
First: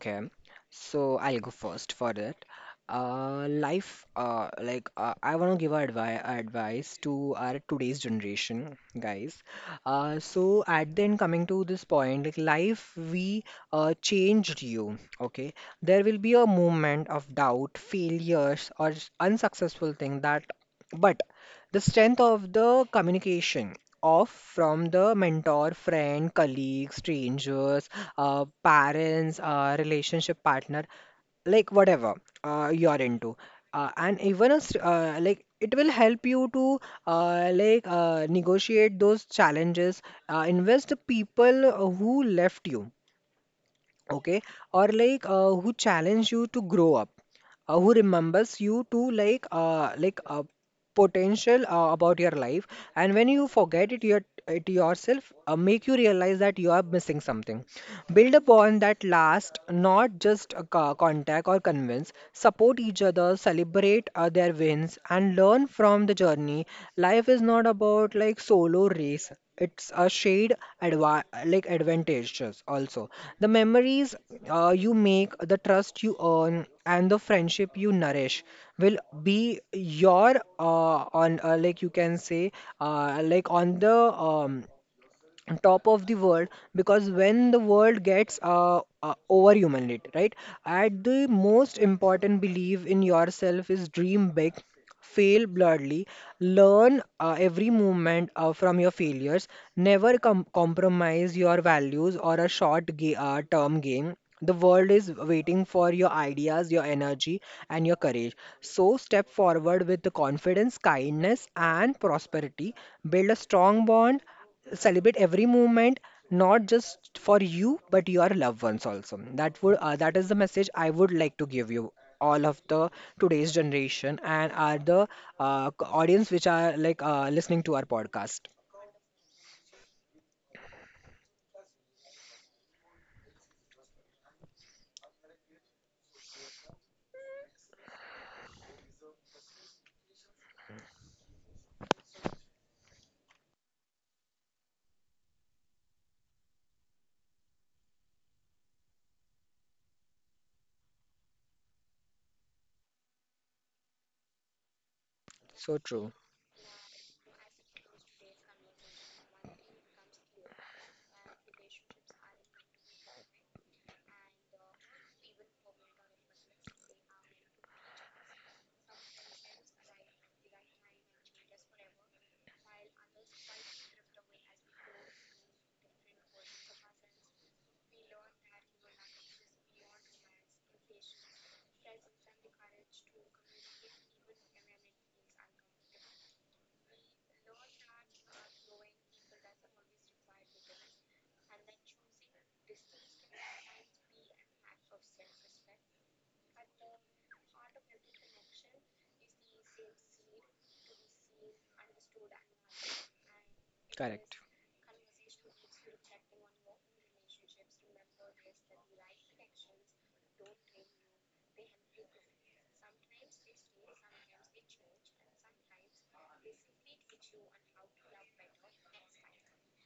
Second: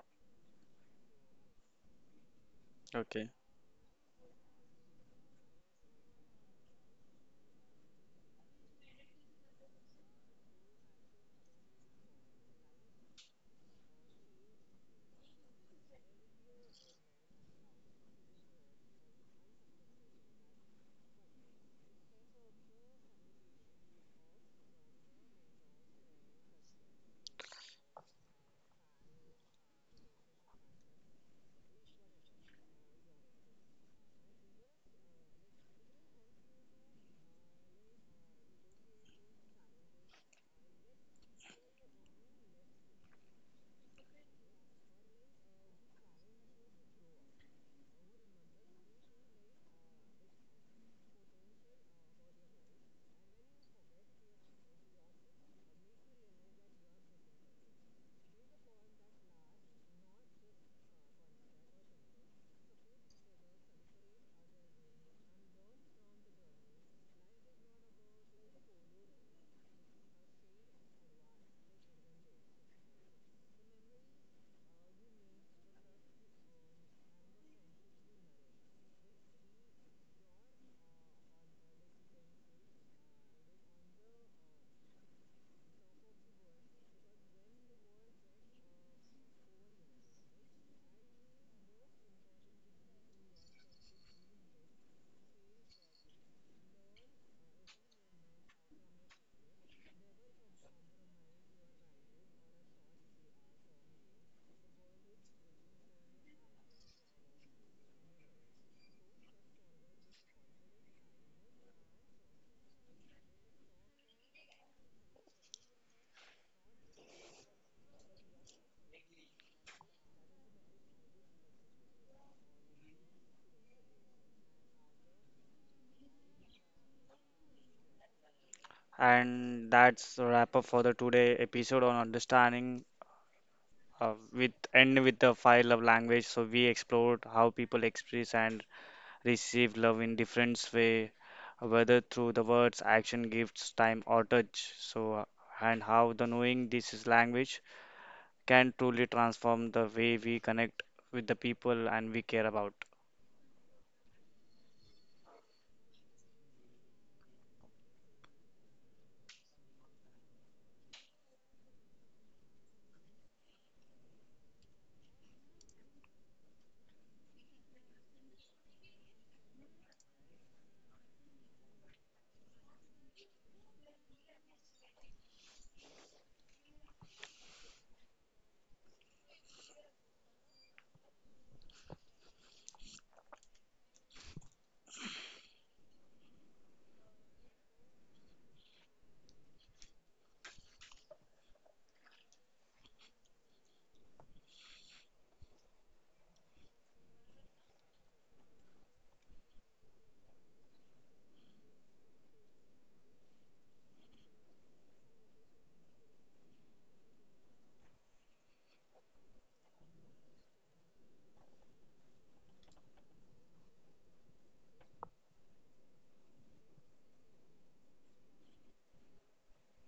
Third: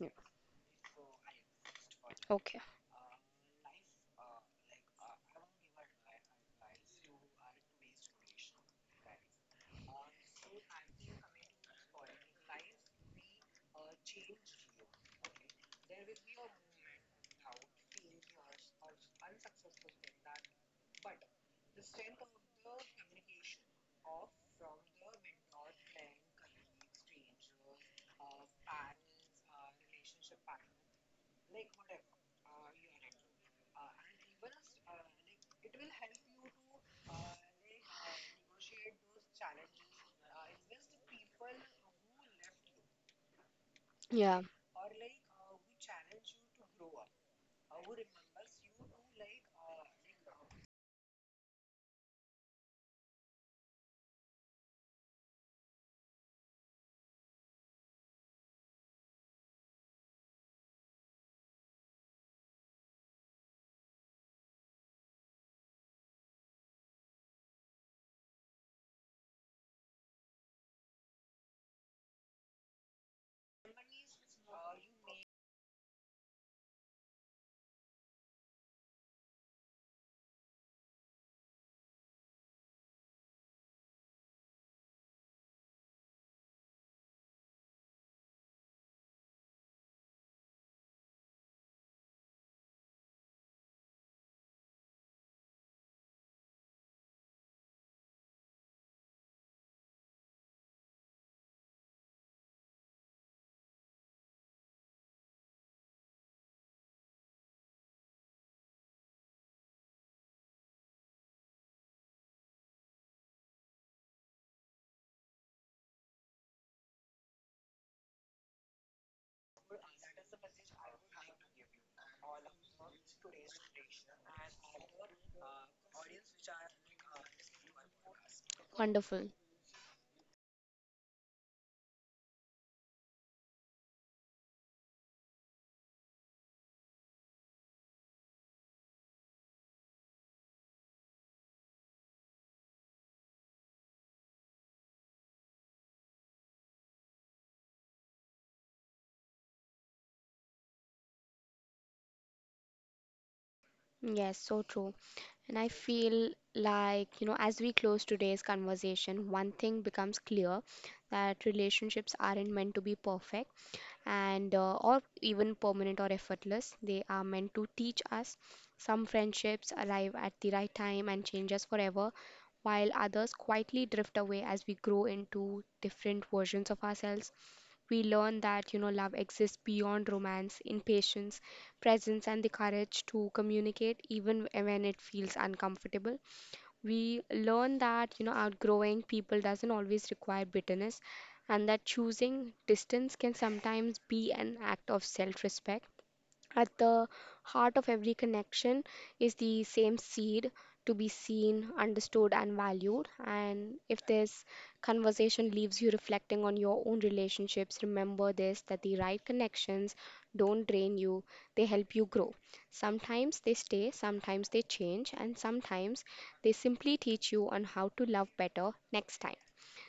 A: yeah.
B: So I'll go first for it.
A: Okay.
C: Okay.
B: Life, I want to give a advice to our today's generation, guys. So at the end, coming to this point, like life, we changed you. Okay, there will be a moment of doubt, failures, or unsuccessful thing that, but the strength of the communication of from the mentor, friend, colleague, strangers, parents, relationship partner, like whatever you're into, and even like it will help you to negotiate those challenges, invest the people who left you, okay,
A: Yeah.
B: or who challenge you to grow up, who remembers you to potential about your life, and when you forget it your it yourself make you realize that you are missing something. Build upon that last, not just a contact or convince. Support each other, celebrate their wins, and learn from the journey. Life is not about like solo race. It's a shared advantages also. The memories you make, the trust you earn, and the friendship you nourish will be your on like you can say on the top of the world, because when the world gets overhumaned, right, at the most important, believe in yourself is dream big, fail bloodily, learn every moment from your failures, never compromise your values or a short term game. The world is waiting for your ideas, your energy, and your courage. So step forward with the confidence, kindness, and prosperity. Build a strong bond, celebrate every moment, not just for you but your loved ones also. That would that is the message I would like to give you all of the today's generation and are the audience which are like listening to our podcast.
A: Wonderful.
C: And that's a wrap up for the today episode on understanding. With end with the five love language. So we explored how people express and receive love in different way, whether through the words, action, gifts, time, or touch. So and how the knowing this is language can truly transform the way we connect with the people and we care about.
A: Yes, so true. And I
B: So true.
A: feel like, you know, as we close today's conversation, one thing becomes clear, that relationships aren't meant to be perfect and or even permanent or effortless. They are meant to teach us. Some friendships arrive at the right time and change us forever, while others quietly drift away as we grow into different versions of ourselves. We learn that, you know, love exists beyond romance in patience, presence, and the courage to communicate even when it feels uncomfortable. We learn that, you know, outgrowing people doesn't always require bitterness, and that choosing distance can sometimes be an act of self respect. At the heart of every connection is the same seed, to be seen, understood, and valued. And if
B: Correct.
A: this conversation leaves you reflecting on your own relationships, remember this, that the right connections don't drain you, they help you grow. Sometimes they stay, sometimes they change, and sometimes they simply teach you on how to love better next time.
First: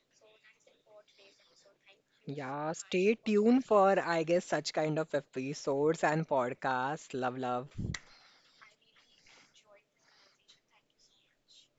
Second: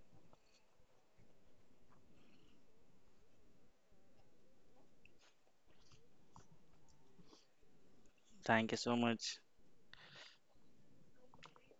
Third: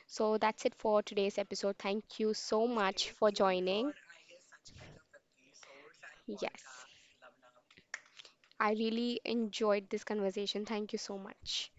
A: So that's it for today's episode. Thank you so
B: Yeah,
A: much
B: stay
A: for
B: tuned
A: joining.
B: for I guess such kind of episodes and
A: Yes,
B: podcasts. Love love.
C: Thank
A: I
C: you so
A: really
C: much.
A: enjoyed this conversation. Thank you so much.